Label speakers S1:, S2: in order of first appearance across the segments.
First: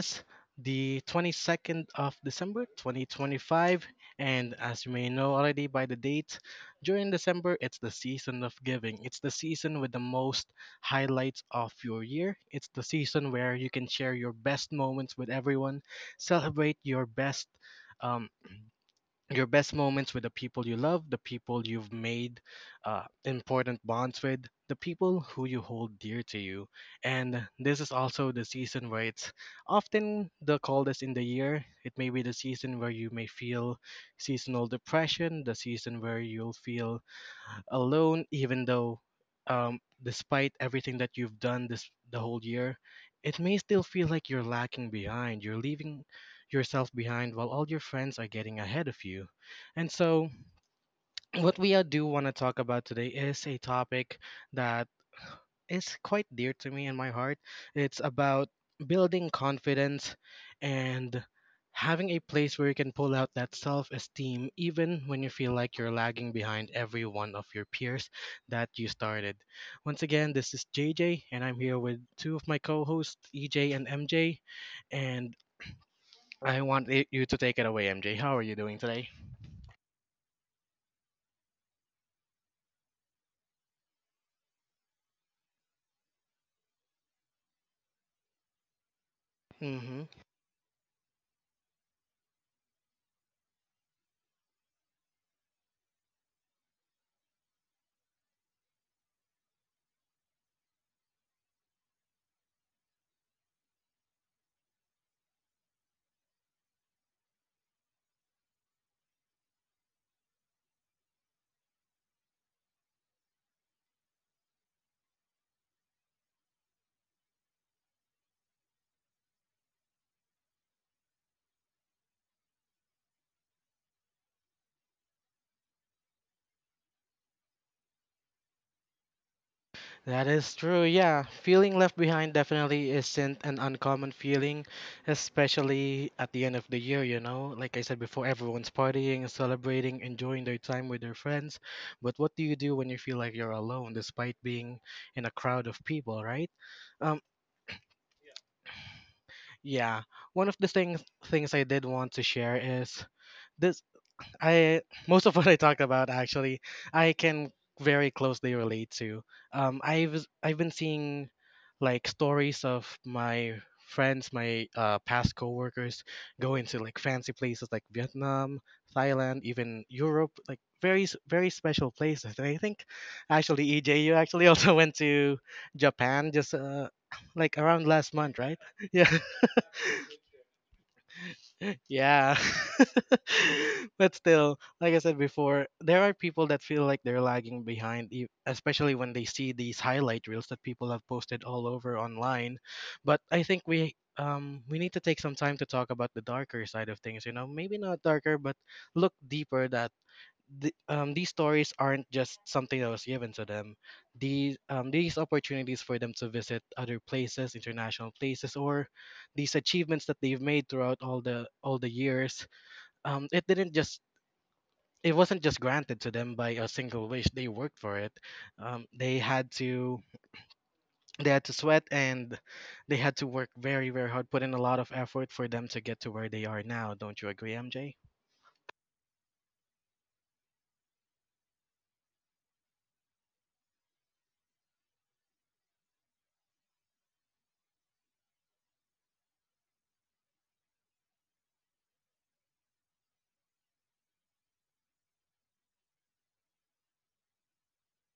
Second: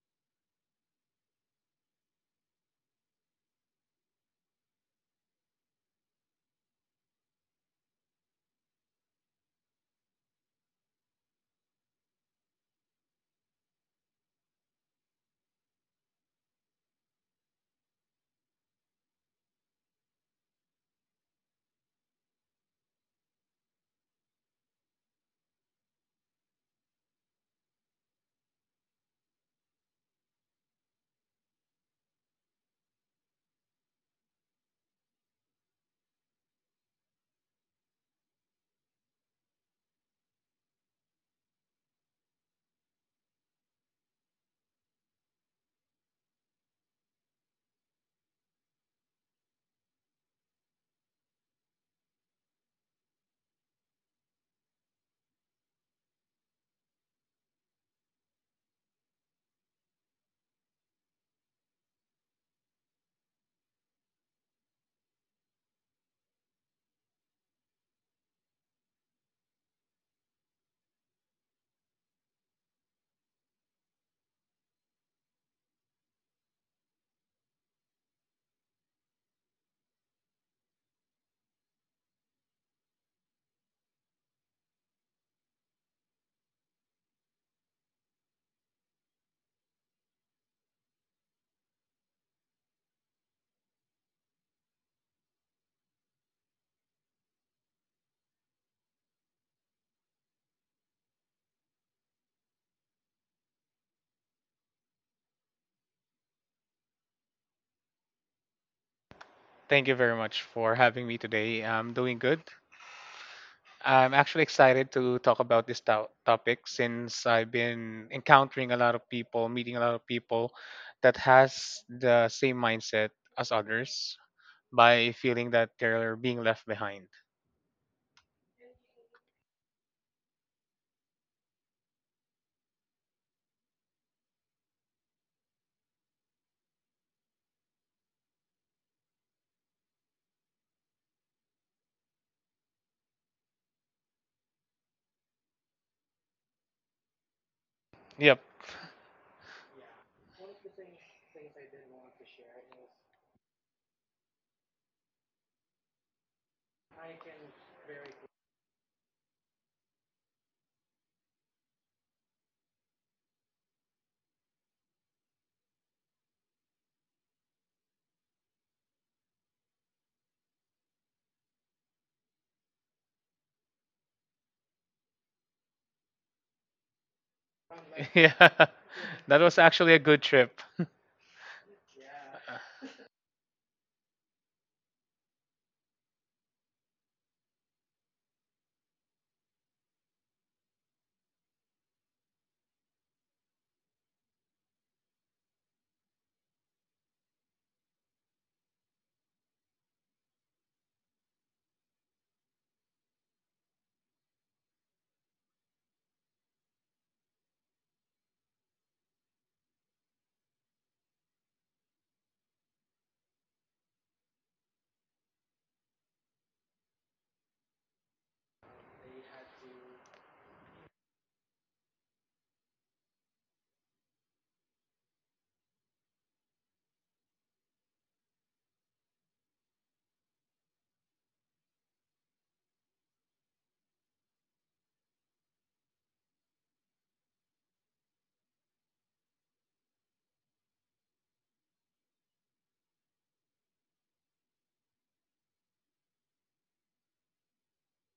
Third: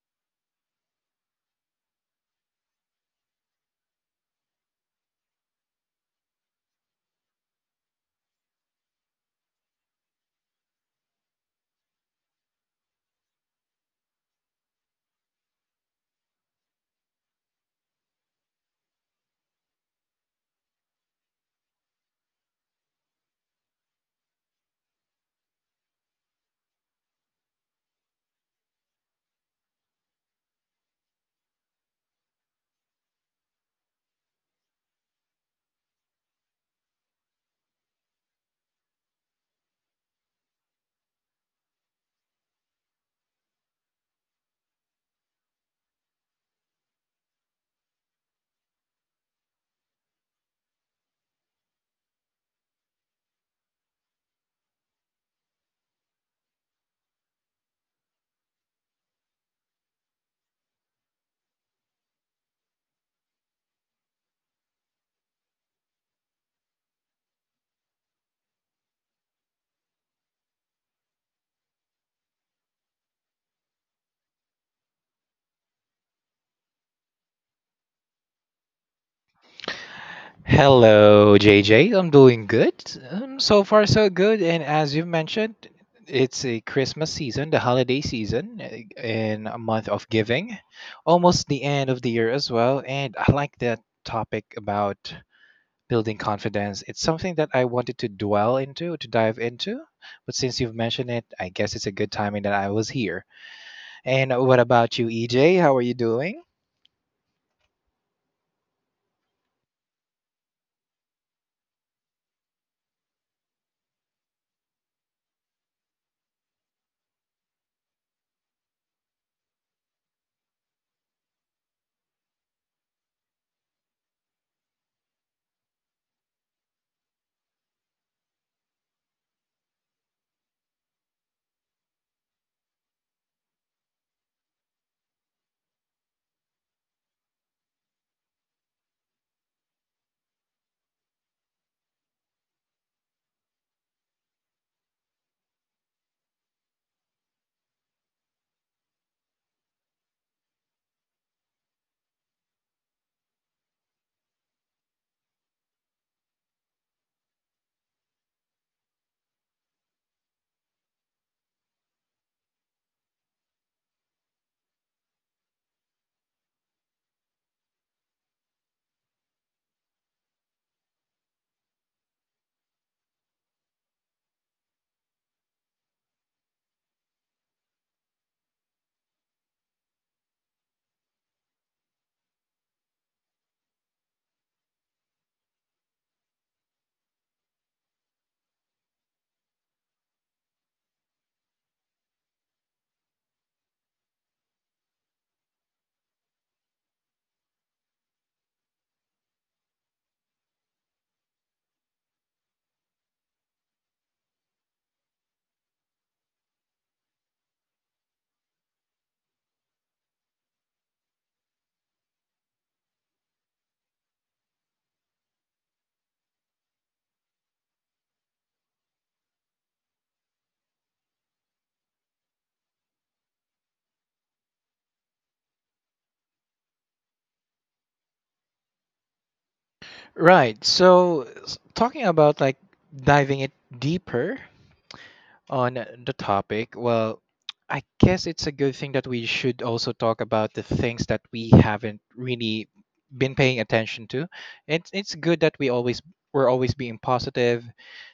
S1: is the 22nd of December 2025, and as you may know already by the date, during December it's the season of giving. It's the season with the most highlights of your year. It's the season where you can share your best moments with everyone, celebrate your best. Um, your best moments with the people you love, the people you've made important bonds with, the people who you hold dear to you. And this is also the season where it's often the coldest in the year. It may be the season where you may feel seasonal depression, the season where you'll feel alone, even though, despite everything that you've done this the whole year, it may still feel like you're lacking behind. You're leaving yourself behind while all your friends are getting ahead of you. And so, what we do want to talk about today is a topic that is quite dear to me in my heart. It's about building confidence and having a place where you can pull out that self esteem, even when you feel like you're lagging behind every one of your peers that you started. Once again, this is JJ, and I'm here with two of my co hosts, EJ and MJ. And I want you to take it away, MJ. How are you doing today?
S2: Hello, JJ. I'm doing good. So far, so good. And as you mentioned, it's a Christmas season, the holiday season, and a month of giving, almost the end of the year as well. And I like that topic about building confidence. It's something that I wanted to dwell into, to dive into. But since you've mentioned it, I guess it's a good timing that I was here. And what about you, EJ? How are you doing?
S3: Thank you very much for having me today. I'm doing good. I'm actually excited to talk about this topic since I've been encountering a lot of people, meeting a lot of people that has the same mindset as others by feeling that they're being left behind.
S1: That is true, yeah. Feeling left behind definitely isn't an uncommon feeling, especially at the end of the year, you know? Like I said before, everyone's partying, celebrating, enjoying their time with their friends. But what do you do when you feel like you're alone despite being in a crowd of people, right? Um,
S3: Yep.
S1: yeah. One of the things I did want to share is this I most of what I talk about actually I can very closely relate to. I've been seeing like stories of my friends, my past coworkers go into like fancy places like Vietnam, Thailand, even Europe, like very special places. And I think actually EJ, you actually also went to Japan just like around last
S3: Yeah.
S1: month, right? Yeah.
S3: That was actually a good trip.
S1: Yeah. But still, like I said before, there are people that feel like they're lagging behind, especially when they see these highlight reels that people have posted all over online. But I think we need to take some time to talk about the darker side of things, you know, maybe not darker, but look deeper that these stories aren't just something that was given to them. These opportunities for them to visit other places, international places, or these achievements that they've made throughout all the years. Um, it didn't just it wasn't just granted to them by a single wish. They worked for it. Um, they had to they had to sweat and they had to work very very hard, put in a lot of effort for them to get to where they are now. Don't you agree, MJ?
S2: Right. So, talking about like diving it deeper on the topic, well, I guess it's a good thing that we should also talk about the things that we haven't really been paying attention to. It's good that we always being positive,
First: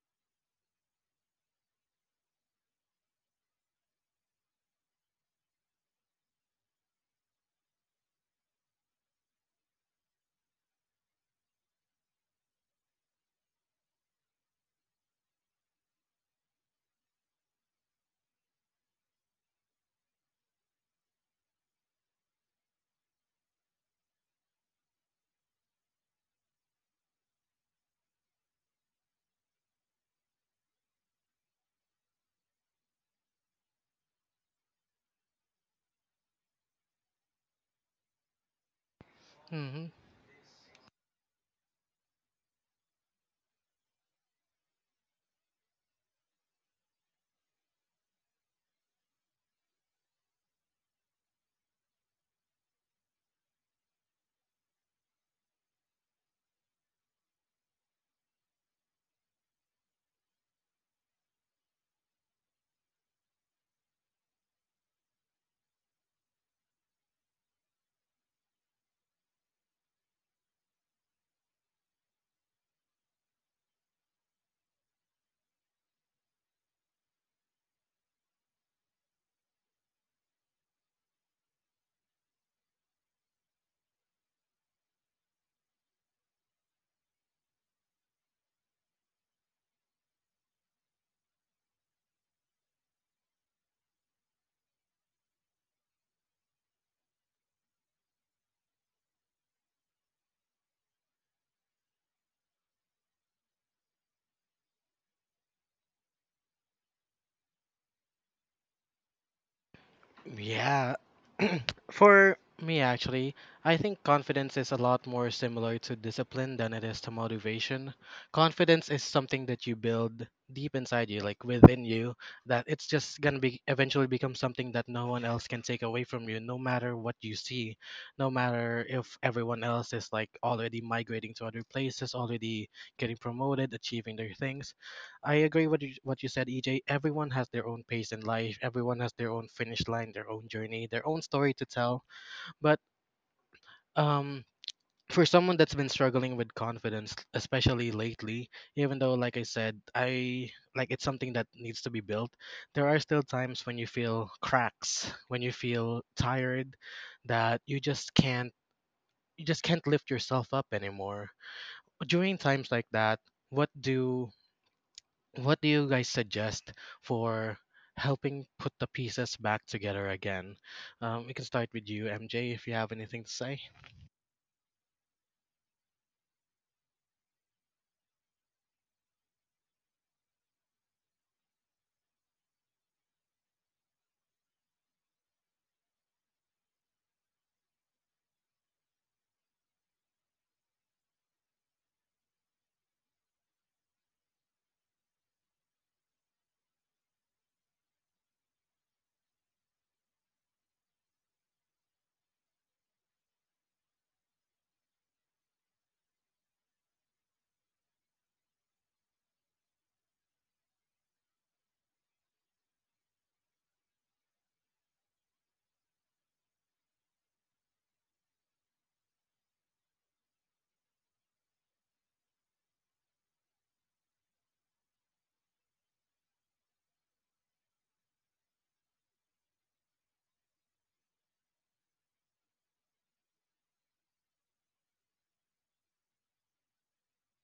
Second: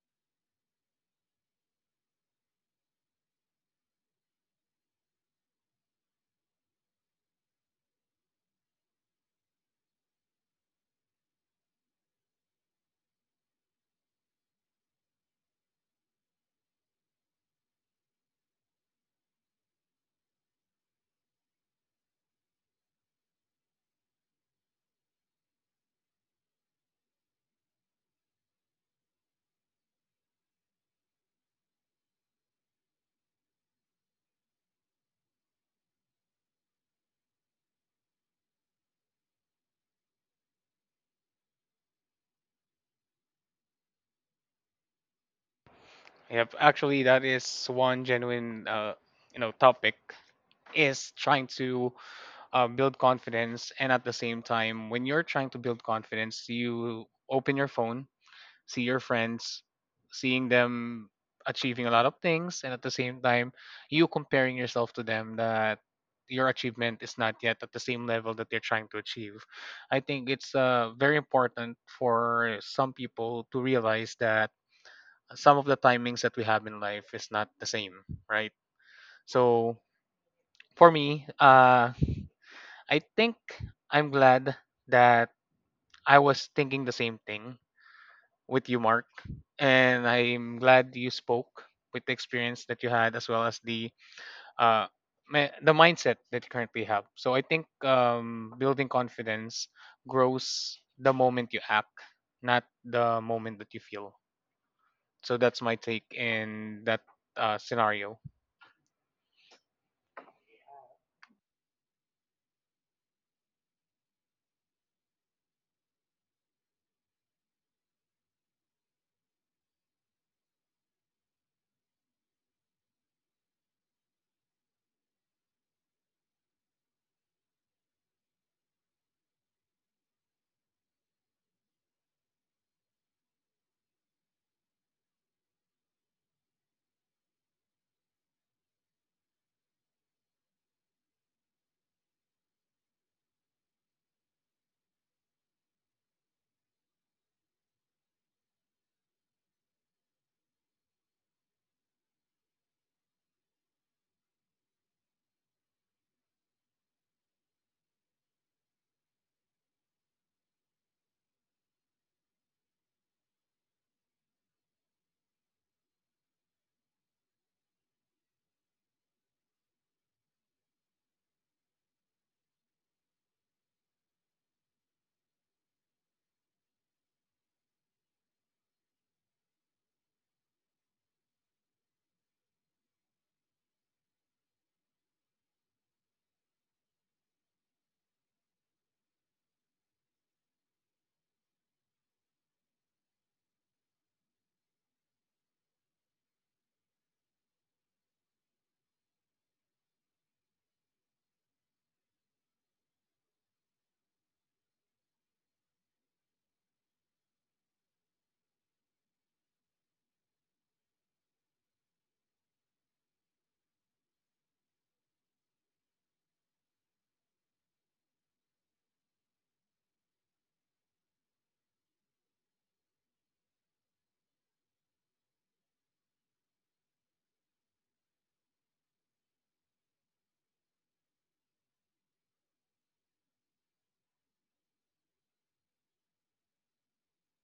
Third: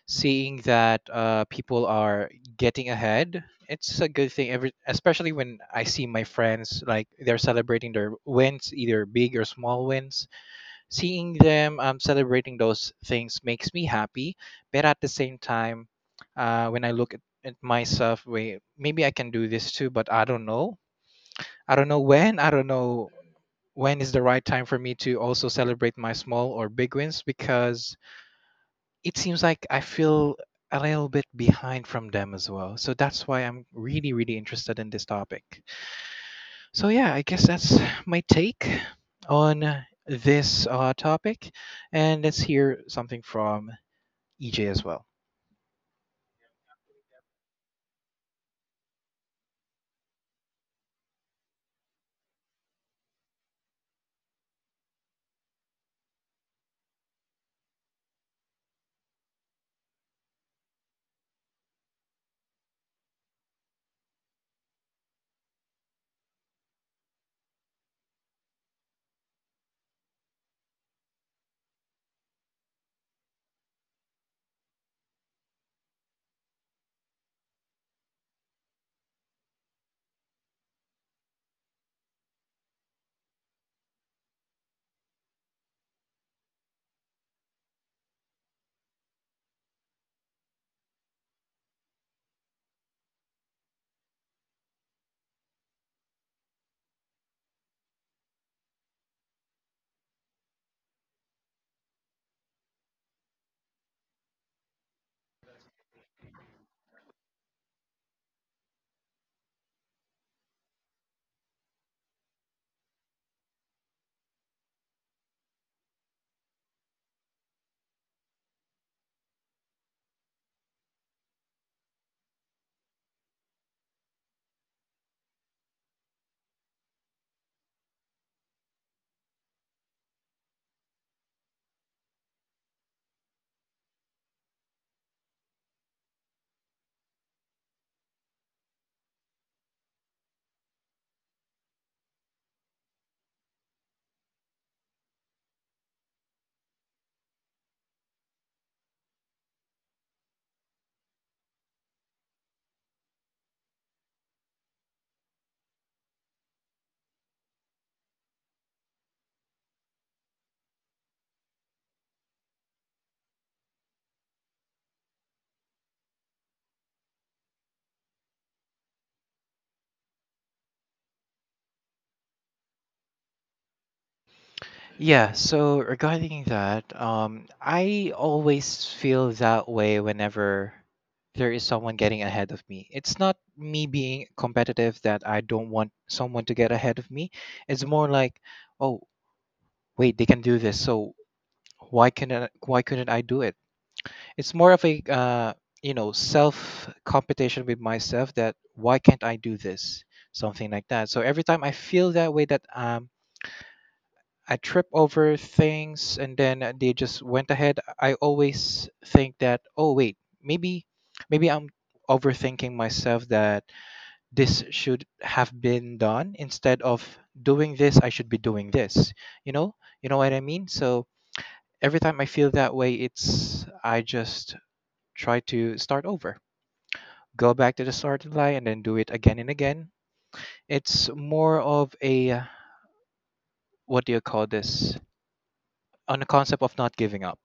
S2: seeing that people are getting ahead. It's a good thing, every especially when I see my friends like they're celebrating their wins, either big or small wins. Seeing them celebrating those things makes me happy. But at the same time, when I look at myself, wait, maybe I can do this too, but I don't know. I don't know when. I don't know when is the right time for me to also celebrate my small or big wins, because it seems like I feel a little bit behind from them as well. So that's why I'm really, really interested in this topic. So yeah, I guess that's my take on
S1: Hmm.
S2: this topic, and let's hear something from EJ as well.
S3: That is one genuine topic is trying to build confidence. And at the same time, when you're trying to build confidence, you open your phone, see your friends, seeing them achieving a lot of things. And at the same time, you comparing yourself to them that your achievement is not yet at the same level that they're trying to achieve. I think it's very important for some people to realize that some of the timings that we have in life is not the same, right? So for me, I think I'm glad that I was thinking the same thing with you, Mark. And I'm glad you spoke with the experience that you had as well as the uh, the mindset that you currently have. So I think building confidence grows the moment you act, not the moment that you feel. So that's my take in that scenario.
S1: Yeah. For me, actually, I think confidence is a lot more similar to discipline than it is to motivation. Confidence is something that you build deep inside you, like within you, that it's just gonna be eventually become something that no one else can take away from you, no matter what you see, no matter if everyone else is like already migrating to other places, already getting promoted, achieving their things. I agree with what you said, EJ. Everyone has their own pace in life. Everyone has their own finish line, their own journey, their own story to tell. But um, for someone that's been struggling with confidence, especially lately, even though, like I said, I like it's something that needs to be built. There are still times when you feel cracks, when you feel tired, that you just can't lift yourself up anymore. During times like that, what do what do you guys suggest for helping put the pieces back together again? We can start with you, MJ, if you have anything to say.
S2: Yeah, so regarding that, I always feel that way whenever there is someone getting ahead of me. It's not me being competitive that I don't want someone to get ahead of me. It's more like, oh, wait, they can do this, so why can I, why couldn't I do it? It's more of a you know, self competition with myself that why can't I do this? Something like that. So every time I feel that way that I trip over things and then they just went ahead, I always think that oh wait, maybe maybe I'm overthinking myself that this should have been done. Instead of doing this I should be doing this. You know? You know what I mean? So every time I feel that way, it's I just try to start over, go back to the starting line and then do it again and again. It's more of a what do you call this? On the concept of not giving up.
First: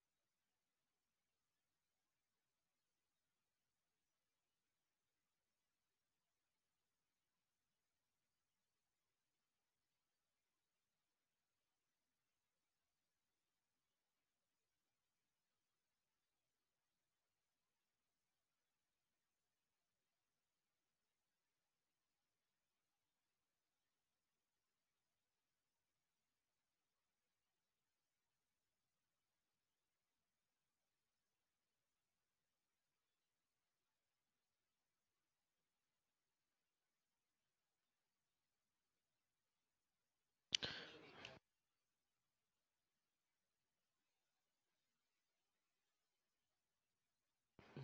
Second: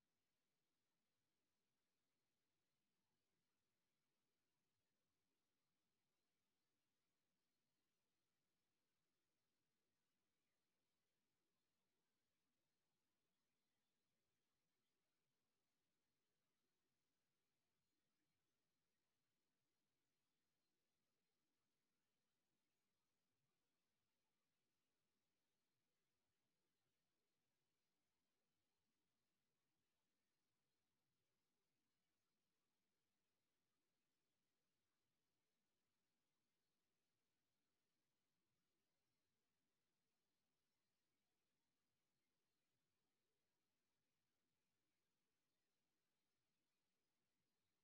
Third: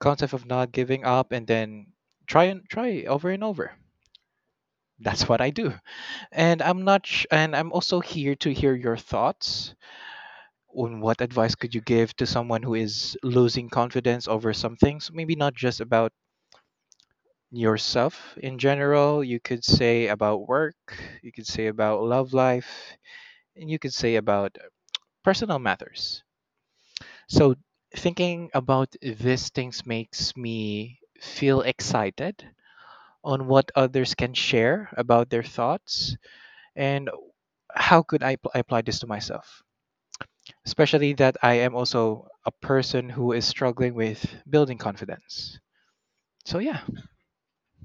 S2: Concept of not giving up and then try and try over and over. That's what I do. And I'm not sh- and I'm also here to hear your thoughts on what advice could you give to someone who is losing confidence over some things, maybe not just about yourself in general. You could say about work, you could say about love life, and you could say about personal matters. So thinking about these things makes me feel excited on what others can share about their thoughts, and how could I, apply this to myself? Especially that I am also a person who is struggling with building confidence. So yeah.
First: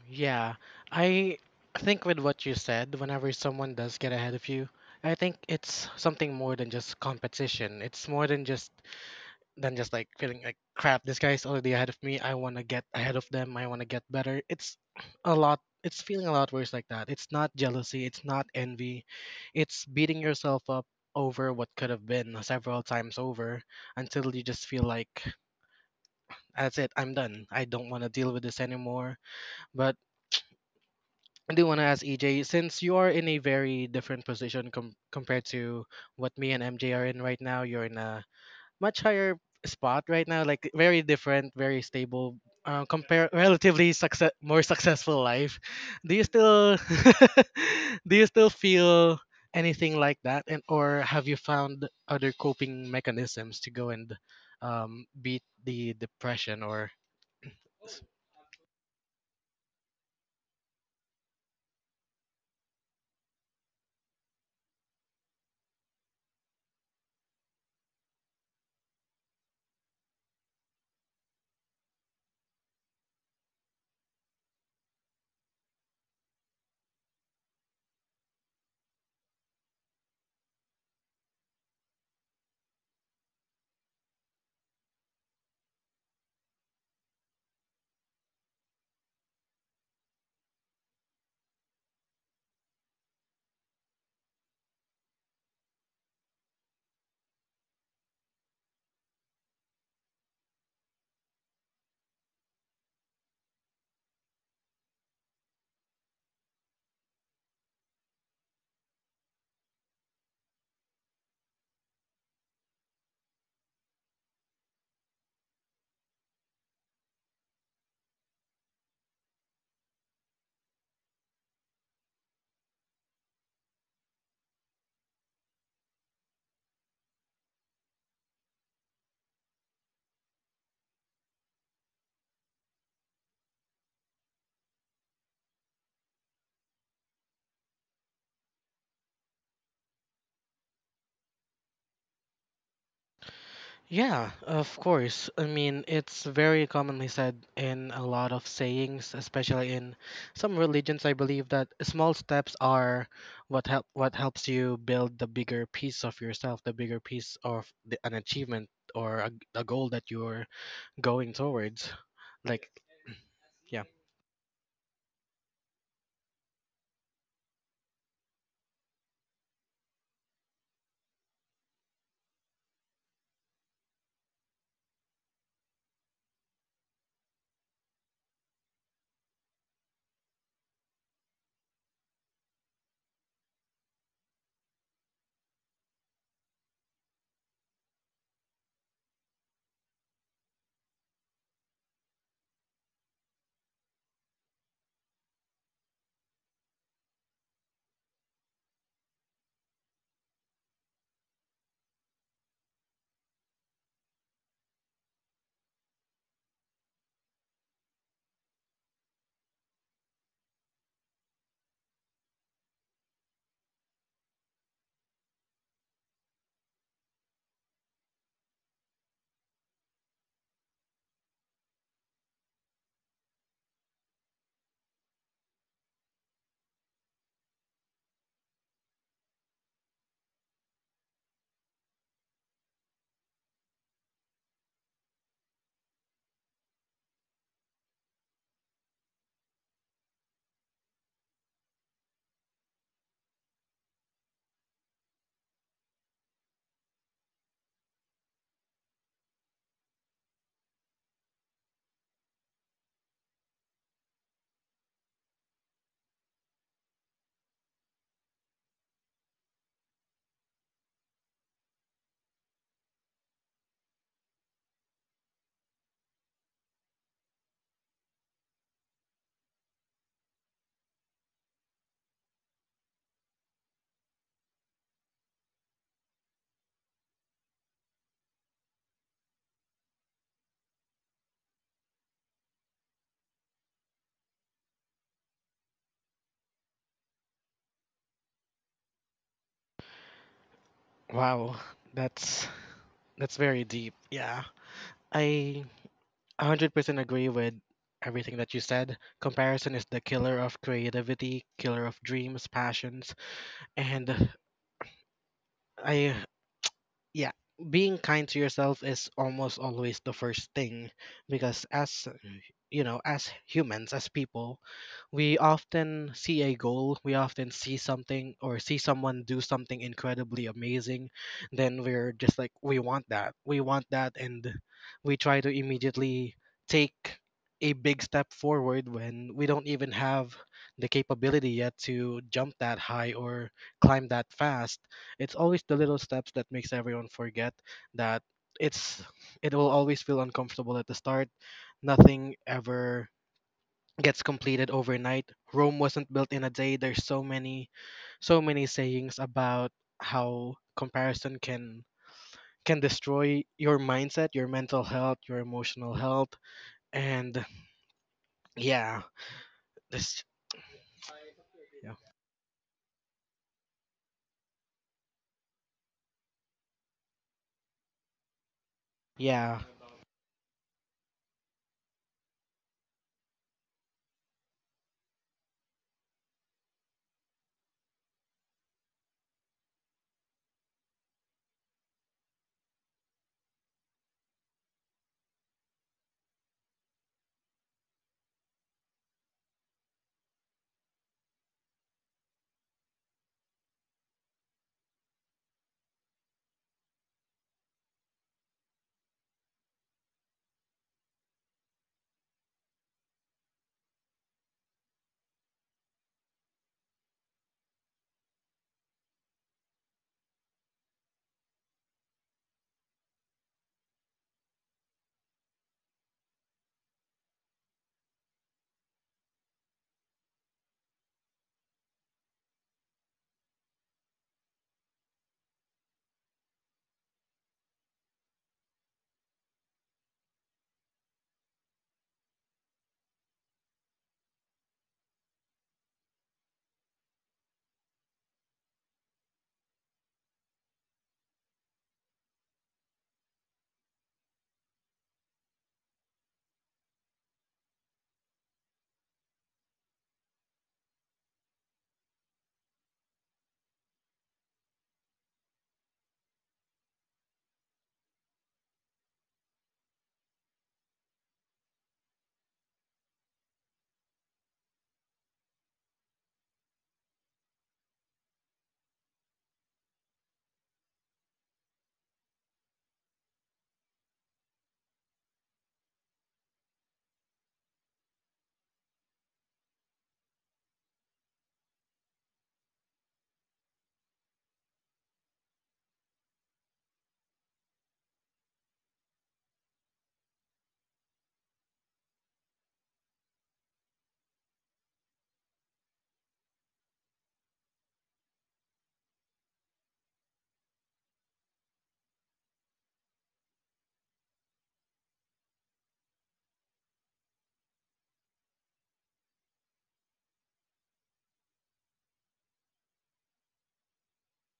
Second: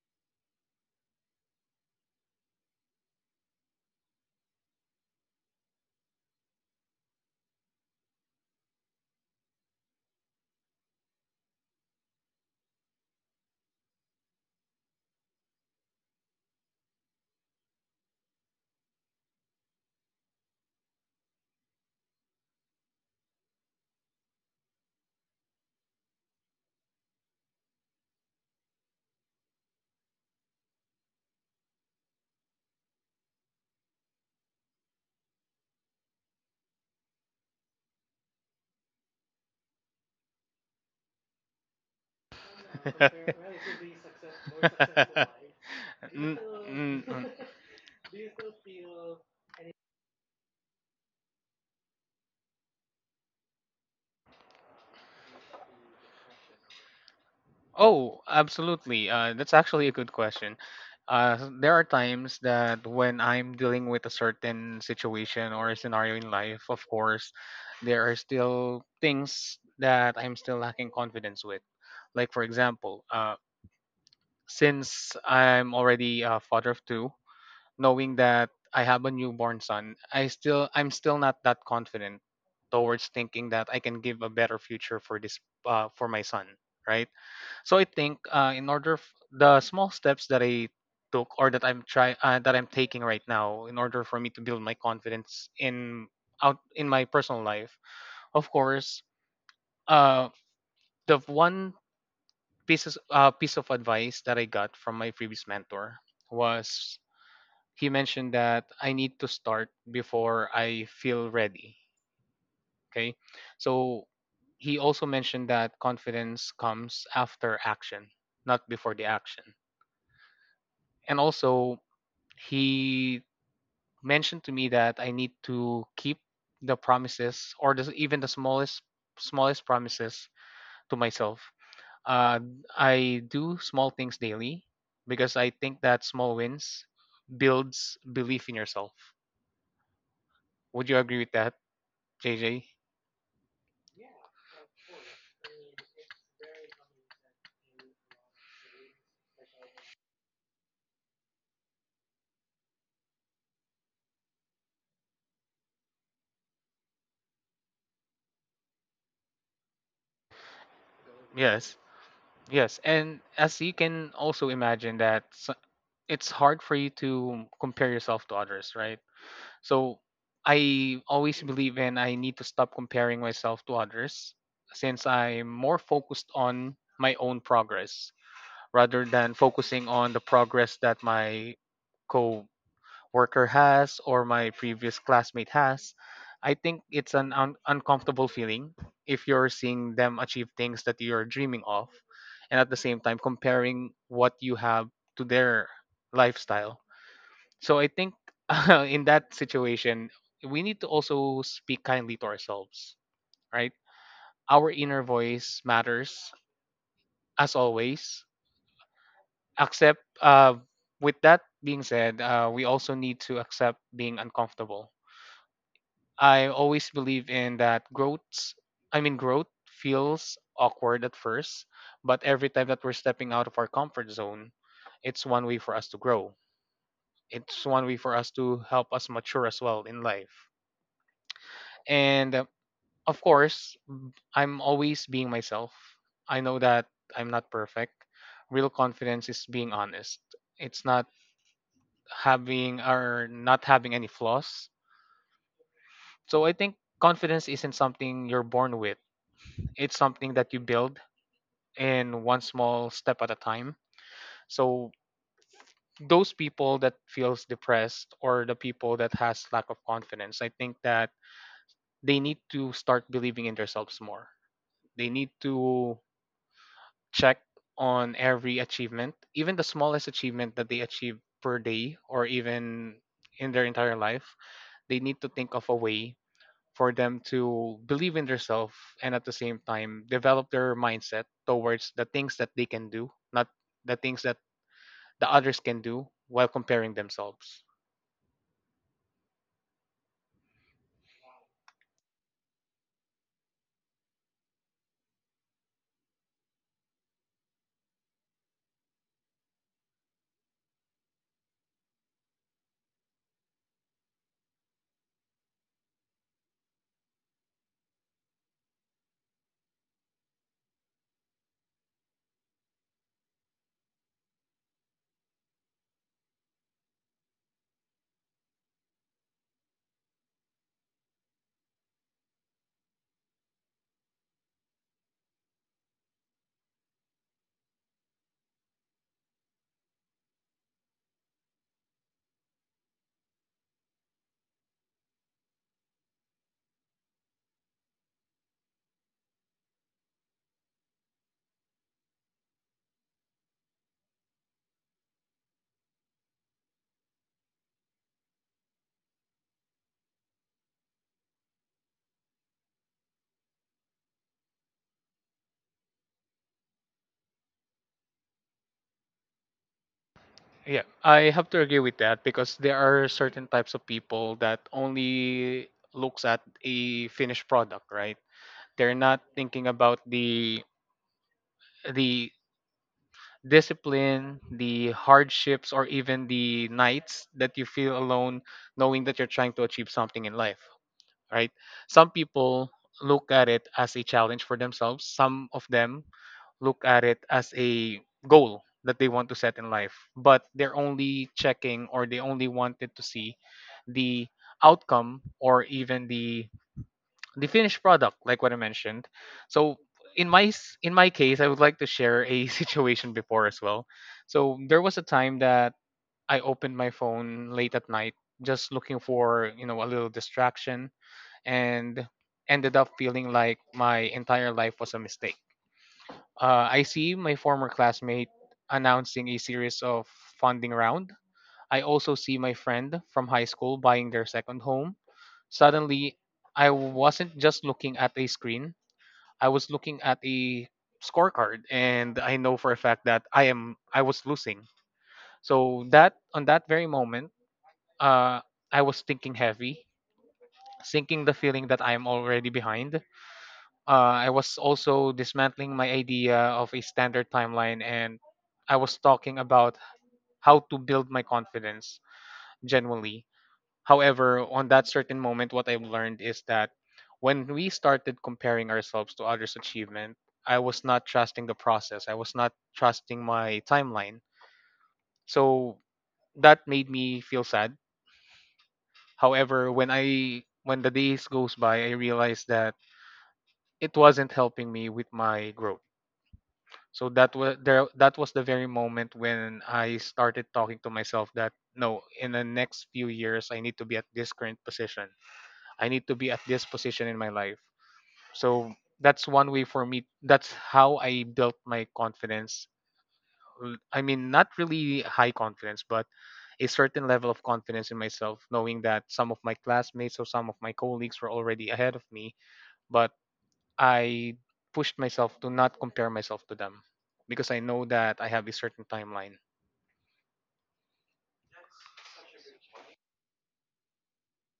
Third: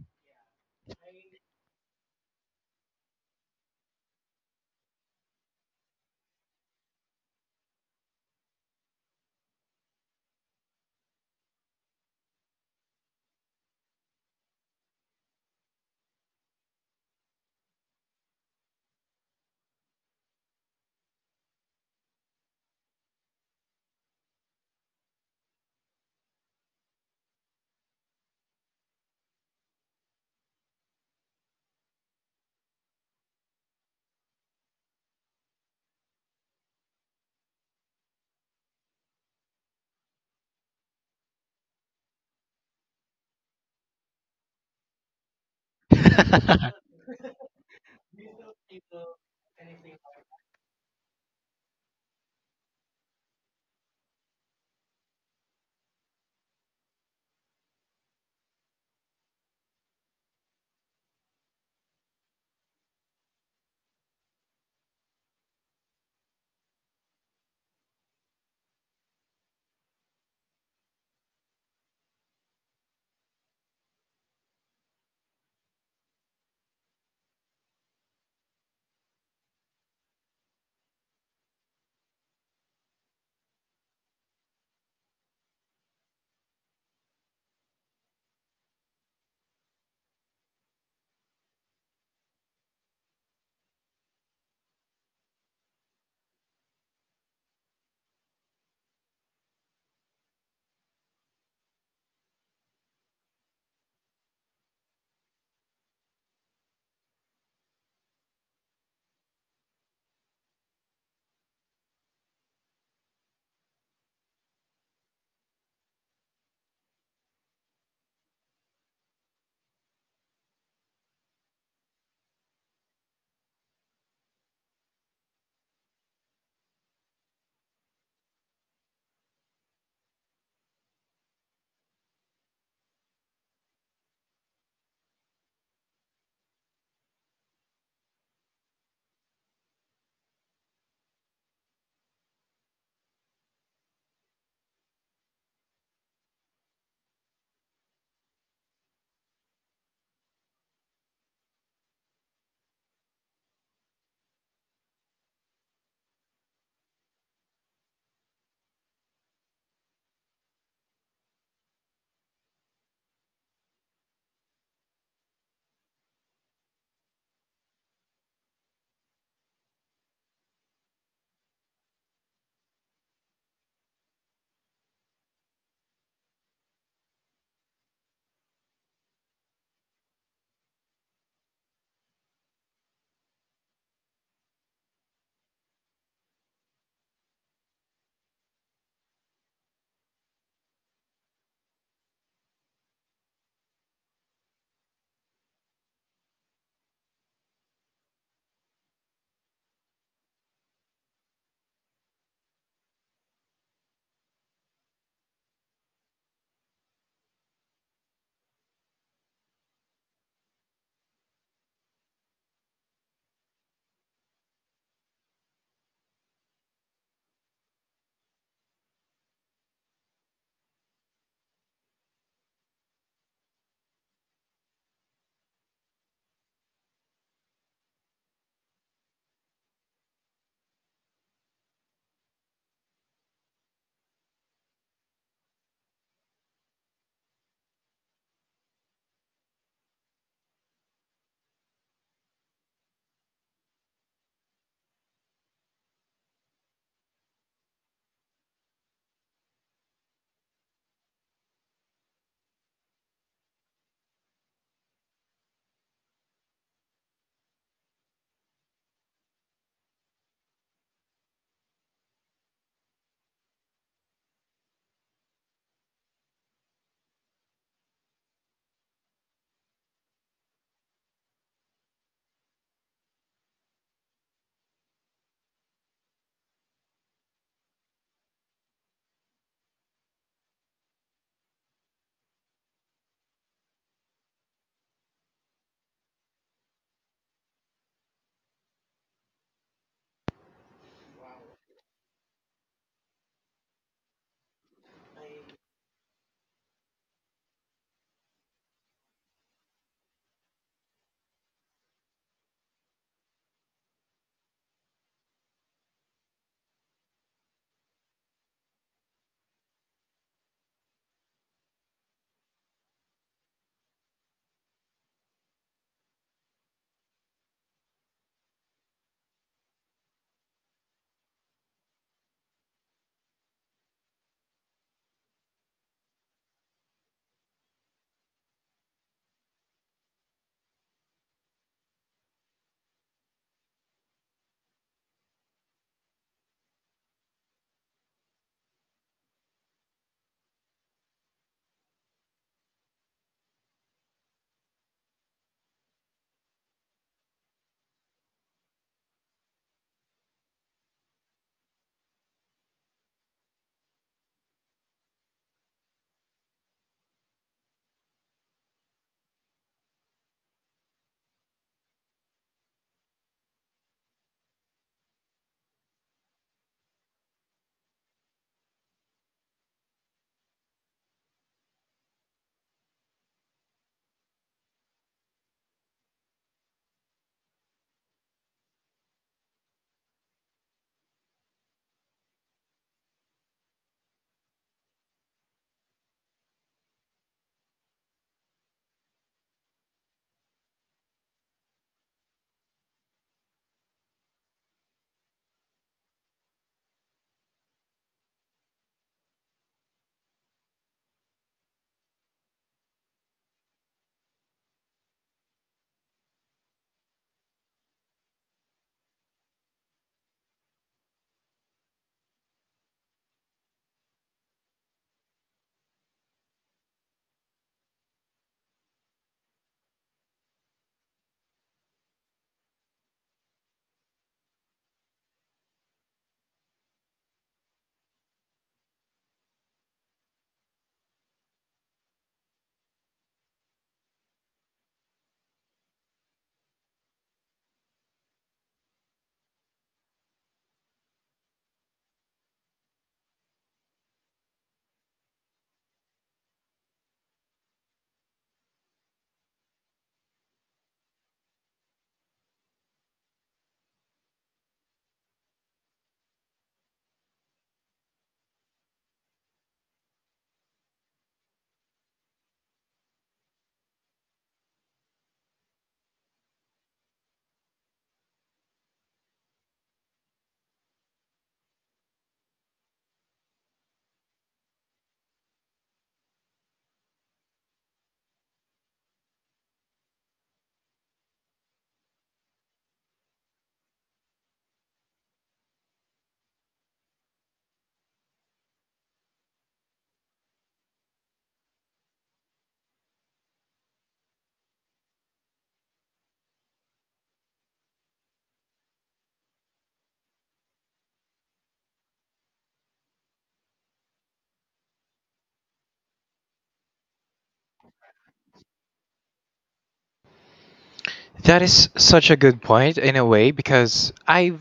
S1: Yeah, I think with what you said, whenever someone does get ahead of you, I think it's something more than just competition. It's more than just like feeling like crap, this guy's already ahead of me, I want to get ahead of them, I want to get better. It's feeling a lot worse like that. It's not jealousy, it's not envy, it's beating yourself up over what could have been several times over until you just feel like that's it, I'm done, I don't want to deal with this anymore. But I do want to ask EJ, since you are in a very different position compared to what me and MJ are in right now. You're in a much higher spot right now, like very different, very stable, compare relatively success more successful life. Do you
S3: N-
S2: that
S1: still
S3: n- n-
S1: do you still feel anything like that? And or have you found other coping mechanisms to go and beat the depression or—
S3: Oh, absolutely. That's actually a good question. There are times that when I'm dealing with a certain situation or a scenario in life, of course, there are still things that I'm still lacking confidence with. Like, for example, since I'm already a father of two, knowing that I have a newborn son, I'm still not that confident towards thinking that I can give a better future for this for my son, right? So I think in order the small steps that I took or that I'm try that I'm taking right now in order for me to build my confidence in out in my personal life, of course, uh, the one pieces piece of advice that I got from my previous mentor was he mentioned that I need to start before I feel ready. Okay, so he also mentioned that confidence comes after action, not before the action. And also, he mentioned to me that I need to keep the promises or the, even the smallest promises to myself. Uh, I do small things daily because I think that small wins builds belief in yourself. Would you agree with that, JJ?
S1: Yeah, of course. I mean, it's very commonly said in a lot of sayings, especially in some religions. I believe that small steps are what helps you build the bigger piece of yourself, the bigger piece of an achievement or a goal that you're going
S3: Yes.
S1: towards. Like,
S3: Yes, and as you
S1: yeah.
S3: can also imagine that it's hard for you to compare yourself to others, right? So I always believe in I need to stop comparing myself to others since I'm more focused on my own progress rather than focusing on the progress that my co worker has or my previous classmate has. I think it's an uncomfortable feeling if you're seeing them achieve things that you're dreaming of and at the same time comparing what you have to their lifestyle. So I think in that situation, we need to also speak kindly to ourselves, right? Our inner voice matters as always. Accept, uh, with that being said, we also need to accept being uncomfortable. I always believe in that growth, I mean, growth feels awkward at first, but every time that we're stepping out of our comfort zone, it's one way for us to grow. It's one way for us to help us mature as well in life. And Of course, I'm always being myself. I know that I'm not perfect. Real confidence is being honest. It's not having or not having any flaws. So I think confidence isn't something you're born with. It's something that you build in one small step at a time. So those people that feels depressed or the people that has lack of confidence, I think that they need to start believing in themselves more. They need to check on every achievement, even the smallest achievement that they achieve per day or even in their entire life, they need to think of a way for them to believe in themselves and at the same time develop their mindset towards the things that they can do, not the things that the others can do while comparing themselves.
S1: Wow, that's that's very deep. Yeah. I 100% agree with everything that you said. Comparison is the killer of creativity, killer of dreams, passions, and I yeah, being kind to yourself is almost always the first thing because, as you know, as humans, as people, we often see a goal, we often see something or see someone do something incredibly amazing, then we're just like we want that, we want that, and we try to immediately take a big step forward when we don't even have the capability yet to jump that high or climb that fast. It's always the little steps that makes everyone forget that it's it will always feel uncomfortable at the start. Nothing ever gets completed overnight. Rome wasn't built in a day. There's so many sayings about how comparison can destroy your mindset, your mental health, your emotional health, and yeah, this
S3: Yeah, I have to agree
S1: yeah,
S3: with that because there are certain types of people that only looks at a finished product, right? They're not
S1: yeah.
S3: thinking about the discipline, the hardships, or even the nights that you feel alone, knowing that you're trying to achieve something in life, right? Some people look at it as a challenge for themselves, some of them look at it as a goal that they want to set in life, but they're only checking or they only wanted to see the outcome or even the finished product like what I mentioned. So in my case I would like to share a situation before as well. So there was a time that I opened my phone late at night just looking for, you know, a little distraction and ended up feeling like my entire life was a mistake. I see my former classmate announcing a series of funding round. I also see my friend from high school buying their second home. Suddenly I wasn't just looking at a screen. I was looking at a scorecard and I know for a fact that I was losing. So that on that very moment, uh, I was thinking heavy, sinking the feeling that I am already behind. I was also dismantling my idea of a standard timeline and I was talking about how to build my confidence genuinely. However, on that certain moment, what I've learned is that when we started comparing ourselves to others' achievement, I was not trusting the process. I was not trusting my timeline. So that made me feel sad. However, when the days goes by, I realized that it wasn't helping me with my growth. So that was the very moment when I started talking to myself that no, in the next few years I need to be at this current position. I need to be at this position in my life. So that's one way for me. That's how I built my confidence. I mean, not really high confidence, but a certain level of confidence in myself, knowing that some of my classmates or some of my colleagues were already ahead of me, but I pushed myself to not compare myself to them because I know that I have a certain timeline.
S2: is such a good point in a way, because I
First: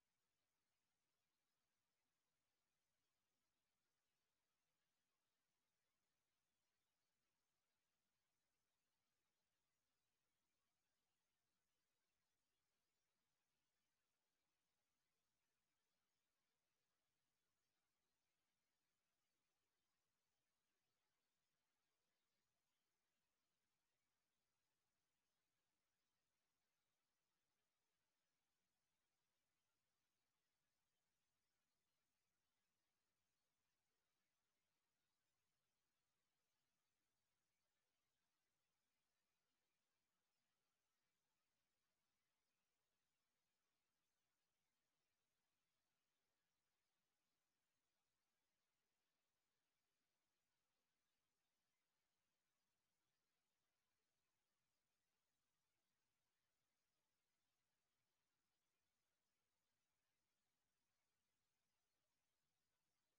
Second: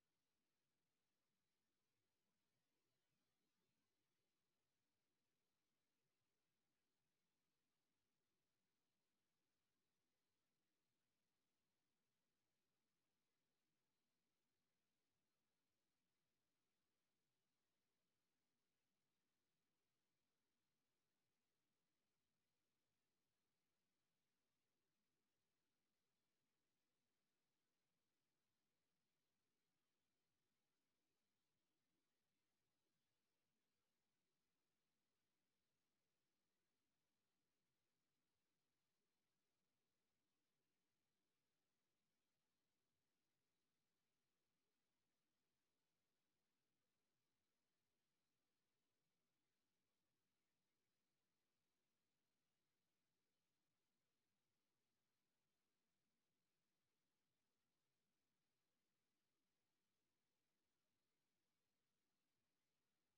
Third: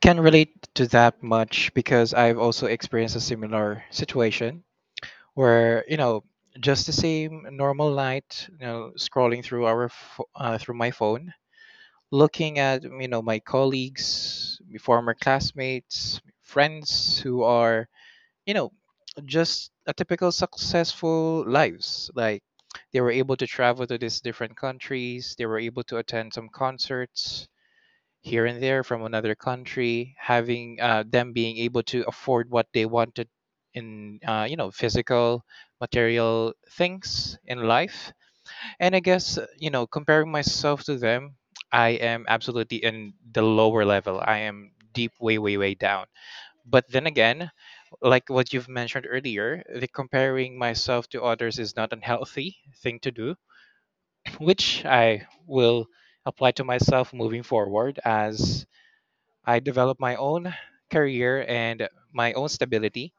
S2: can relate to that much because I've also experienced a similar situation where, you know, just the same normal night, you know, scrolling through our through my phone, looking at, you know, my colleagues, my former classmates, friends who are, you know, just a typical successful lives, like they were able to travel to these different countries, they were able to attend some concerts here and there from another country, having them being able to afford what they wanted in, you know, physical material things in life. And I guess, you know, comparing myself to them, I am absolutely in the lower level, I am deep way way way down. But then again, like what you've mentioned earlier, the comparing myself to others is not unhealthy thing to do, which I will apply to myself moving forward as I developed my own career and my own stability.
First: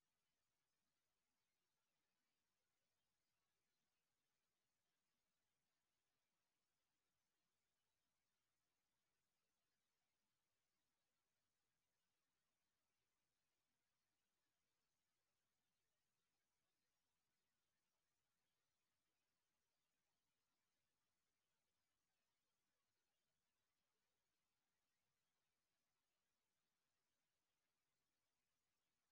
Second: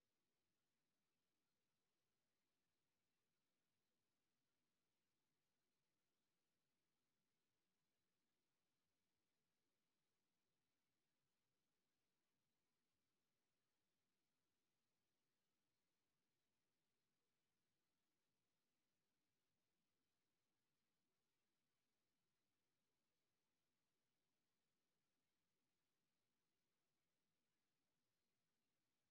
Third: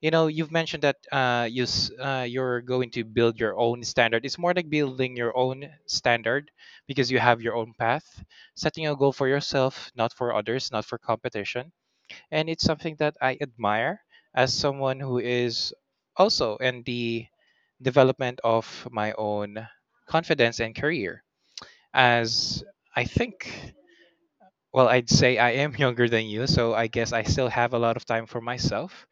S2: You know, you've mentioned that you're going to build your own standard. It's more like building your own standard because you have your own path, setting a goal for yourself, not for others, not for competition. And it's something that I admire as someone who is also in the development of my own confidence and career. As I think, well, I'd say I am younger than you, so I guess I still have a lot of time for myself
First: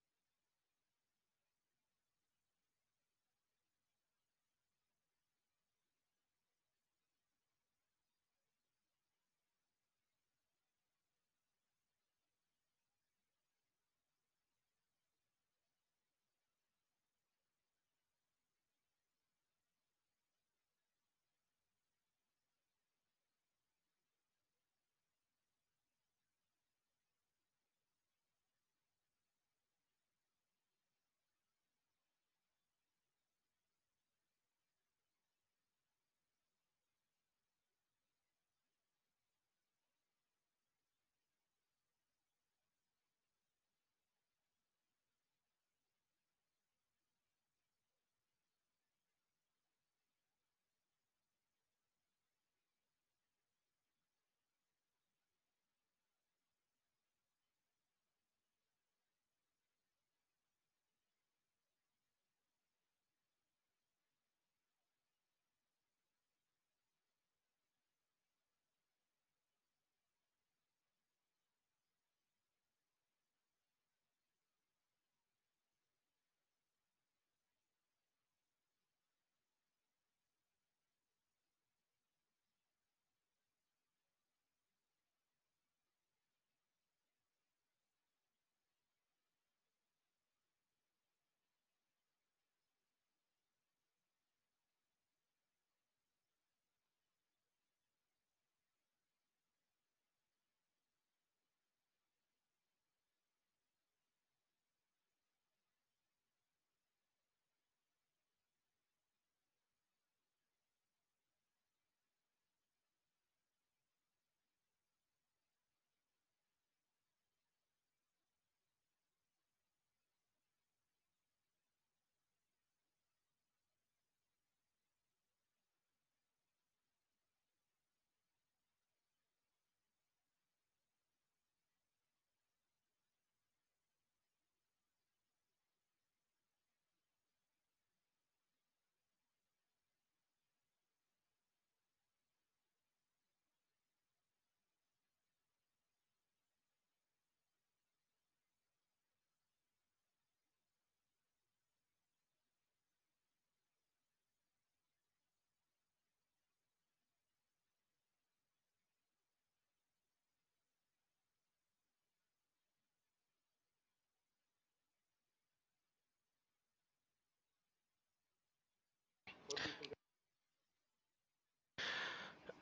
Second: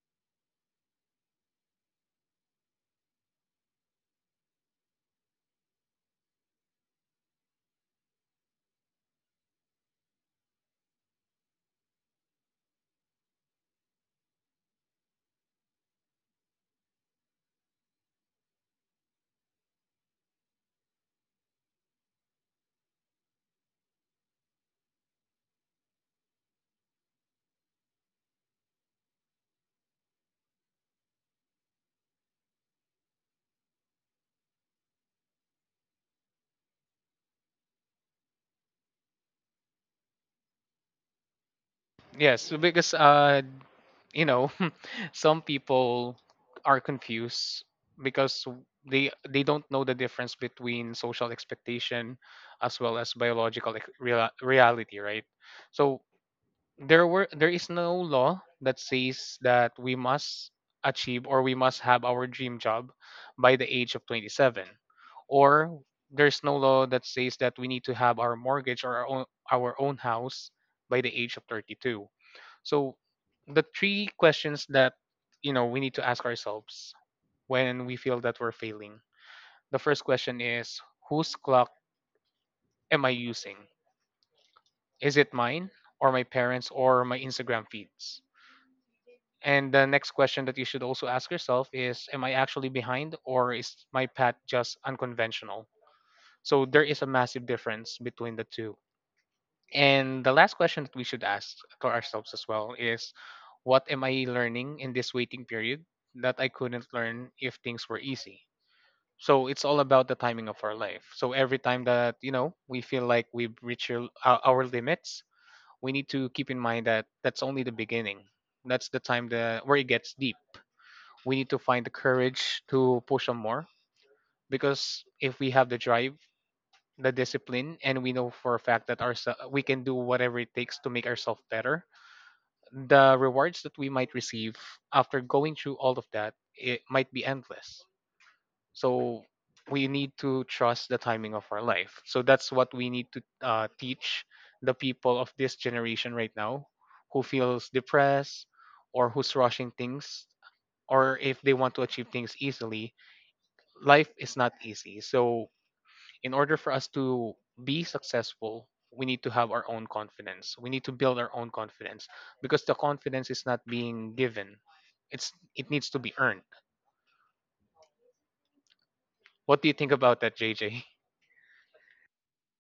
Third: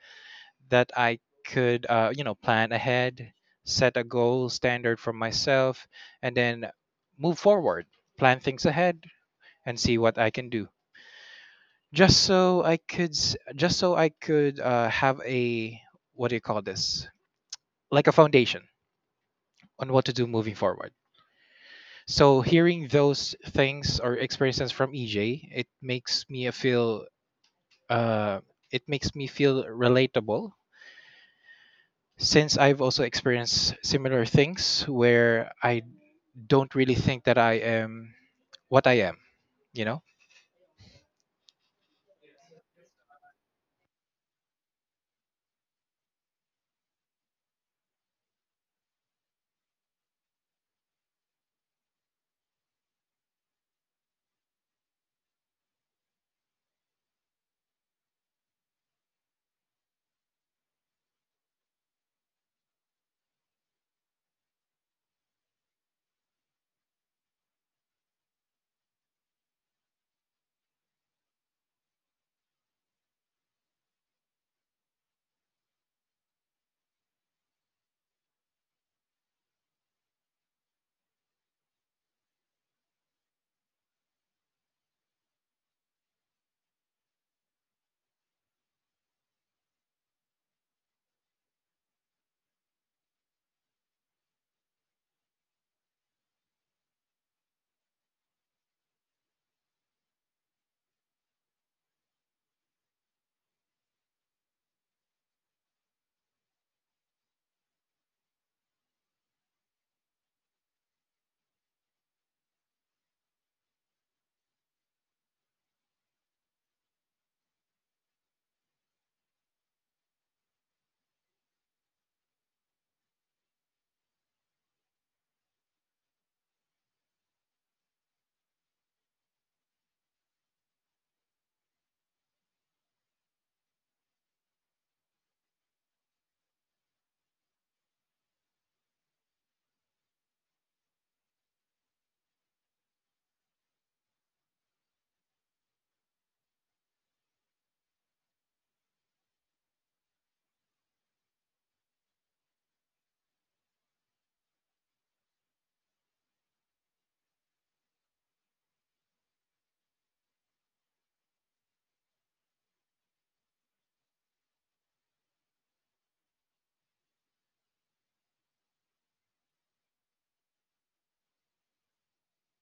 S2: that I could, you know, plan ahead, set a goal standard for myself, and then move forward, plan things ahead, and see what I can do. Just so I could, s- just so I could have a, what do you call this? Like a foundation on what to do moving forward. So hearing those things or experiences from EJ, it makes me feel uh, it makes me feel relatable, since I've also experienced similar things where I don't really think that I am what I am, you know?
S3: Yes, so because you know some people are confused because they don't know the difference between social expectation as well as real, reality, right? So there is no law that says that we must achieve or we must have our dream job by the age of 27, or there's no law that says that we need to have our mortgage or our own house by the age of 32. So the three questions that, you know, we need to ask ourselves when we feel that we're failing, the first question is whose clock am I using? Is it mine or my parents or my Instagram feeds? And the next question that you should also ask yourself is, am I actually behind, or is my path just unconventional? So there is a massive difference between the two. And the last question that we should ask to ourselves as well is, what am I learning in this waiting period that I couldn't learn if things were easy? So it's all about the timing of our life. So every time that, you know, we feel like we've reached our limits, we need to keep in mind that that's only the beginning. That's the time that where it gets deep. We need to find the courage to push on more, because if we have the drive, the discipline, and we know for a fact that our we can do whatever it takes to make ourselves better, the rewards that we might receive after going through all of that, it might be endless. So we need to trust the timing of our life. So that's what we need to teach the people of this generation right now who feels depressed or who's rushing things or if they want to achieve things easily. Life is not easy. So, in order for us to be successful, we need to have our own confidence. We need to build our own confidence because the confidence is not being given. It needs to be earned. What do you think about that, JJ?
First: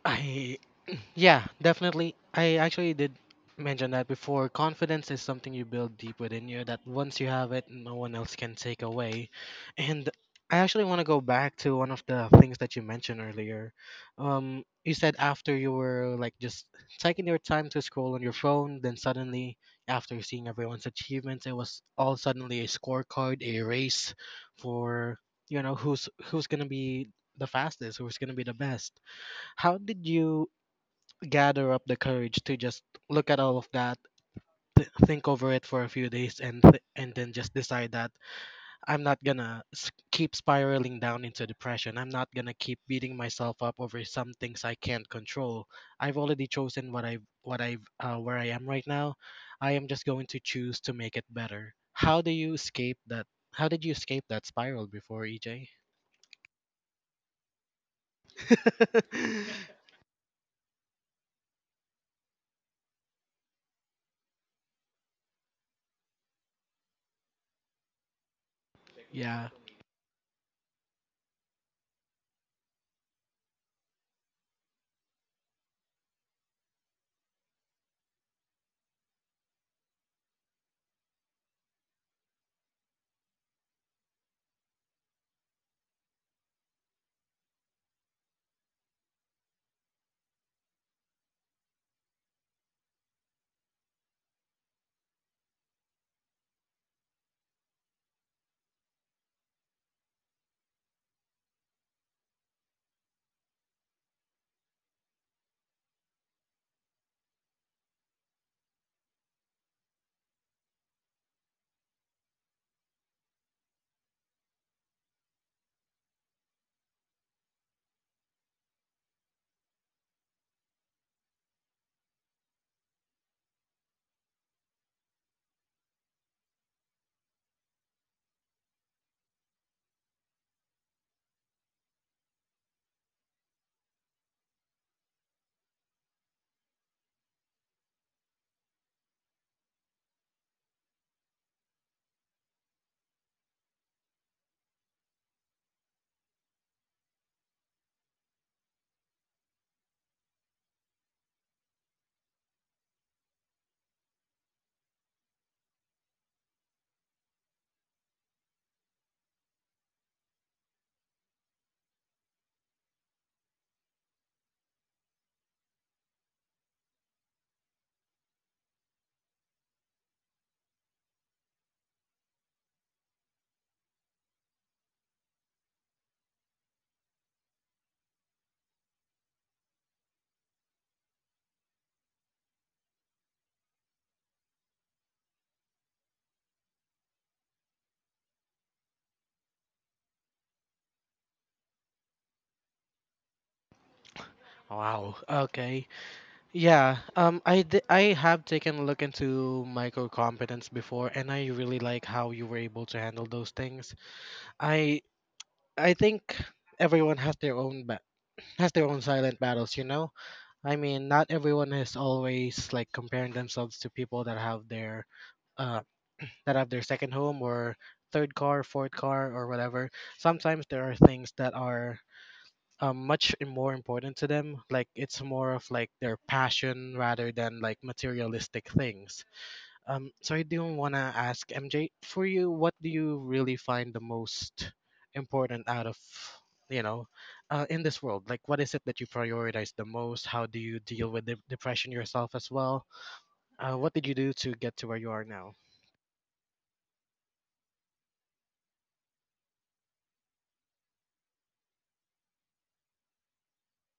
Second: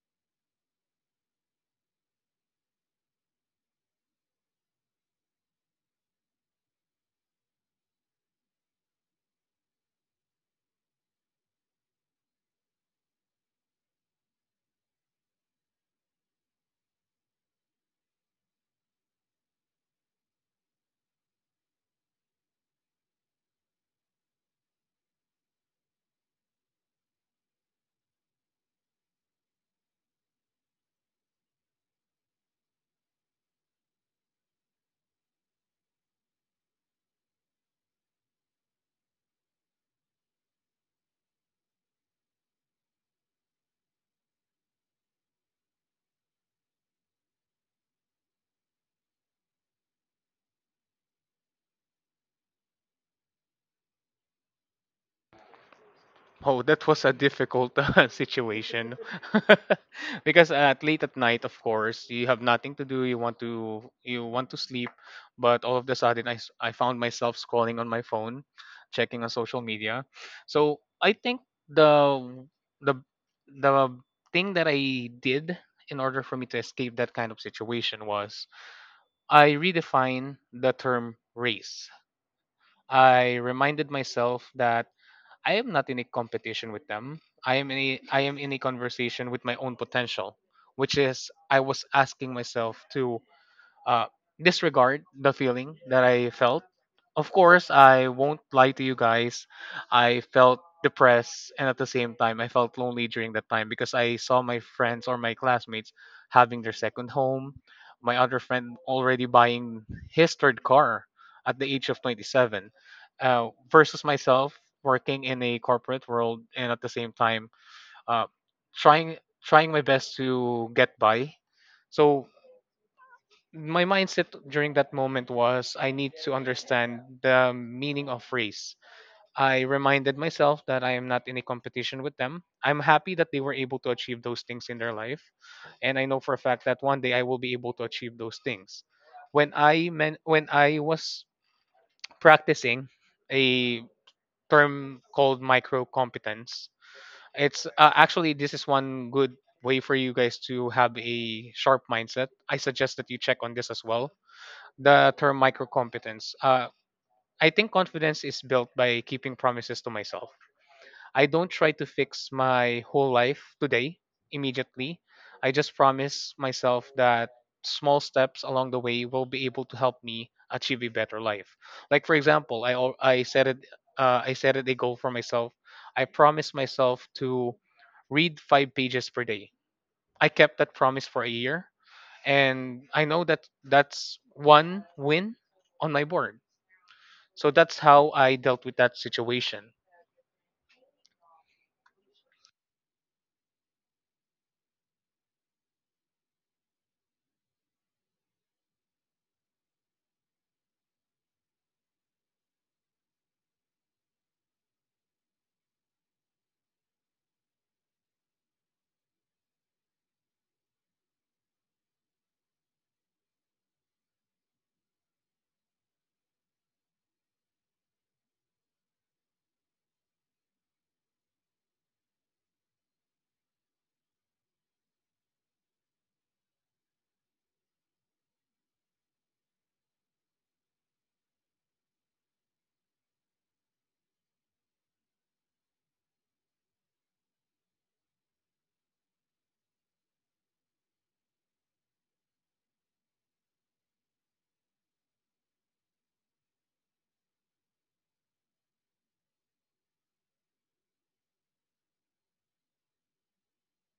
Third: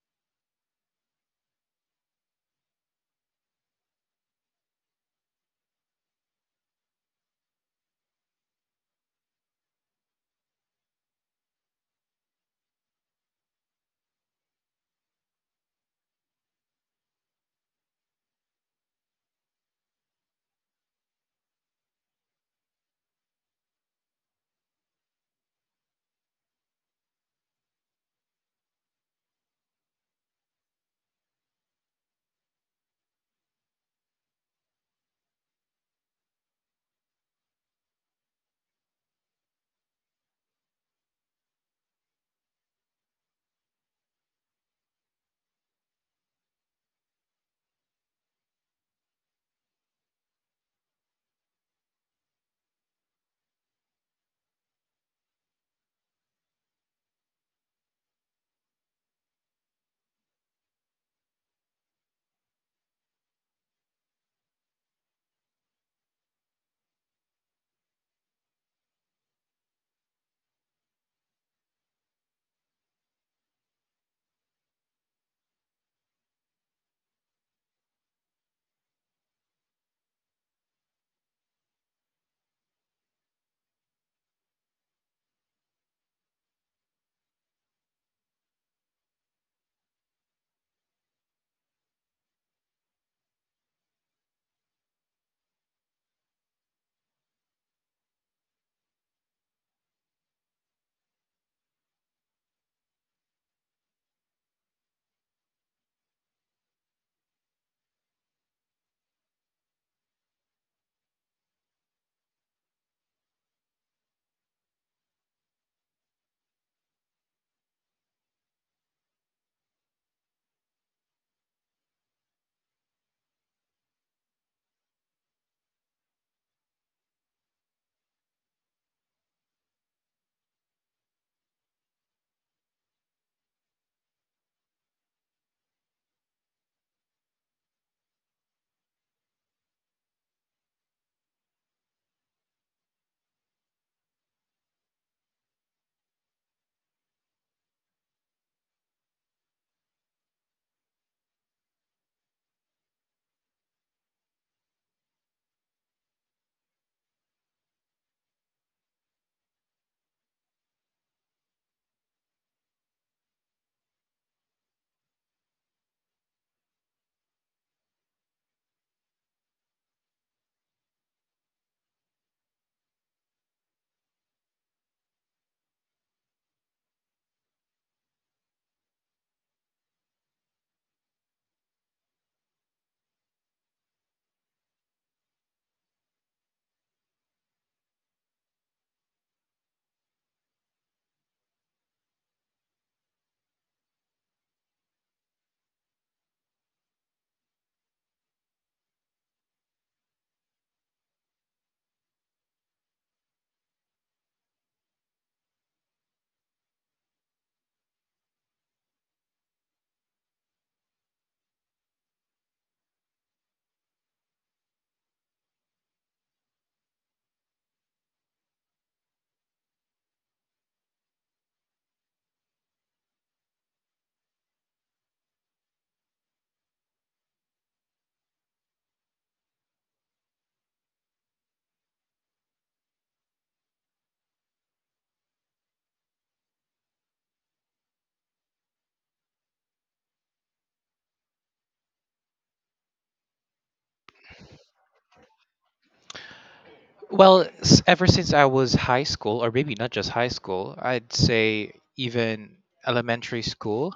S1: I Yeah, definitely. I actually did mention that before. Confidence is something you build deep within you that once you have it, no one else can take away. And I actually want to go back to one of the things that you mentioned earlier. You said after you were like just taking your time to scroll on your phone, then suddenly after seeing everyone's achievements, it was all suddenly a scorecard, a race for, you know, who's gonna be the fastest, who's gonna be the best. How did you gather up the courage to just look at all of that, think over it for a few days, and and then just decide that I'm not gonna keep spiraling down into depression. I'm not gonna keep beating myself up over some things I can't control. I've already chosen what I where I am right now. I am just going to choose to make it better. How do you escape that? How did you escape that spiral before, EJ?
S3: Oh, that was a difficult situation because at late at night, of course, you have nothing to do. You want to sleep, but all of the sudden, I found myself scrolling on my phone, checking on
S1: Yeah.
S3: social media. So I think the the the thing that I did in order for me to escape that kind of situation was I redefine the term race. I reminded myself that I am not in a competition with them. I am in a conversation with my own potential, which is I was asking myself to uh, disregard the feeling that I felt. Of course, I won't lie to you guys. I felt depressed, and at the same time I felt lonely during that time because I saw my friends or my classmates having their second home, my other friend already buying his third car at the age of 27, versus myself working in a corporate world, and at the same time, uh, trying trying my best to get by. So my mindset during that moment was I need to understand the meaning of race. I reminded myself that I am not in a competition with them. I'm happy that they were able to achieve those things in their life, and I know for a fact that one day I will be able to achieve those things. When I was practicing a term called micro competence, it's actually this is one good way for you guys to have a sharp mindset. I suggest that you check on this as well, the term microcompetence. I think confidence is built by keeping promises to myself. I don't try to fix my whole life today immediately. I just promise myself that small steps along the way will be able to help me achieve a better life. Like for example, I set it, I set it a goal for myself. I promised myself to read 5 pages per day. I kept that promise for a year, and I know that that's one win on my board. So that's how I dealt with that situation.
S1: Wow. Okay. Yeah, I have taken a look into micro competence before, and I really like how you were able to handle those things. I I think everyone has their has their own silent battles. You know, I mean, not everyone is always like comparing themselves to people uh, that have their second home or third car, fourth car, or whatever. Sometimes there are things that are much more important to them, like it's more of like their passion rather than like materialistic things. Um, so I do want to ask MJ, for you, what do you really find the most important out of, you know, in this world? Like what is it that you prioritize the most? How do you deal with depression yourself as well? What did you do to get to where you are now?
S2: Well, ever since I was high school, or maybe not just high school, I'd say even elementary school,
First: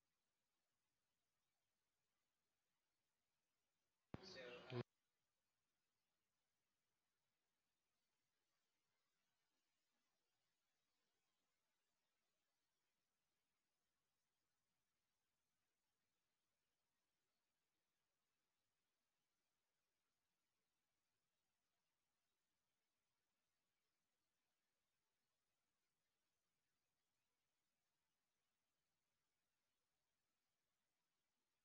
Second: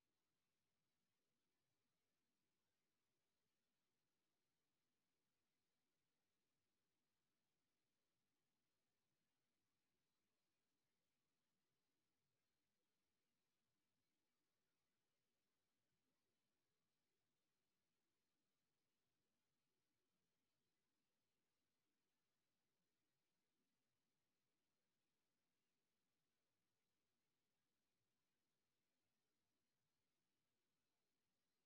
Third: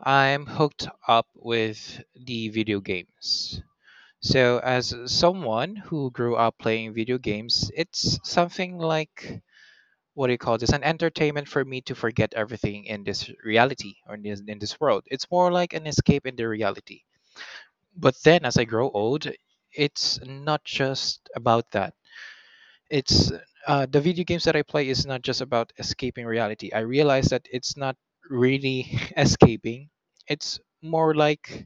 S2: I'm hooked up with the video games. So, as someone who grew up playing video games, it's something like, what do you call this, an entertainment for me to forget everything in this reality, or in in this world. It's more like an escape in the reality. But then as I grow old, it's not just about that. It's, the video games that I play is not just about escaping reality. I realize that it's not really escaping. It's more like,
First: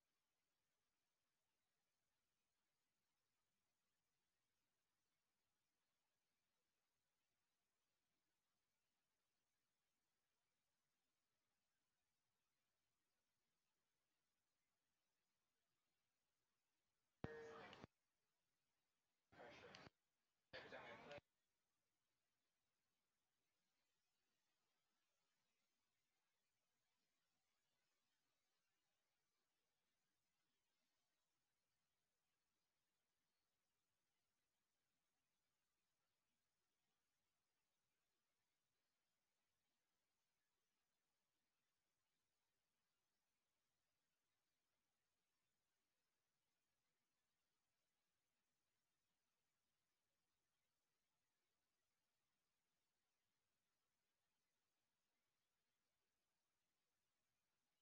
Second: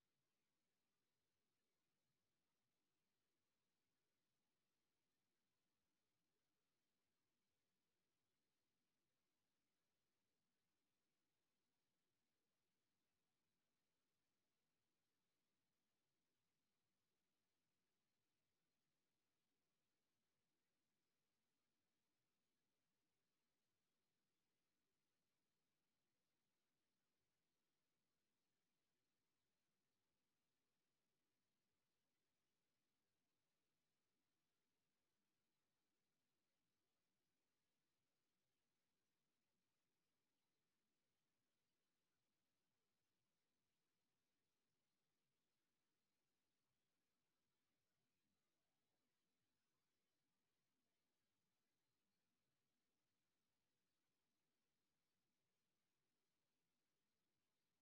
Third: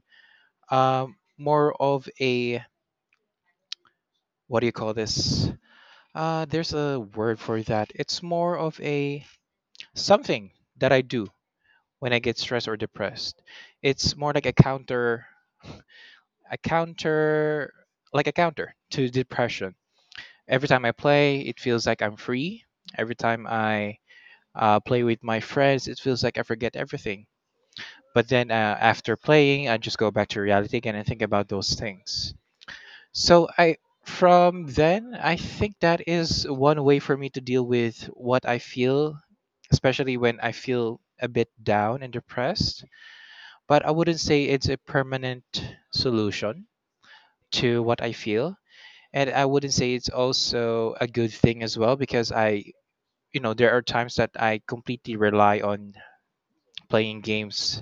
S2: more of a, what do you call this, there's a word for that, it's more of a something that I do when I get stressed or depressed. It's more like a counter, like a counter to depression. Every time I play, it feels like I'm free. Every time I play with my friends, it feels like I forget everything. But then after playing, I just go back to reality again and think about those things. So from then, I think that is one way for me to deal with what I feel, especially when I feel a bit down and depressed. But I wouldn't say it's a permanent solution to what I feel. And I wouldn't say it's also a good thing as well, because you know, there are times that I completely rely on playing games,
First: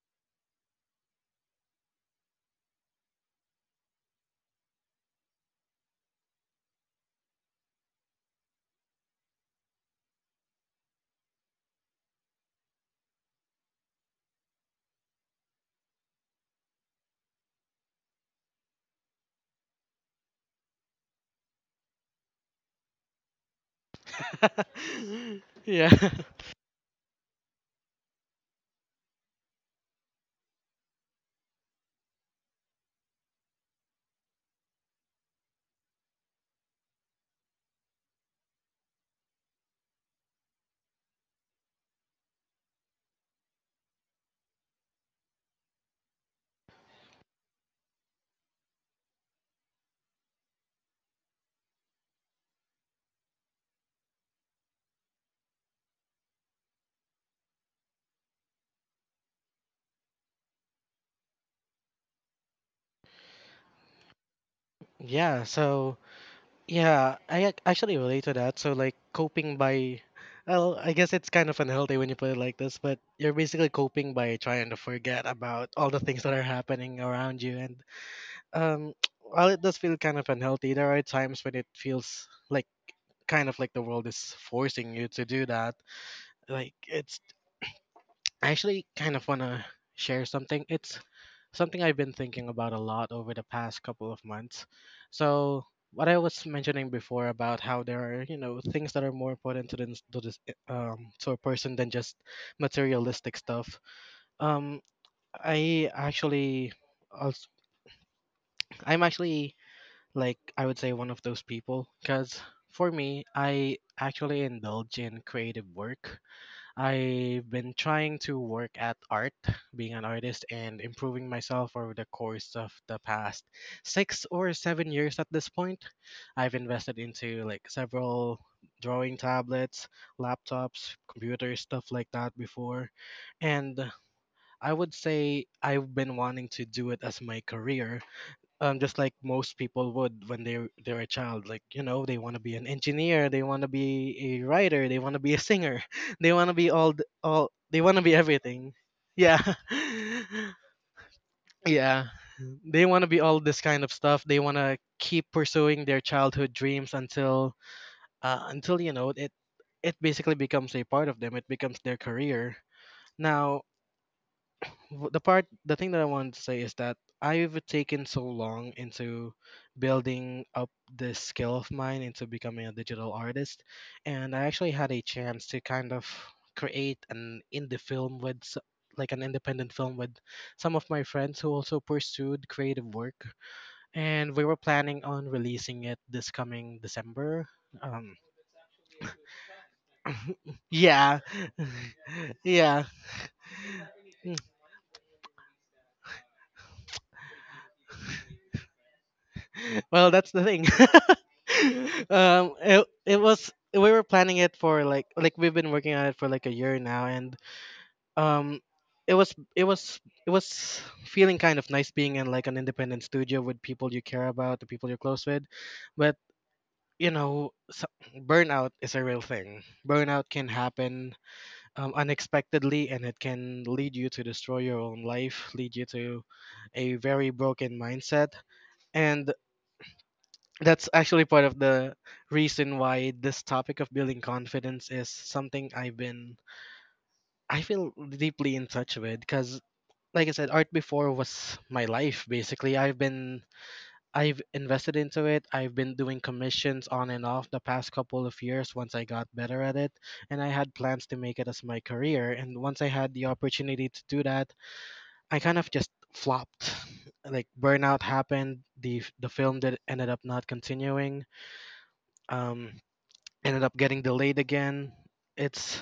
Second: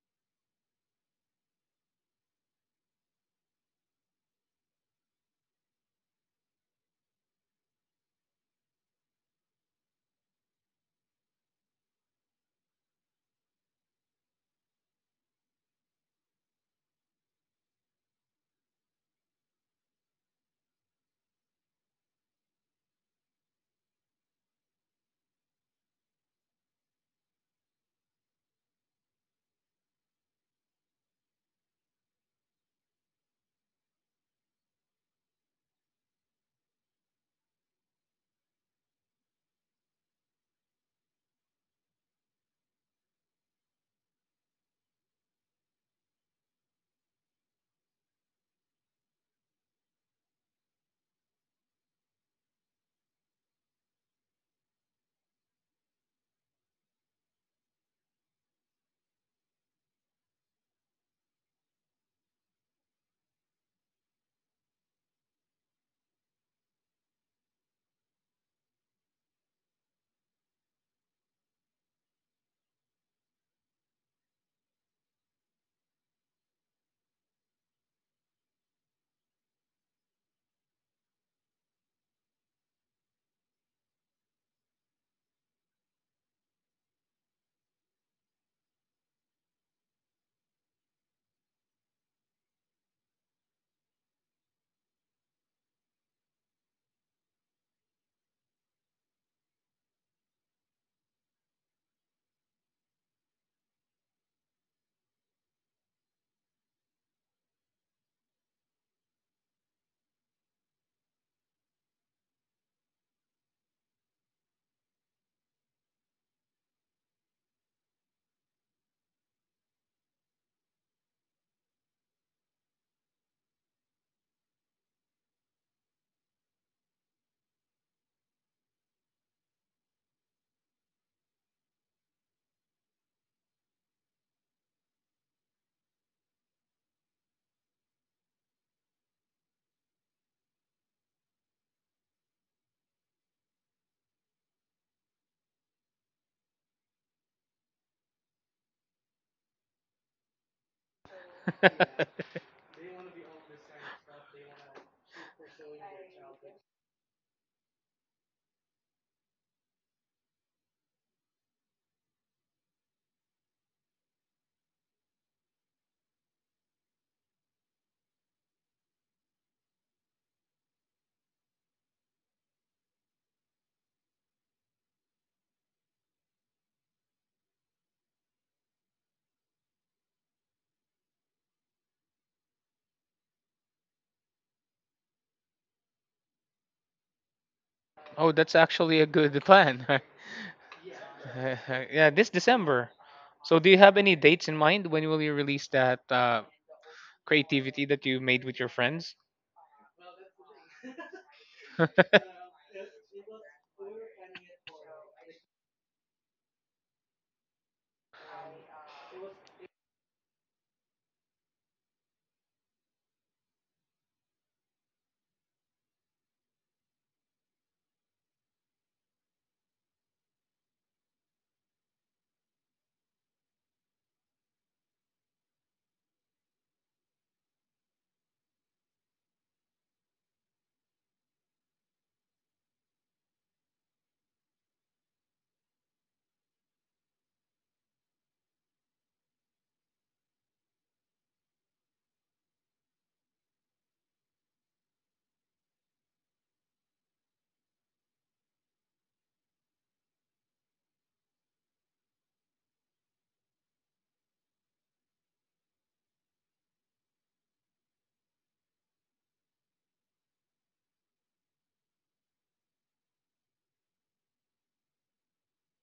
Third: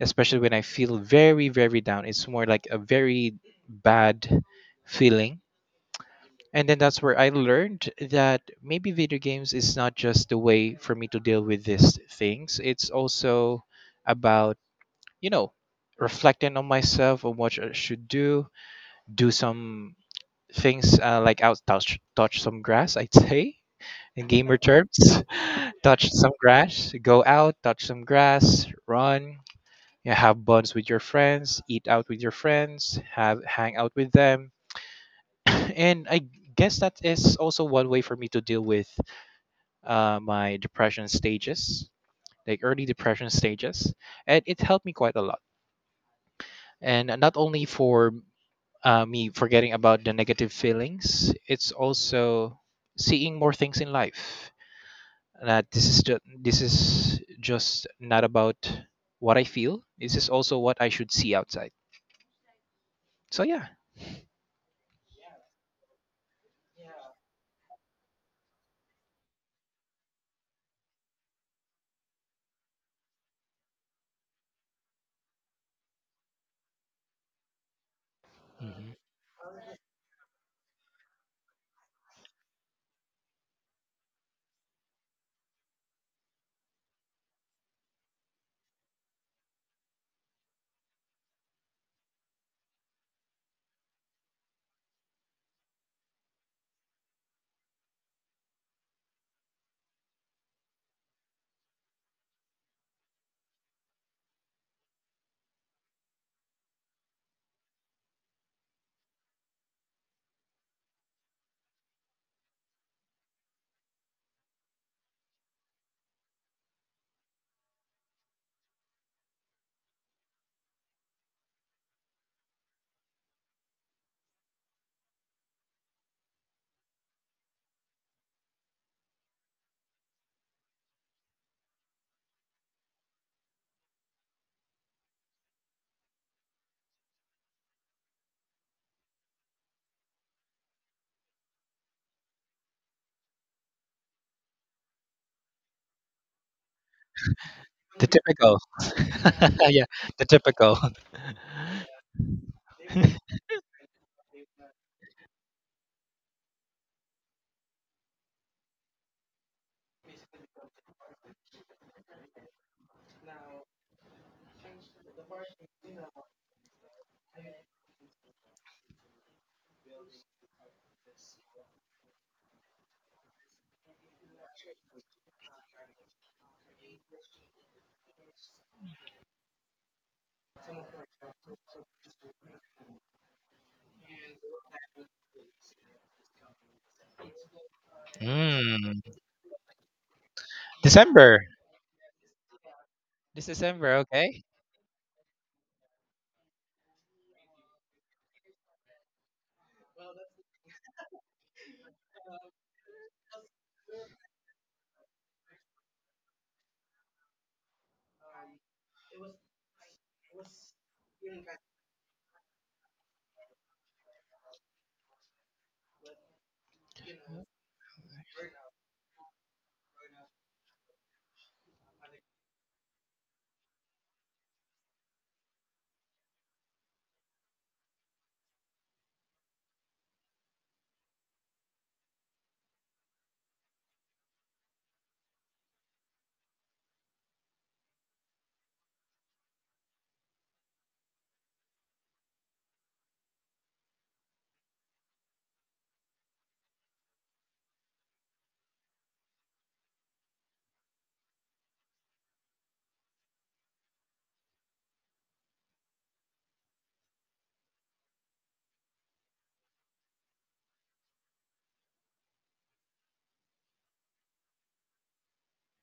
S2: especially when I feel very, very down. It's more like a very bad feeling. And then that's where I learned that maybe video games is not just the way for me to deal with these things. It's also about, you know, reflecting on myself on what I should do, do some things, like out, touch some grass I'd say, in gamer terms,
S1: Yeah.
S2: touch some grass, go out, touch some grass, run. Yeah, have buns with your friends, eat out with your friends, have hang out with them. And I guess that is also one way for me to deal with my depression stages, like early depression stages. And it helped me quite a lot, and not only for me forgetting about the negative feelings. It's also seeing more things in life. That this is just not about what I feel. This is also what I should see outside. So yeah.
S1: Yeah, so, yeah, I actually relate to that. So like coping by, well, I guess it's kind of unhealthy when you put it like this, but you're basically coping by trying to forget about all the things that are happening around you. And um,
S2: Mhm.
S1: while it does feel kind of unhealthy, there are times when it feels like kind of like the world is forcing you to do that. Like it's— I actually kind of want to share something. It's something I've been thinking about a lot over the past couple of months. So, what I was mentioning before about how there are, things that are more important to this, to a person than just materialistic stuff. Um, I actually, als- I'm actually like I would say one of those people because for me, I actually indulge in creative work. I've been trying to work at art, being an artist, and improving myself over the course of the past 6 or 7 years at this point. I've invested into like several drawing tablets, laptops, computers, stuff like that before. And I would say I've been wanting to do it as my career, just like most people would when they're a child. Like you know, they want to be an engineer, they want to be a writer, they want to be a singer, they want to be all th- all they want to
S2: The
S1: be
S2: typical.
S1: everything. Yeah,
S2: yeah, the typical.
S1: yeah. They want to be all this kind of stuff. They want to keep pursuing their childhood dreams until you know it basically becomes a part of them. It becomes their career. Now the thing that I wanted to say is that I've taken so long into building up this skill of mine into becoming a digital artist, and I actually had a chance to kind of create an indie film with like an independent film with some of my friends who also pursued creative work, and we were planning on releasing it this coming December. um
S3: Oh, that's actually a
S2: Mm.
S3: good plan.
S1: yeah.
S2: December.
S3: Uh, yeah, this
S1: Yeah,
S3: December.
S2: This
S3: So do you have
S2: December,
S3: any
S2: okay.
S3: dates in mind? When will you release that creativity that you made with your friends?
S1: well, that's the thing. It, it was we were planning it for like we've been working on it for like a year now, and um, it was it was it was feeling kind of nice being in like an independent studio with people you care about, the people you're close with, but you know, so, burnout is a real thing. Burnout can happen unexpectedly, and it can lead you to destroy your own life, lead you to a very broken mindset, and that's actually part of the reason why this topic of building confidence is something I feel deeply in touch with because like I said, art before was my life. Basically, I've been, I've invested into it, I've been doing commissions on and off the past couple of years once I got better at it, and I had plans to make it as my career, and once I had the opportunity to do that, I kind of just flopped. Like burnout happened, the film did ended up not continuing. um Ended up getting delayed again. It's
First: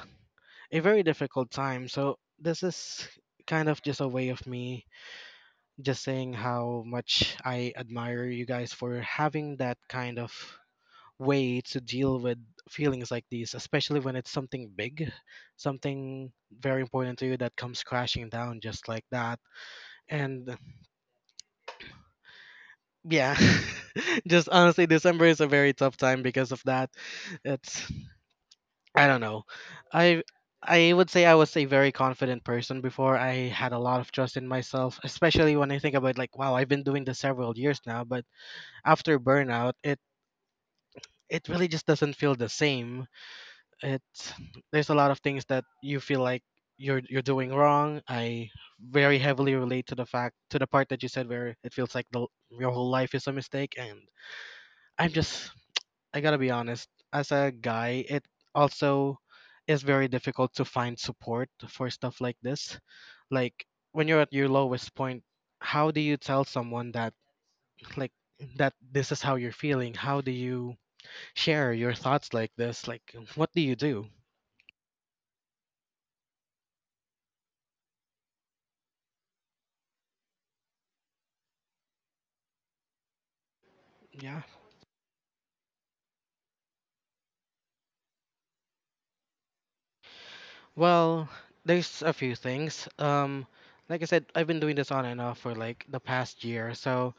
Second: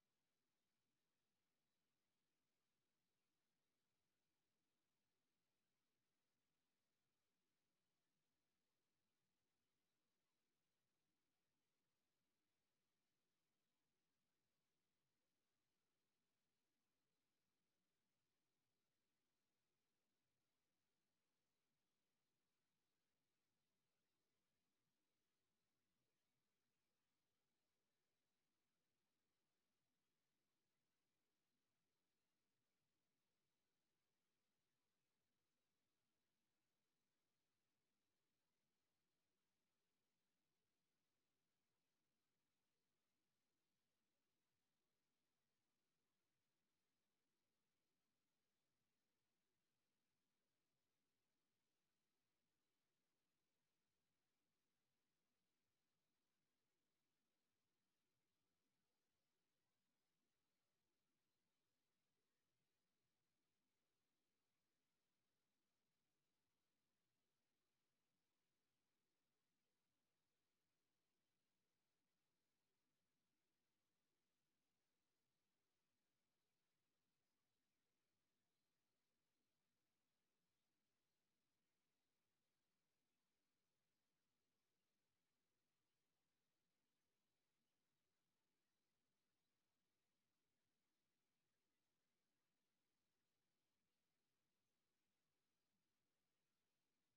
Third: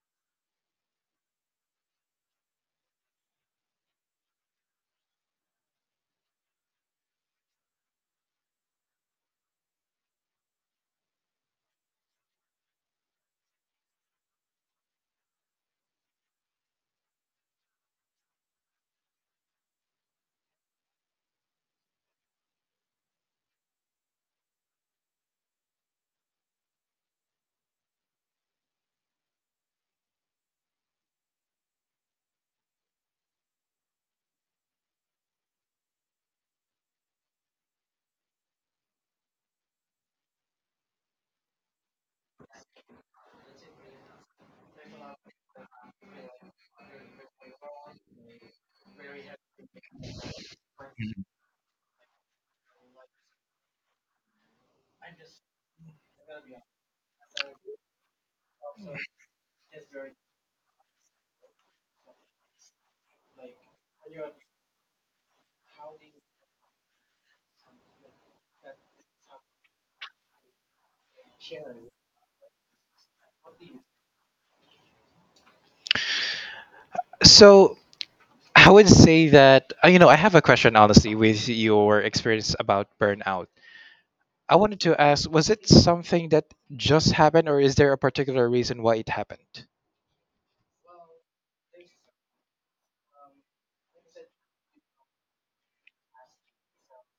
S1: a very difficult time. So this is kind of just a way of me just saying how much I admire you guys for having that kind of way to deal with feelings like these, especially when it's something big, something very important to you that comes crashing down just like that. And yeah, just honestly, December is a very tough time because of that. It's I don't know. I I would say I was a very confident person before. I had a lot of trust in myself, especially when I think about like, wow, I've been doing this several years now, but after burnout, it really just doesn't feel the same. It's there's a lot of things that you feel like you're doing wrong. I very heavily relate to the fact to the part that you said where it feels like the your whole life is a mistake, and I'm just, I gotta be honest, as a guy, it also is very difficult to find support for stuff like this. Like when you're at your lowest point, how do you tell someone that like that this is how you're feeling? How do you share your thoughts like this? Like what do you do?
S2: So I would say that, you know, I have a question honestly with your experience about burnout.
S1: Yeah.
S2: I wanted to ask, was it something that just happened, or is there a particular reason why it happened?
S1: Well, there's a few things. Like I said, I've been doing this on and off for like the past year. So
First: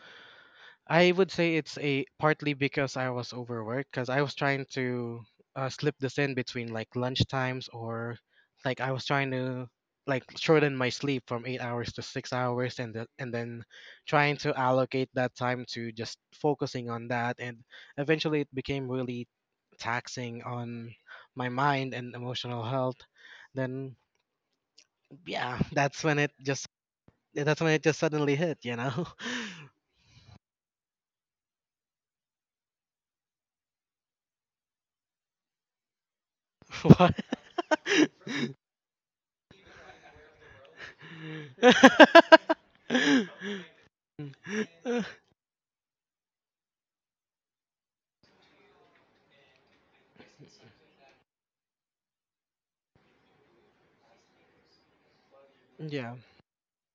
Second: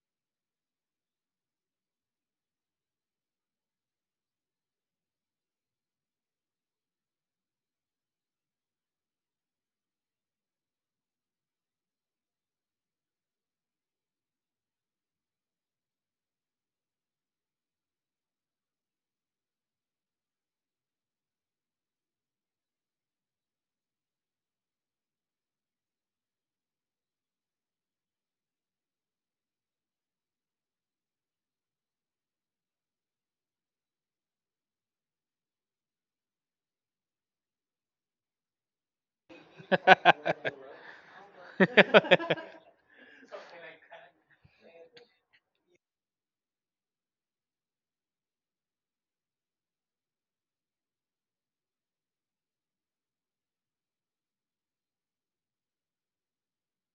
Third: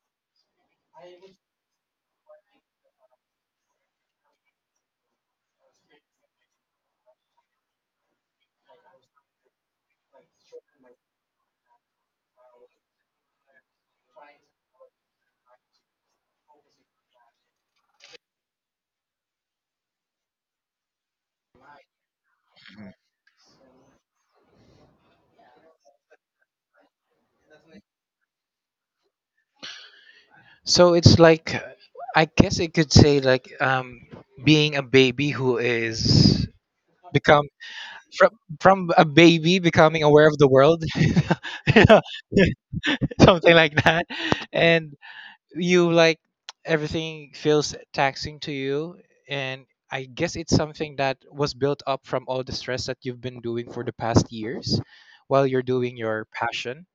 S1: I would say it's a partly because I was overworked because I was trying to slip this in between like lunch times, or like I was trying to like shorten my sleep from 8 hours to 6 hours, and then trying to allocate that time to just focusing on that, and eventually it became really taxing on my mind and emotional health. Then yeah, that's when it just, that's when it just suddenly hit, you know.
S2: So it's like, I guess it could say being a baby who is
S1: What?
S2: become from from a baby becoming aware of the
S3: Hmm.
S2: world, you know, something like that, and you like everything feels taxing to you. And I guess it's something that was built up from all the stress that you've been doing for the past years while you're doing
S1: Yeah,
S2: your passion.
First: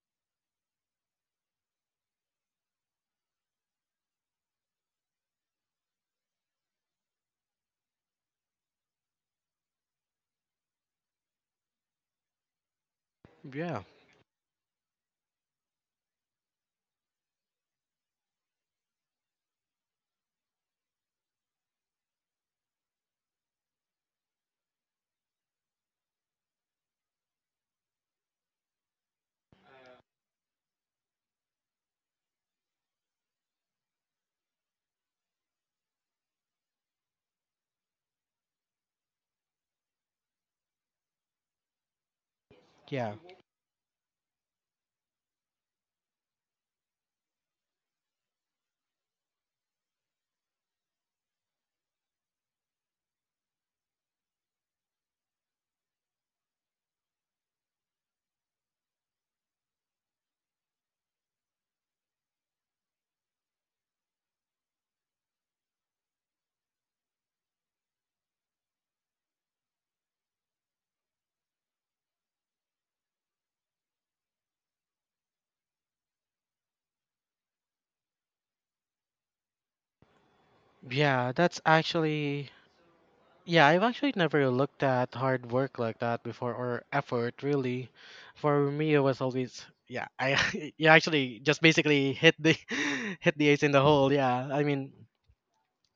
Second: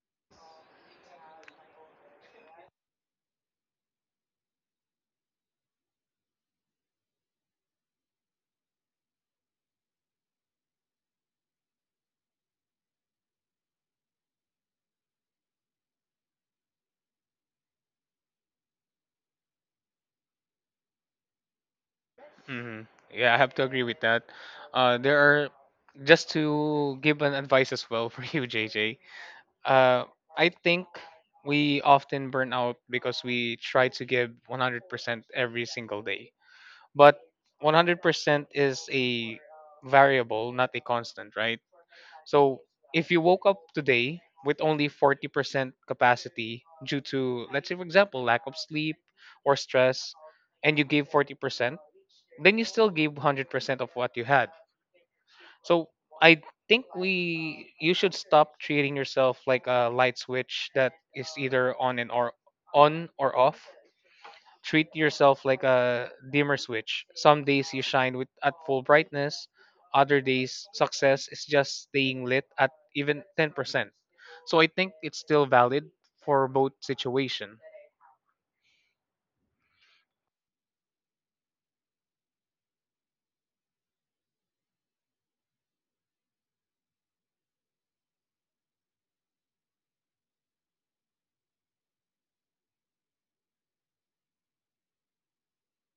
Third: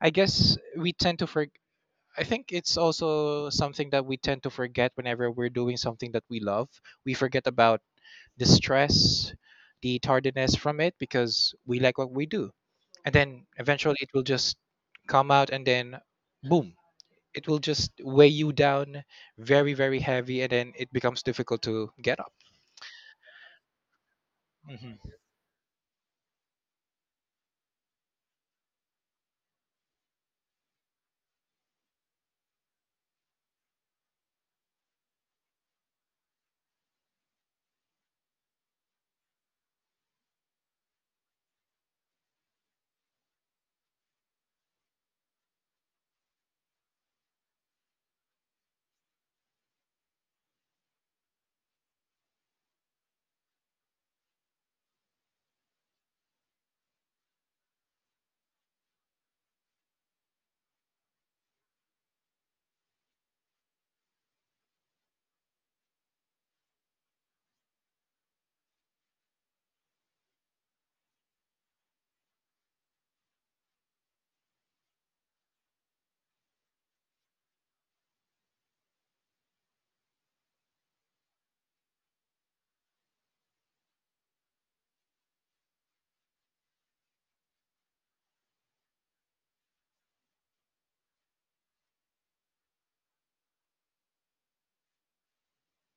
S2: i guess we tend to forget I think it's also something that we tend to forget whenever we're doing something that we love. We forget about the stress, the tardiness from it, because we like what we do. And then
S1: yeah,
S2: eventually it will just come out, and then boom, it will just weigh you down very heavy, and then it becomes difficult to get up.
S3: Yeah, I have to agree with that.
S2: Hmm.
S3: There are, just to give an advice as well for you, JJ. Uh, I think we often burn out because we try to give 100% every single day. But 100% is a variable, not a constant, right? So if
S1: yeah,
S3: you woke up today with only 40% capacity due to, let's say, for example, lack of sleep or stress, and you gave 40%, then you still gave 100% of what you had. So I think we you should stop treating yourself like a light switch that is either on or off. Treat yourself like a dimmer switch. Some days you shine with at full brightness, other days success is just staying lit at even 10%. So I think it's still valid for both situation.
S1: yeah. That's actually, yeah. I've actually never looked at hard work like that before, or effort really. For me, it was always yeah. I you actually just basically hit the hit the ace in the hole. Yeah, I mean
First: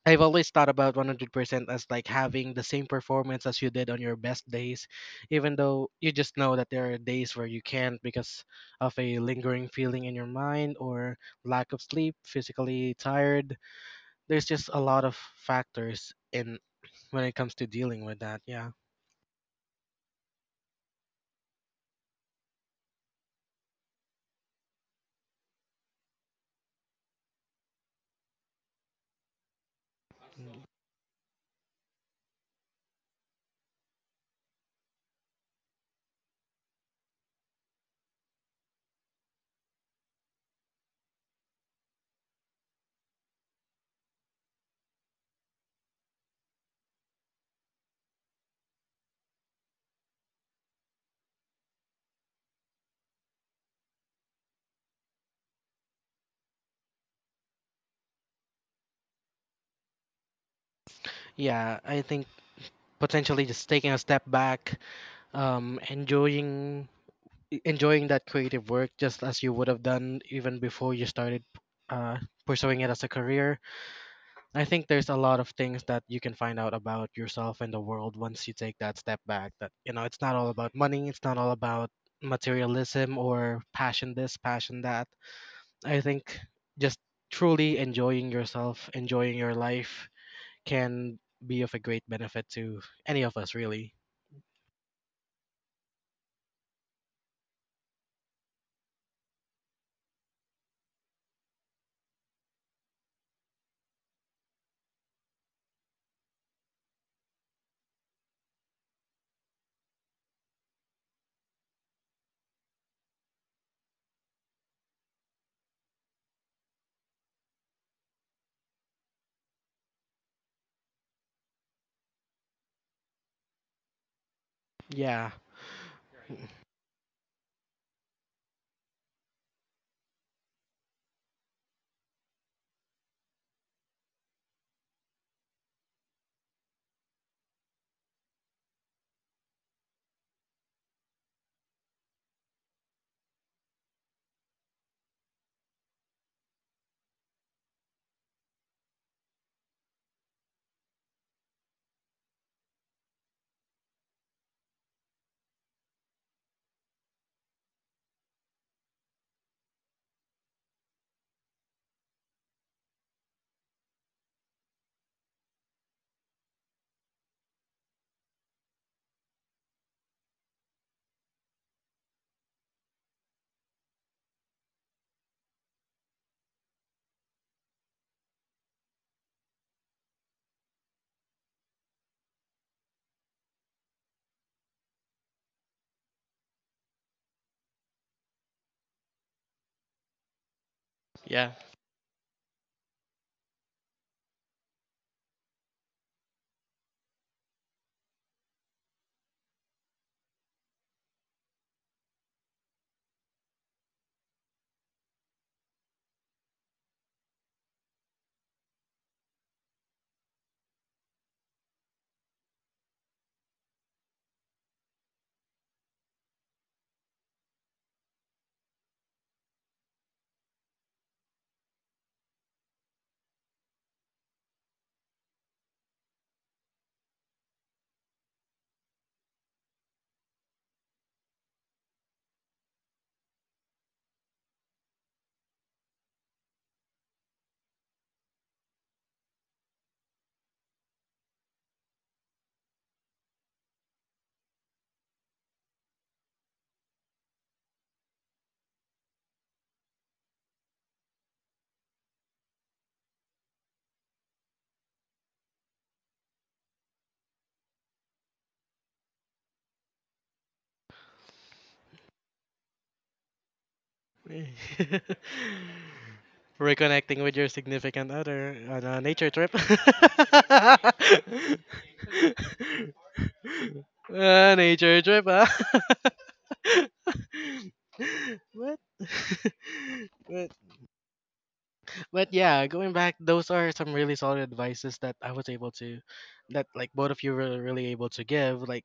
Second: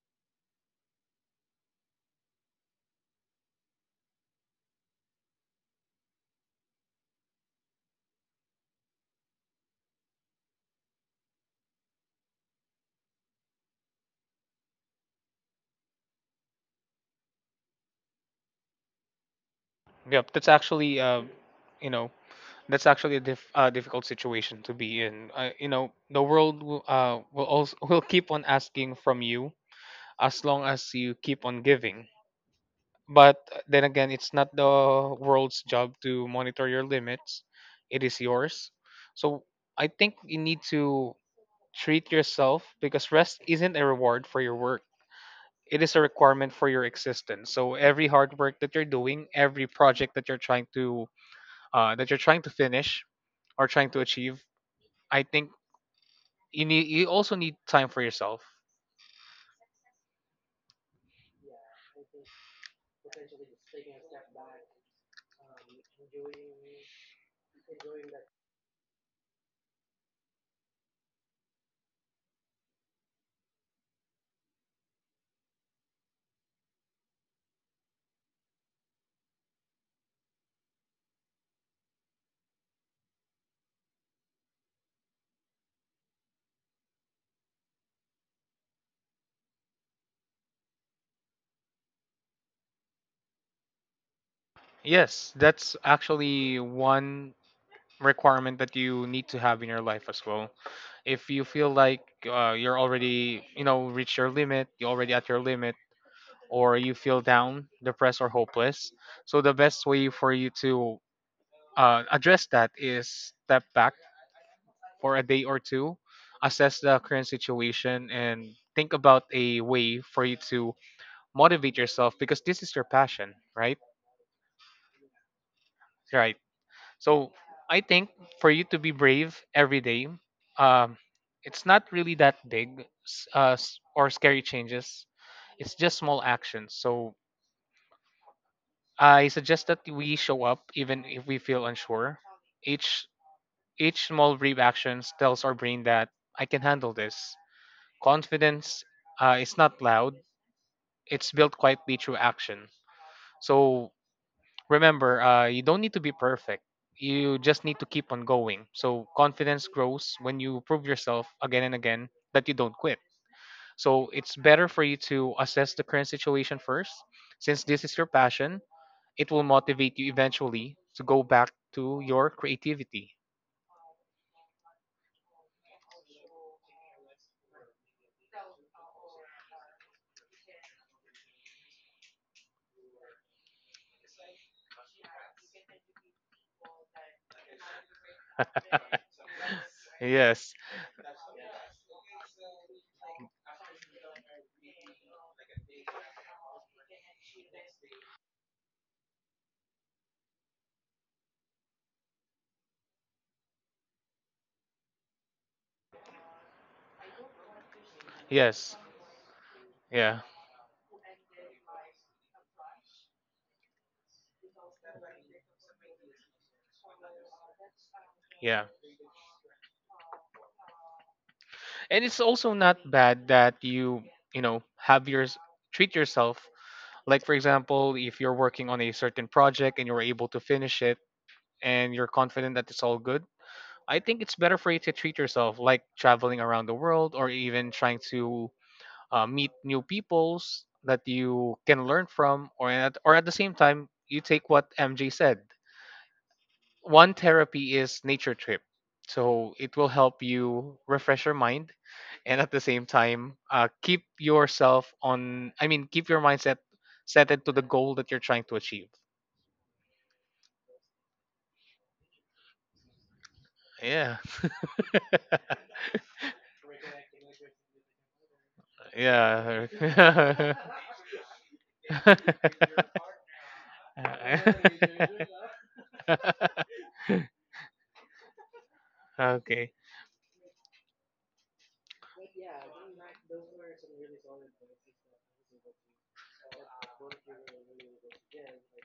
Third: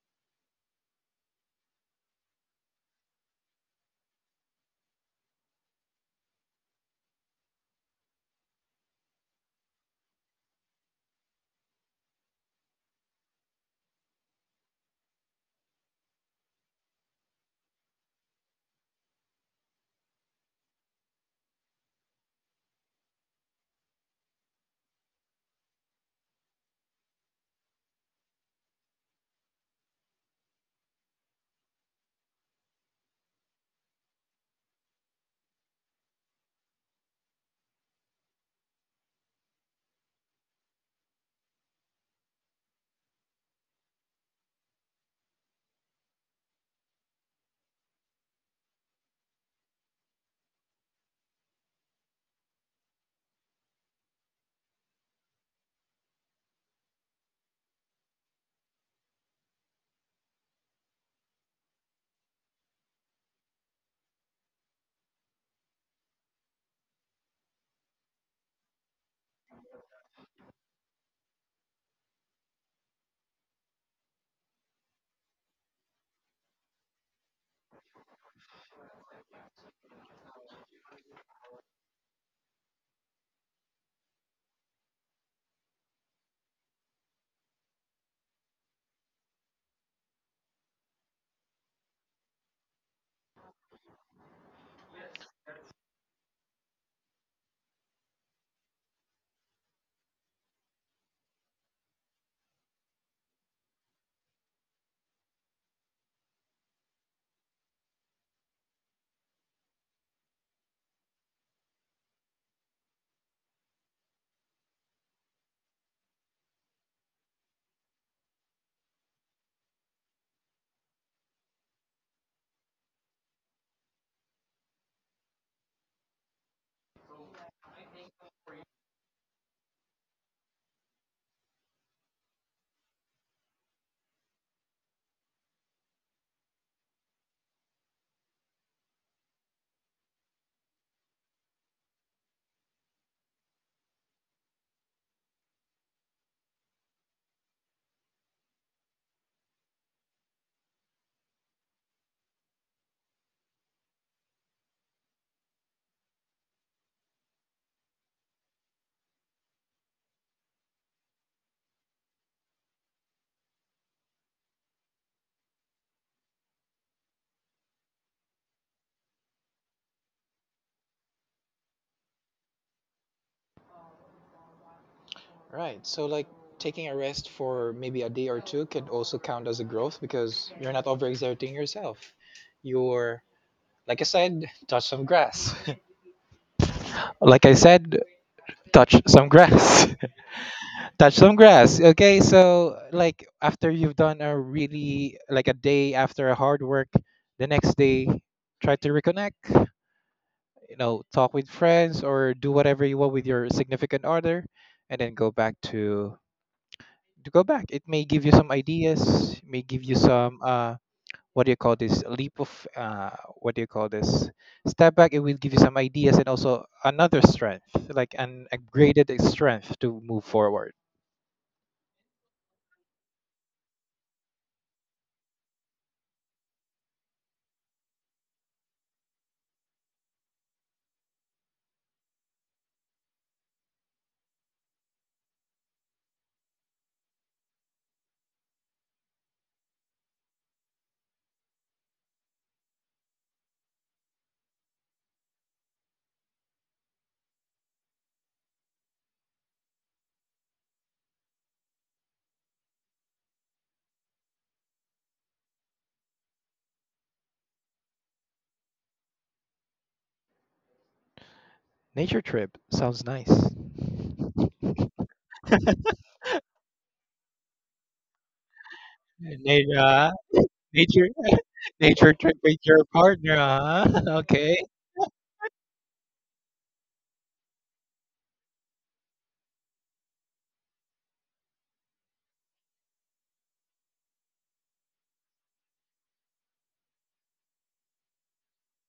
S1: I've always thought about 100% as like having the same performance as you did on your best days, even though you just know that there are days where you can't because of a lingering feeling in your mind, or lack of sleep, physically tired. There's just a lot of factors in when it comes to dealing with that. Yeah.
S3: Yep, that's actually you know, that's actually a difficult situation to be in. You know, the world will also will keep on asking from you as
S1: Mm.
S3: long as you keep on giving. But then again, it's not the world's job to monitor your limits; it is yours. So I think you need to treat yourself, because rest isn't a reward for your work. It is a requirement for your existence. So every hard work that you're doing, every project that you're trying to finish, or trying to achieve, I think you also need time for yourself.
S1: Yeah, I think potentially just taking a step back, enjoying enjoying that creative work just as you would have done even before you started uh, pursuing it as a career. I think there's a lot of things that you can find out about yourself and the world once you take that step back. That you know, it's not all about money. It's not all about materialism or passion this, passion that. I think just truly enjoying yourself, enjoying your life, can be of a great benefit to any of us, really.
S3: Yes, that's actually one requirement that you need to have in your life as well. If you feel like you're already, you know, reached your limit, you're already at your limit, or you feel down, depressed, or hopeless, so the best way for you to address that is step back for a day or two, assess the current situation, and think about a way for you to motivate yourself, because this is your passion, right?
S1: Yeah,
S3: Right. So I think for you to be brave every day, um, it's not really that big s- s- or scary changes. It's just small actions. So I suggest that we show up even if we feel unsure. Each each small brave actions tells our brain that I can handle this. Confidence, is not loud. It's built quietly through action. So remember, you don't need to be perfect, you just need to keep on going. So confidence grows when you prove yourself again and again that you don't quit. So it's better for you to assess the current situation first. Since this is your passion, it will motivate you eventually to go back to your creativity.
S2: Right, so like taking a rest for maybe a day or two could also count as a growth because you're not overexerting yourself. You're, like I said, touch some grass, like I said, touch some grass,
S3: Yes.
S2: touch some
S1: yeah.
S2: grass. Okay, so like after you've done a really, like a day after a hard work, the next day try to reconnect, you know, talk with friends or do whatever you want with your significant other, and then go back to go back, it may give you some
S3: Yes.
S2: ideas, may give you
S3: Yeah.
S2: some, what do you call this leap of, uh what do you call this step back, it will give you some ideas and also another strength, like an
S3: Yeah,
S2: upgraded strength to move forward.
S3: and it's also not bad that you know, have your, treat yourself. Like for example, if you're working on a certain project and you're able to finish it, and you're confident that it's all good, I think it's better for you to treat yourself, like traveling around the world, or even trying to meet new peoples that you can learn from, or at the same time you take what MJ said, one therapy is nature trip. So it will help you refresh your mind, and at the same time keep yourself on, keep your mindset set into the goal that you're trying to achieve.
S2: Nature trip sounds nice.
S3: Yeah.
S1: Reconnecting with your significant other on a nature trip.
S3: Yeah.
S2: Na- uh, nature, nature trip with your partner, huh? Okay.
S1: Ah, nature trip, huh? What?
S3: Okay.
S1: but but yeah, going back, those are some really solid advices that I was able to, that like both of you were really able to give. Like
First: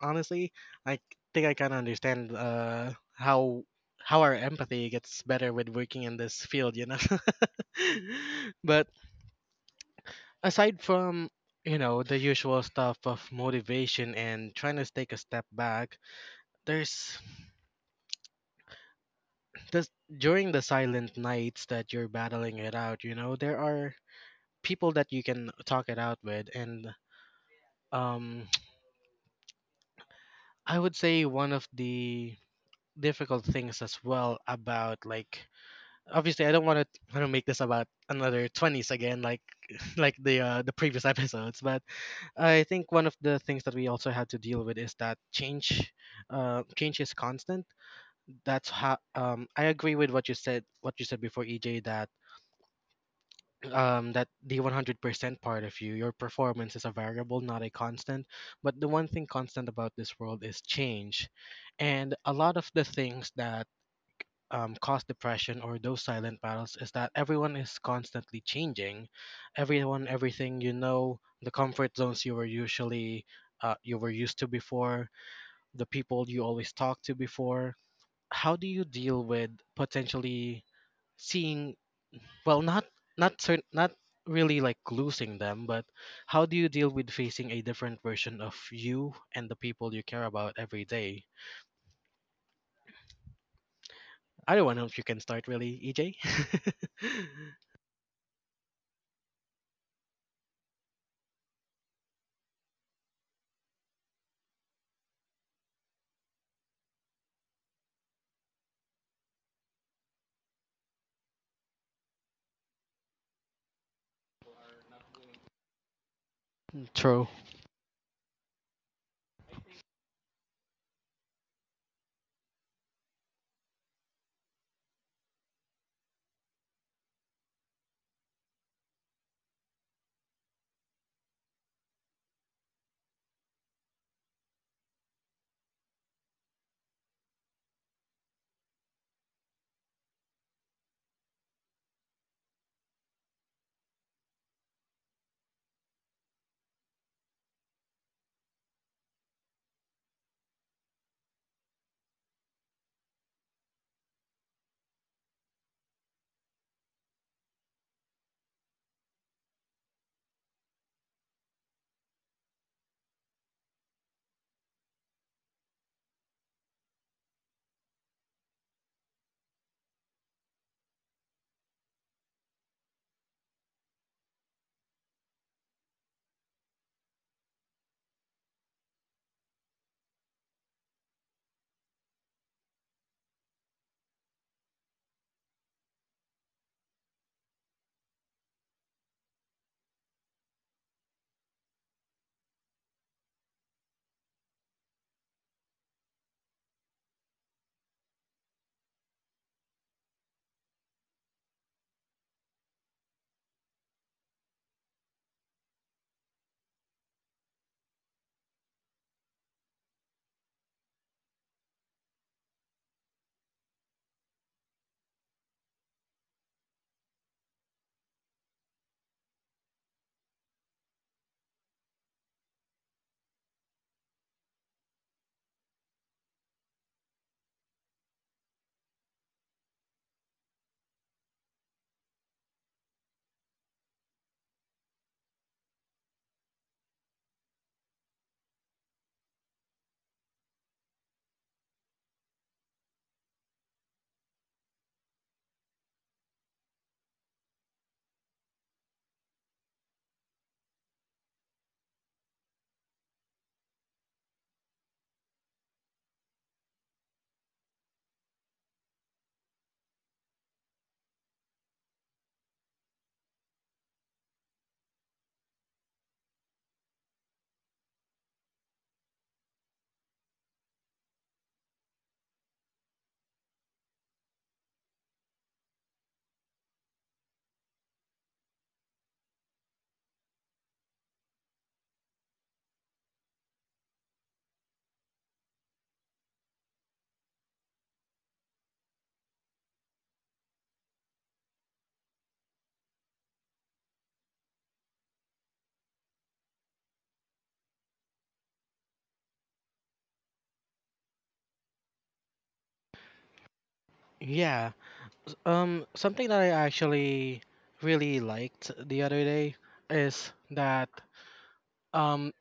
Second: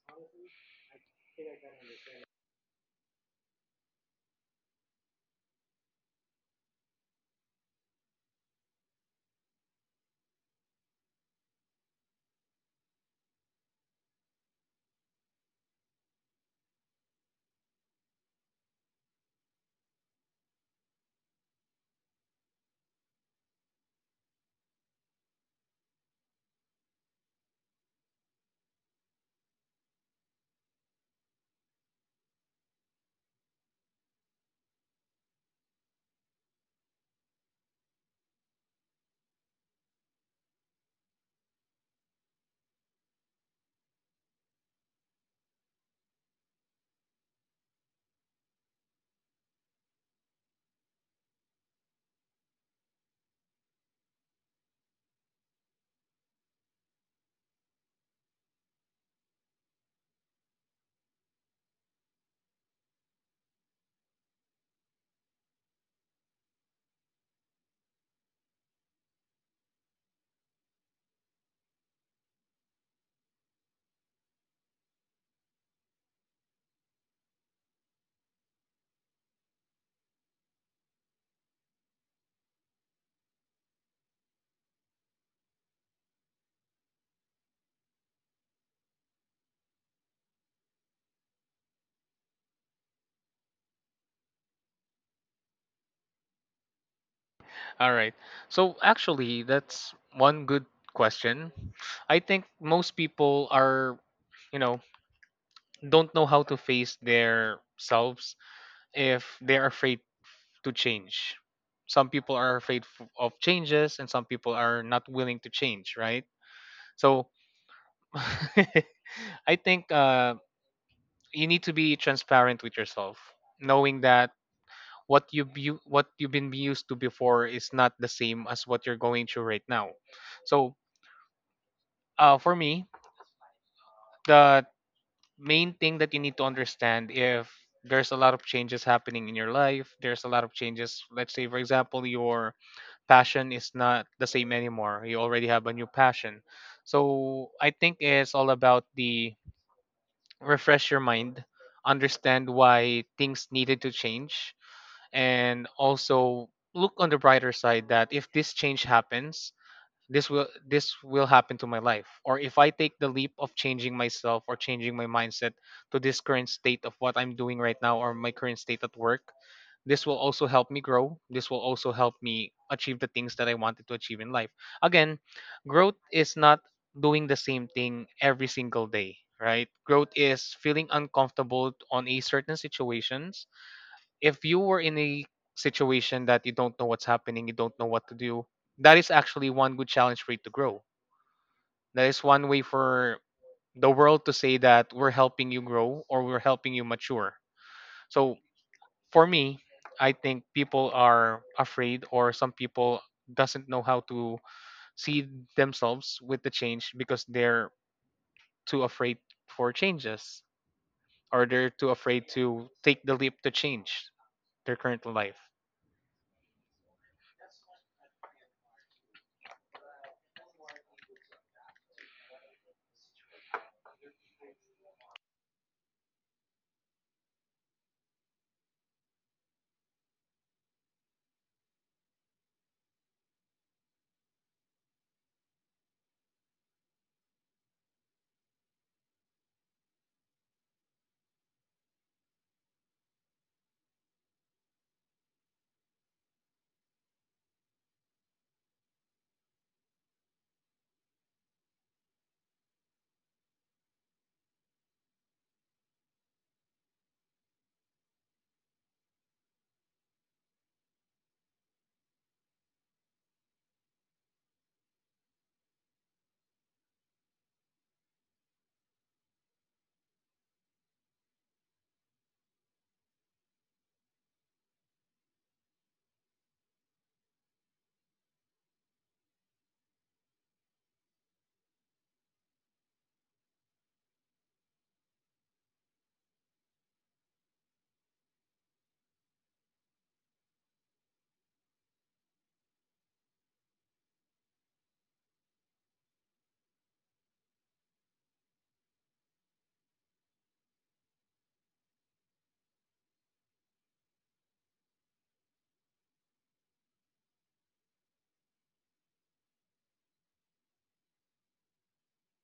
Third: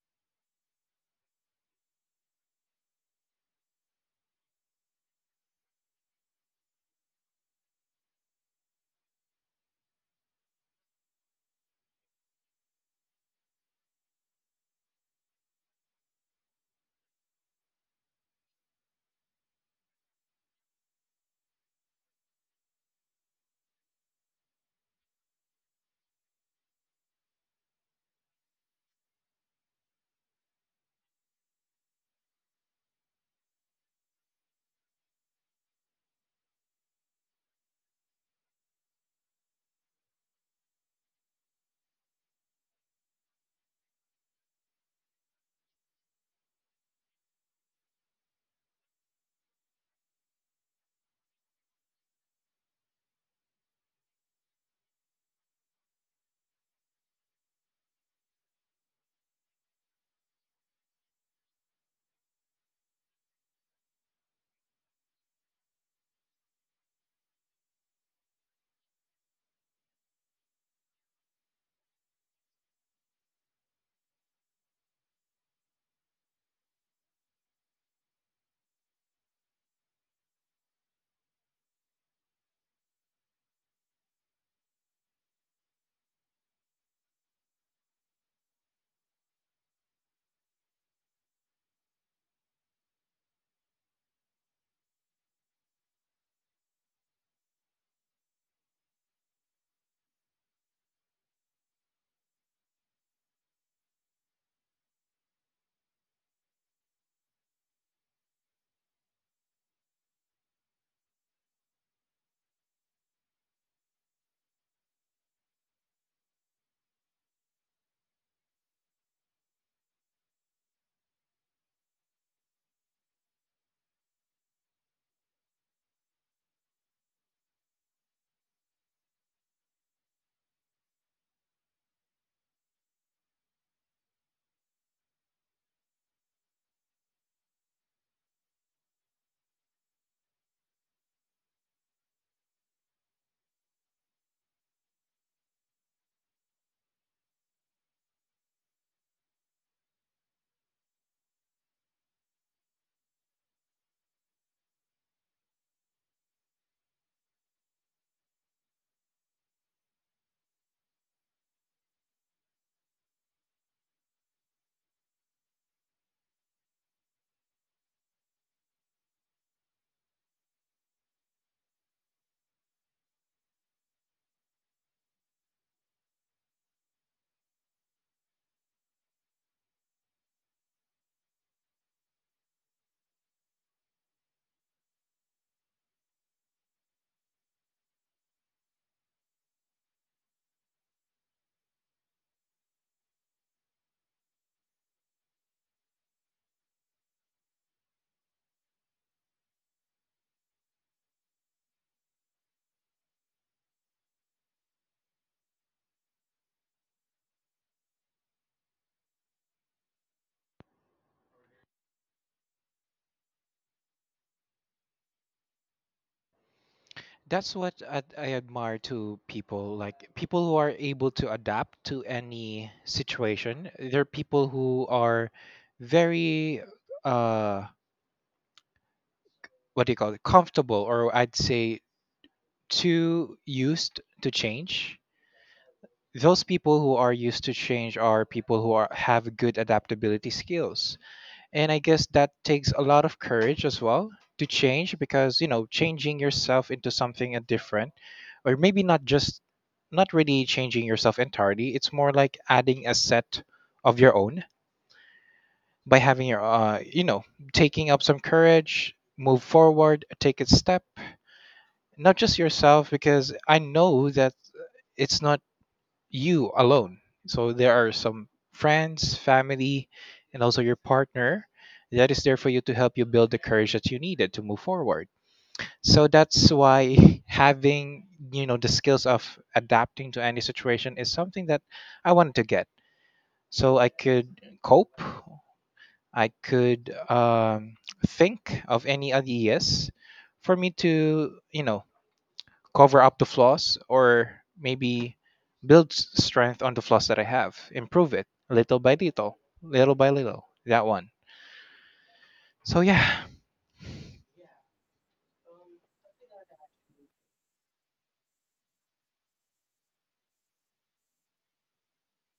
S1: honestly, I think I kind of understand how our empathy gets better with working in this field, you know. But aside from you know the usual stuff of motivation and trying to take a step back, there's this during the silent nights that you're battling it out. You know, there are people that you can talk it out with, and um, I would say one of the difficult things as well about like obviously I don't want to, I don't make this about another 20s again, like like the previous episodes, but I think one of the things that we also had to deal with is that change, change is constant. That's how I agree with what you said before, EJ, that that the 100% part of you your performance is a variable, not a constant, but the one thing constant about this world is change. And a lot of the things that cause depression or those silent battles is that everyone is constantly changing. Everyone, everything, you know, the comfort zones you were usually you were used to before, the people you always talked to before. How do you deal with potentially seeing, well, not cer- not really like losing them, but how do you deal with facing a different version of you and the people you care about every day? I don't know if you can start really, EJ.
S3: All right. So actually that's one good question. I think most people are, you know, don't know how to face their selves if they're afraid to change. Some people are afraid of changes, and some people are not willing to change, right?
S1: True.
S3: So I think, you need to be transparent with yourself, knowing that what you've been used to before is not the same as what you're going through right now. So for me, the main thing that you need to understand, if there's a lot of changes happening in your life, there's a lot of changes. Let's say, for example, your passion is not the same anymore. You already have a new passion. So I think it's all about the refresh your mind, understand why things needed to change, and also look on the brighter side that if this change happens, this will happen to my life. Or if I take the leap of changing myself or changing my mindset to this current state of what I'm doing right now, or my current state at work, this will also help me grow, this will also help me achieve the things that I wanted to achieve in life. Again, growth is not doing the same thing every single day, right? Growth is feeling uncomfortable on a certain situation. If you were in a situation that you don't know what's happening, you don't know what to do, that is actually one good challenge for you to grow. That is one way for the world to say that we're helping you grow, or we're helping you mature. So for me, I think people are afraid, or some people doesn't know how to see themselves with the change because they're too afraid for changes, or they're too afraid to take the leap to change their current life.
S2: That's what I admire to people, like people who are able to adapt to any situation. There are people who are very, uh what do you call it comfortable, or I'd say too used to change. Those people who are used to change are people who are have good adaptability skills. And I guess that takes a lot of courage as well to change because, you know, changing yourself into something different, or maybe not just, not really changing yourself entirely. It's more like adding a set of your own by having your, you know, taking up some courage, move forward, take a step, not just yourself, because I know that it's not you alone. So there are some friends, family, and also your partner that is there for you to help you build the courage that you needed to move forward. So that's why having, you know, the skills of adapting to any situation is something that I wanted to get. So I could cope, I could think of any ideas for me to, you know, cover up the flaws, or maybe strength on the flaws that I have, improve it little by little, little by little. That one. So yeah,
S1: Yeah. Something that I actually really liked the other day is that um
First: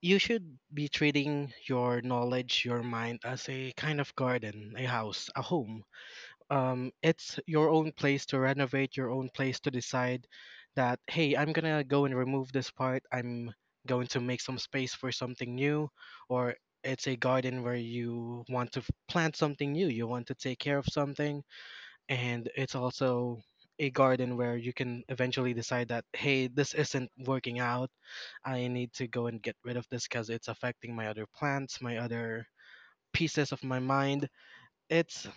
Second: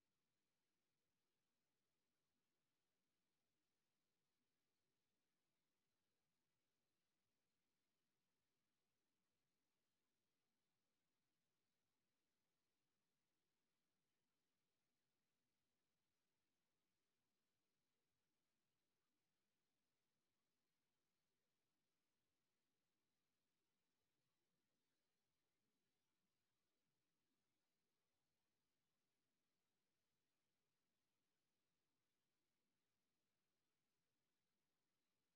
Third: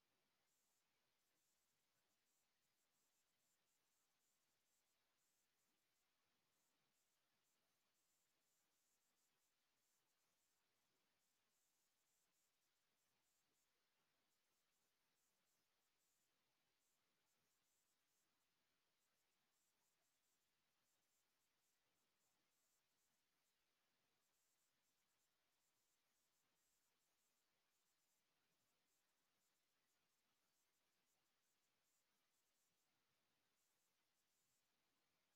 S1: you should be treating your knowledge, your mind as a kind of garden, a house, a home. It's your own place to renovate, your own place to decide that, hey, I'm gonna go and remove this part. I'm going to make some space for something new, or it's a garden where you want to plant something new, you want to take care of something, and it's also a garden where you can eventually decide that, hey, this isn't working out, I need to go and get rid of this because it's affecting my other plants, my other pieces of my mind. It's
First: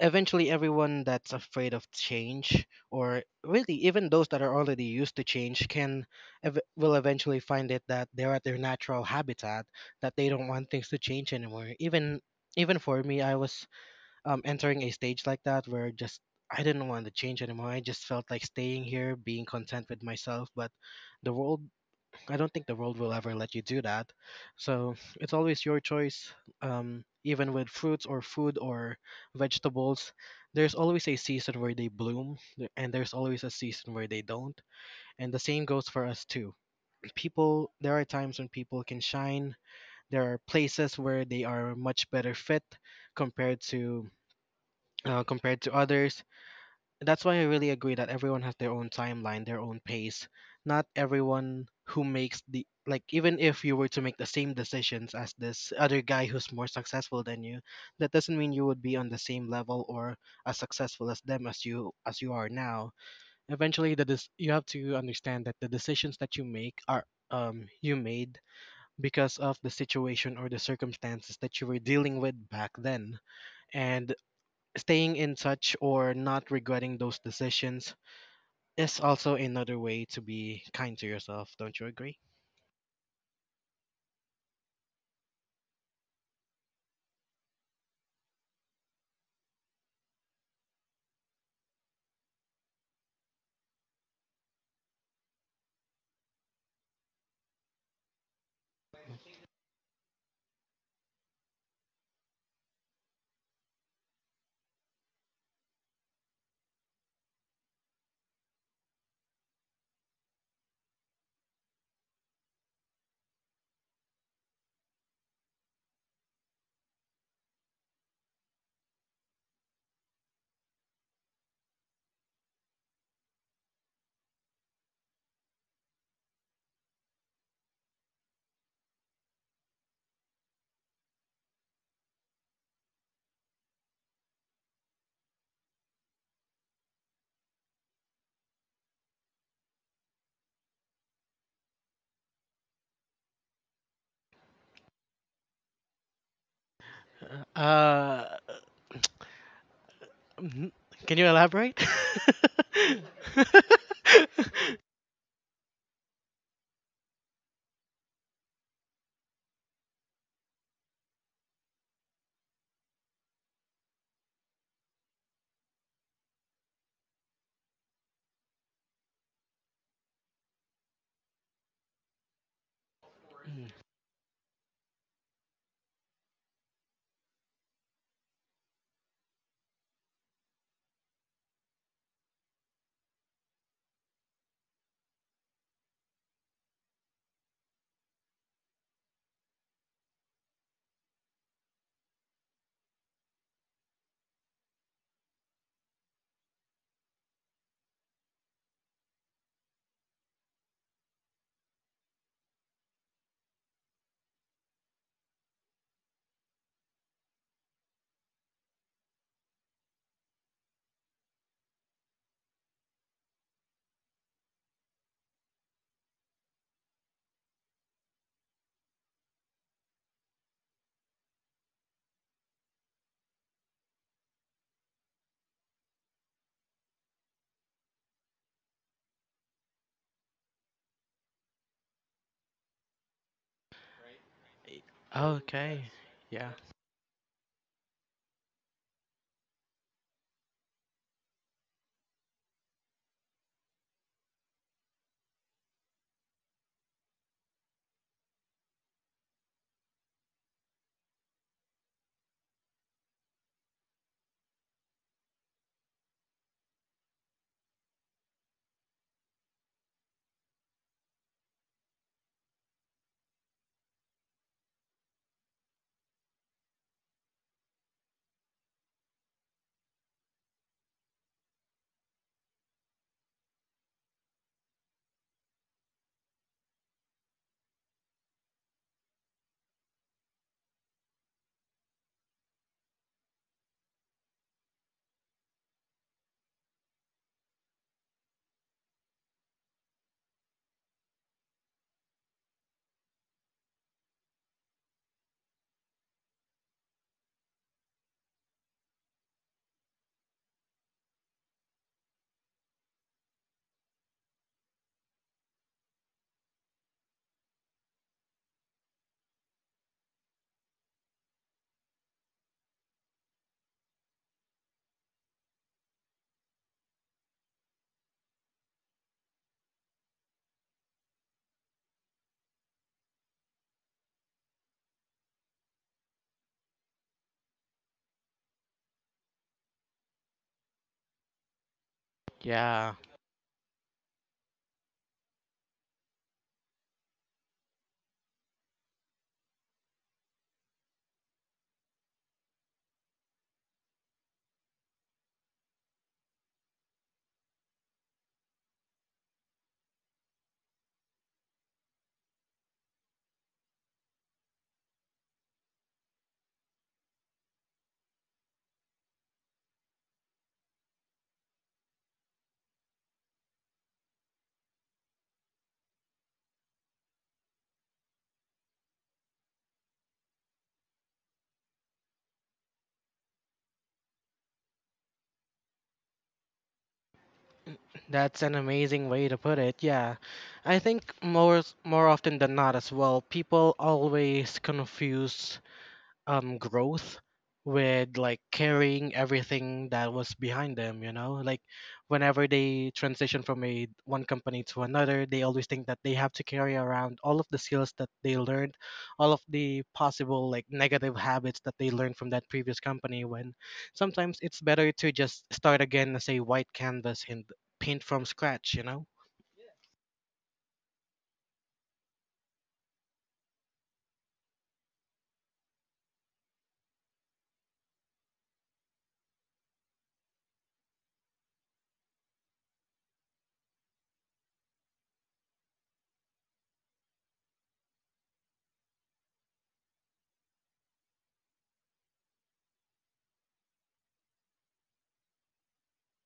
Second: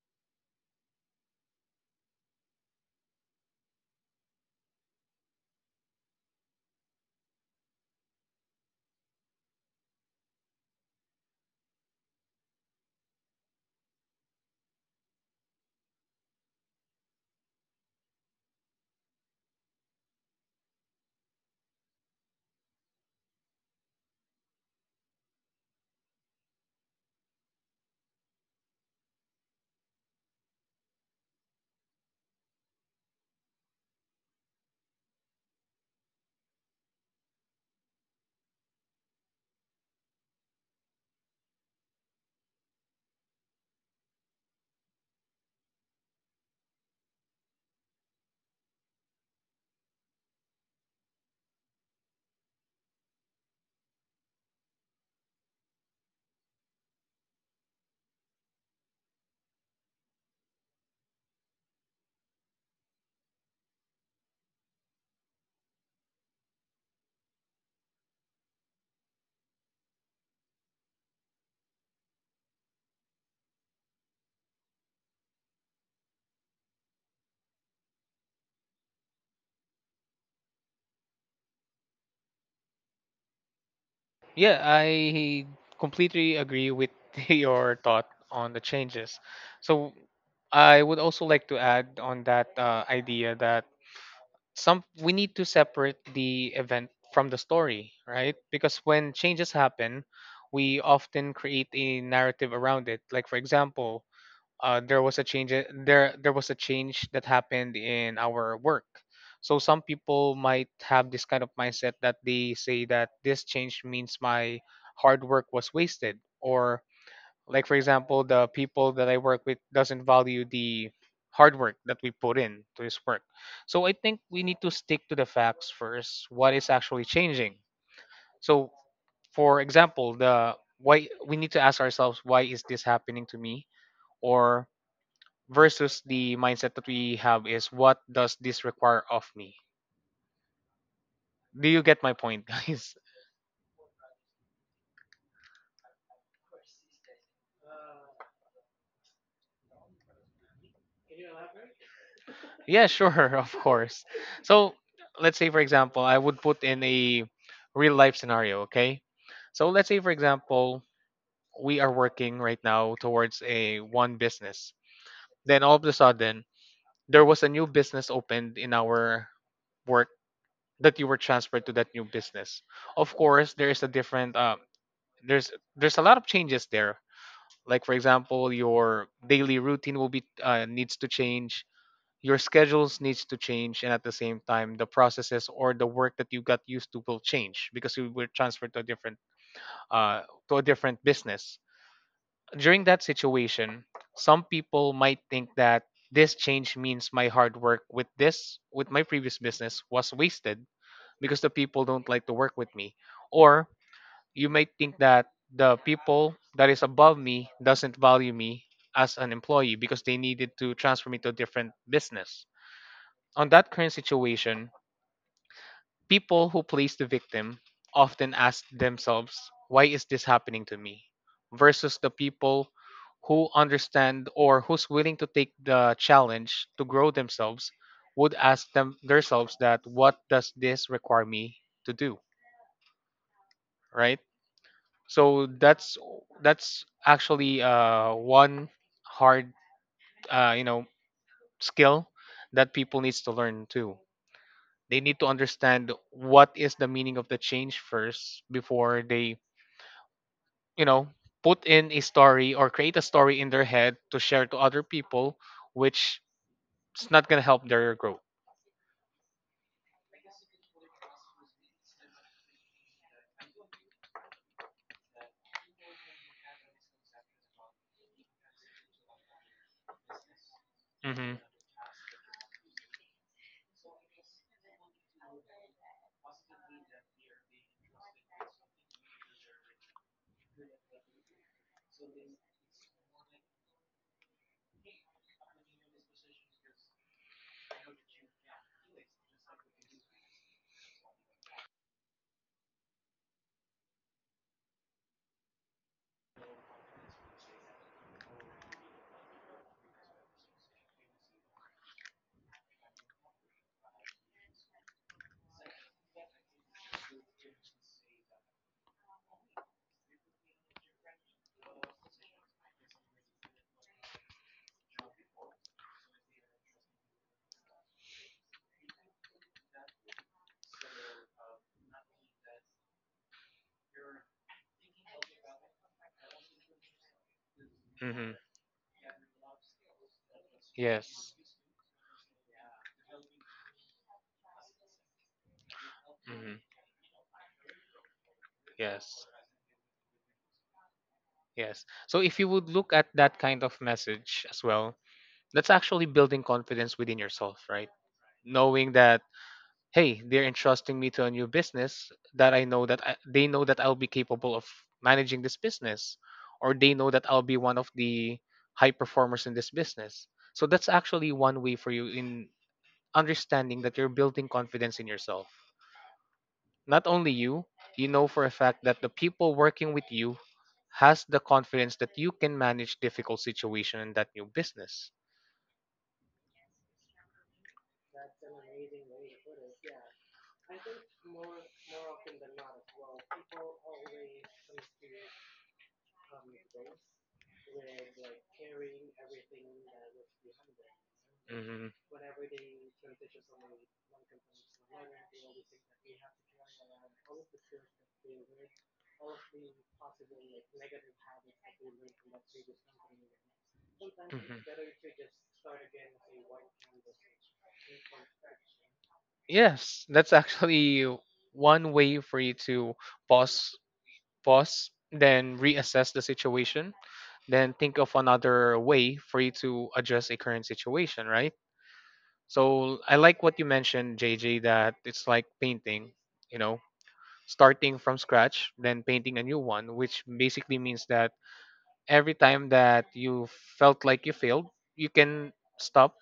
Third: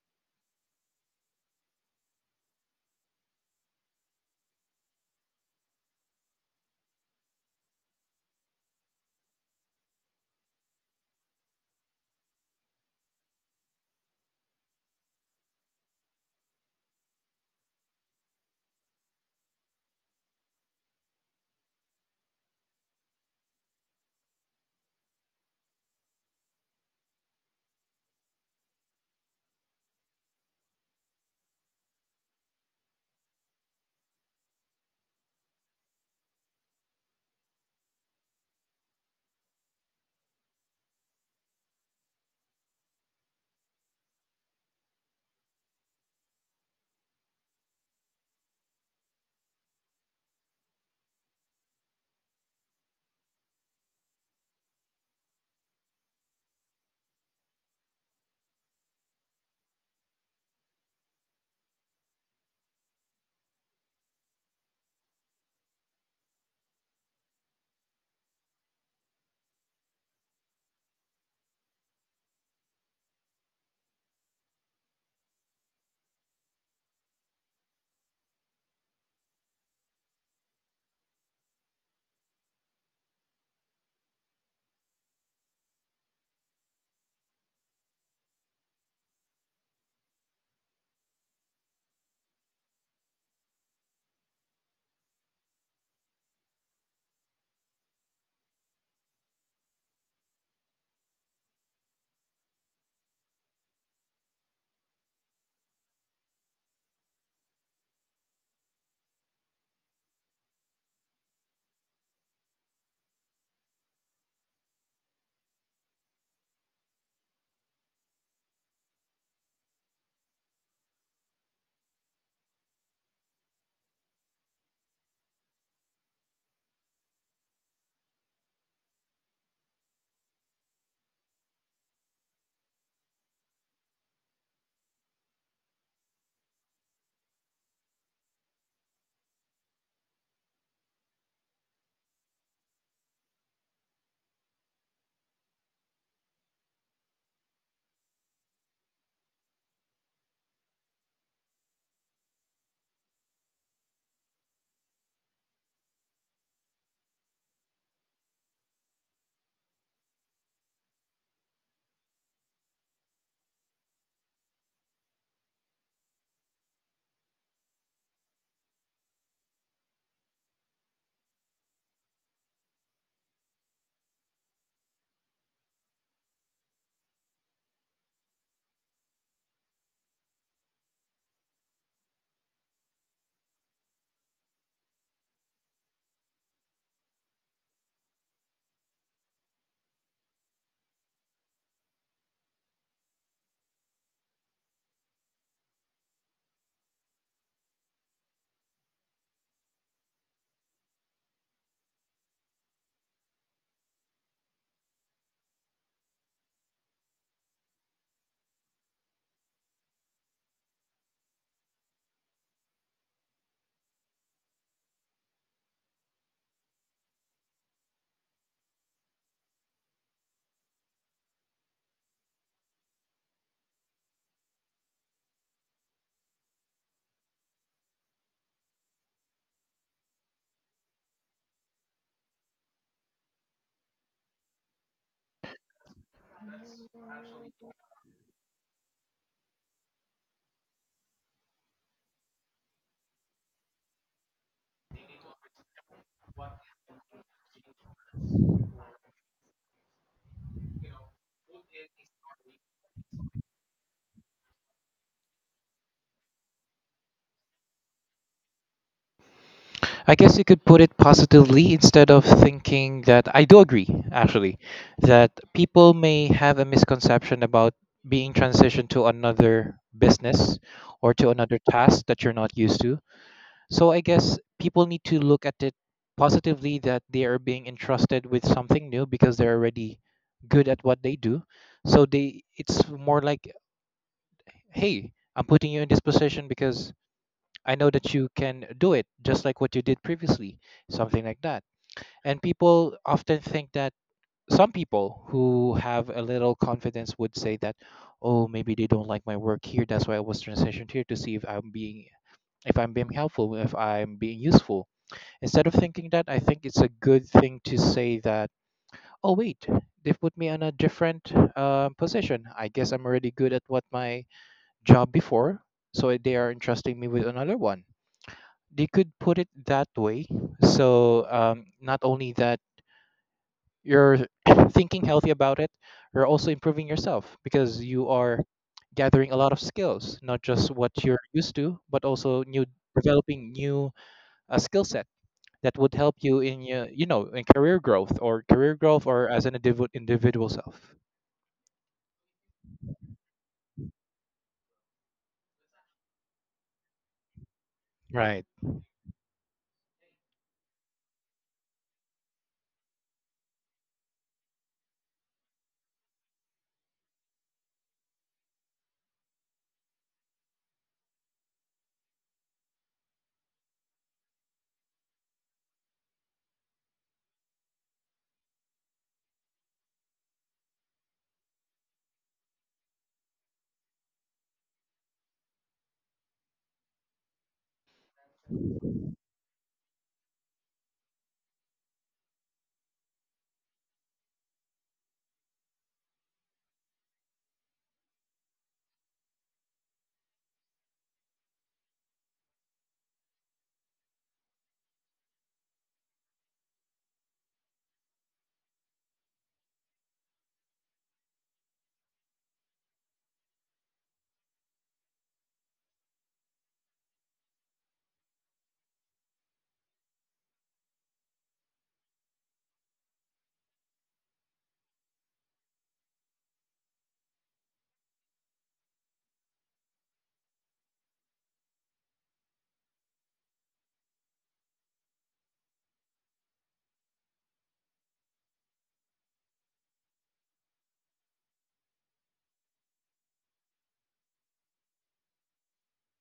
S1: eventually everyone that's afraid of change, or really even those that are already used to change, can will eventually find it that they're at their natural habitat, that they don't want things to change anymore. Even for me, I was entering a stage like that where just I didn't want to change anymore. I just felt like staying here, being content with myself. But the world, I don't think the world will ever let you do that. So it's always your choice. Even with fruits or food or vegetables, there's always a season where they bloom, and there's always a season where they don't. And the same goes for us too. People, there are times when people can shine. There are places where they are much better fit compared to compared to others. That's why I really agree that everyone has their own timeline, their own pace. Not everyone who makes the like even if you were to make the same decisions as this other guy who's more successful than you, that doesn't mean you would be on the same level or as successful as them as you are now. Eventually, you have to understand that the decisions that you make are you made because of the situation or the circumstances that you were dealing with back then, and staying in touch or not regretting those decisions is also another way to be kind to yourself. Don't you agree?
S3: Yeah, I completely agree with your thought on the changes. So I would also like to add on that idea that some, we need to separate the event from the story, right? Because when changes happen, we often create a narrative around it. Like for example, there was a change in- there was a change that happened in our work. So some people might have this kind of mindset that they say that this change means my hard work was wasted, or like for example, the people that I work with doesn't value the hard work that we put in to this work. So I think we need to stick to the facts first, what is actually changing. So for example, the why, we need to ask ourselves, why is this happening to me? Or versus the mindset that we have is, what does this require of me? Do you get my point, guys?
S1: Uh, mhm. Can you elaborate?
S3: Yeah, sure, of course. So let's say, for example, I would put in a real life scenario, okay? So let's say, for example, we are working right now towards a one business. Then all of a sudden, there was a new business opened in our work that you were transferred to that new business. Of course,
S1: Mm,
S3: there is a different there's a lot of changes there. Like for example, your daily routine will be needs to change, your schedules needs to change, and at the same time the processes or the work that you got used to will change because you were transferred to a uh, different business. During that situation, some people might think that this change means my hard work with my previous business was wasted because the people don't like to work with me, or you may think that the people that is above me doesn't value me as an employee because they needed to transfer me to a different business. On that current situation, people who place the victim often ask themselves, why is this happening to me? Versus the people who understand or who's willing to take the challenge to grow themselves would ask themselves that, what does this require me to do, right? So
S1: okay. Yeah.
S3: that's actually one hard, uh, you know skill that people needs to learn too. They need to understand what is the meaning of the change first before they, you know put in a story or create a story in their head to share to other people, which is not going to help their growth.
S2: I guess you could put it positively instead of thinking that. I do agree actually that people may have a misconception about being transitioned to another business or to
S3: Hmm.
S2: another task that you're not used to. So I guess people need to look at it positively, that they are being entrusted with something new because they're already good at what they do. So they, it's more like, hey, I'm putting you in this position because I know that you can do it just like what you did previously, something like that. And people often think that, some people who have a little confidence would say that, oh, maybe they don't like my work here. That's why I was transitioned here, to see if I'm being helpful, if I'm being useful. Instead of thinking that, I think it's a good thing to say that, oh, wait, they put me on a different position. I guess I'm already good at what my job before, so they are entrusting me with another one. They could put it that way. So not only that you're thinking healthy about it, you're also improving yourself because you
S3: Hmm.
S2: are gathering a lot of skills, not just what you're
S3: Yes.
S2: used to, but also new
S1: Yeah.
S2: developing new skill sets that would help you
S3: Hmm.
S2: in your, you know, in career growth, or career growth,
S3: Yes.
S2: or as an individual self.
S3: Yes. So if you would look at that kind of message as well, that's actually building confidence within yourself, right?
S2: Right,
S3: Knowing that, hey, they're entrusting me to a new business that I know that I, they know that I'll be capable of managing this business, or they know that I'll be one of the high performers in this business. So that's actually one way for you in understanding that you're building confidence in yourself. Not only you, you know, for a fact that the people working with you has the confidence that you can manage difficult situation in that new business.
S1: That's an amazing way to put it. Yeah. I think more more often than not as well, people always confuse growth with like carrying everything that was behind them, you know, like
S3: Mhm,
S1: whenever they transition from a one company to another, they always think that they have to carry around all of the skills that they learned, all of the possible like negative habits that they learned from that previous company, when sometimes it's
S3: mhm.
S1: better to just start again as a white canvas and paint from scratch, you know?
S3: Yes, that's actually one way for you to pause, pause, then reassess the situation, then think of another way for you to address a current situation, right? So I like what you mentioned, JJ, that it's like painting, you know, starting from scratch, then painting a new one, which basically means that every time that you felt like you failed, you can stop,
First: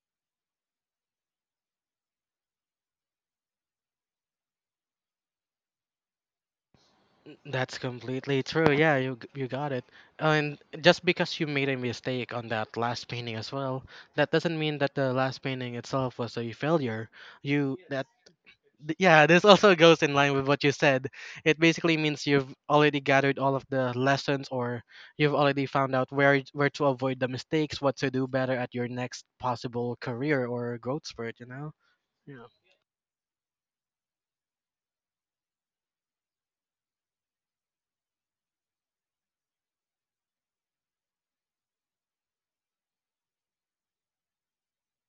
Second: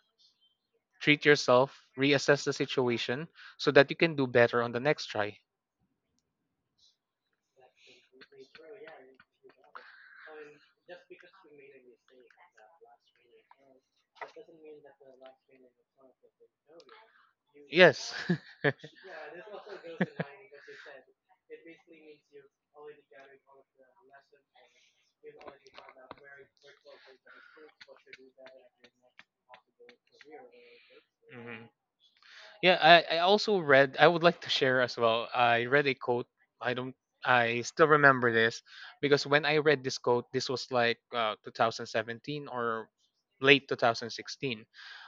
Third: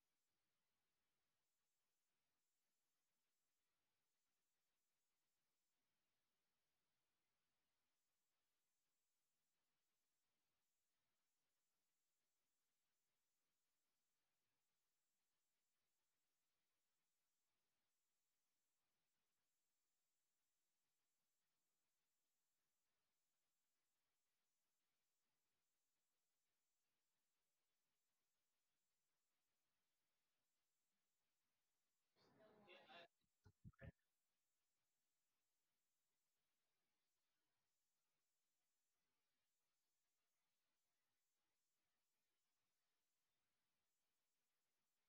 S3: treat yourself, reassess the situation so that you can do better on the next try.
S1: That's completely true. Yeah, you got it. And just because you made a mistake on that last painting as well, that doesn't mean that the last painting itself was a failure. You that
S3: Yes.
S1: yeah, this also goes in line with what you said. It basically means you've already gathered all of the lessons, or you've already found out where to avoid the mistakes, what to do better at your next possible career or growth spurt, you
S3: Mhm.
S1: know? Yeah.
S3: Yeah, I also read, I would like to share as well. I read a quote. I don't, I still remember this because when I read this quote, this was like 2017 or late 2016.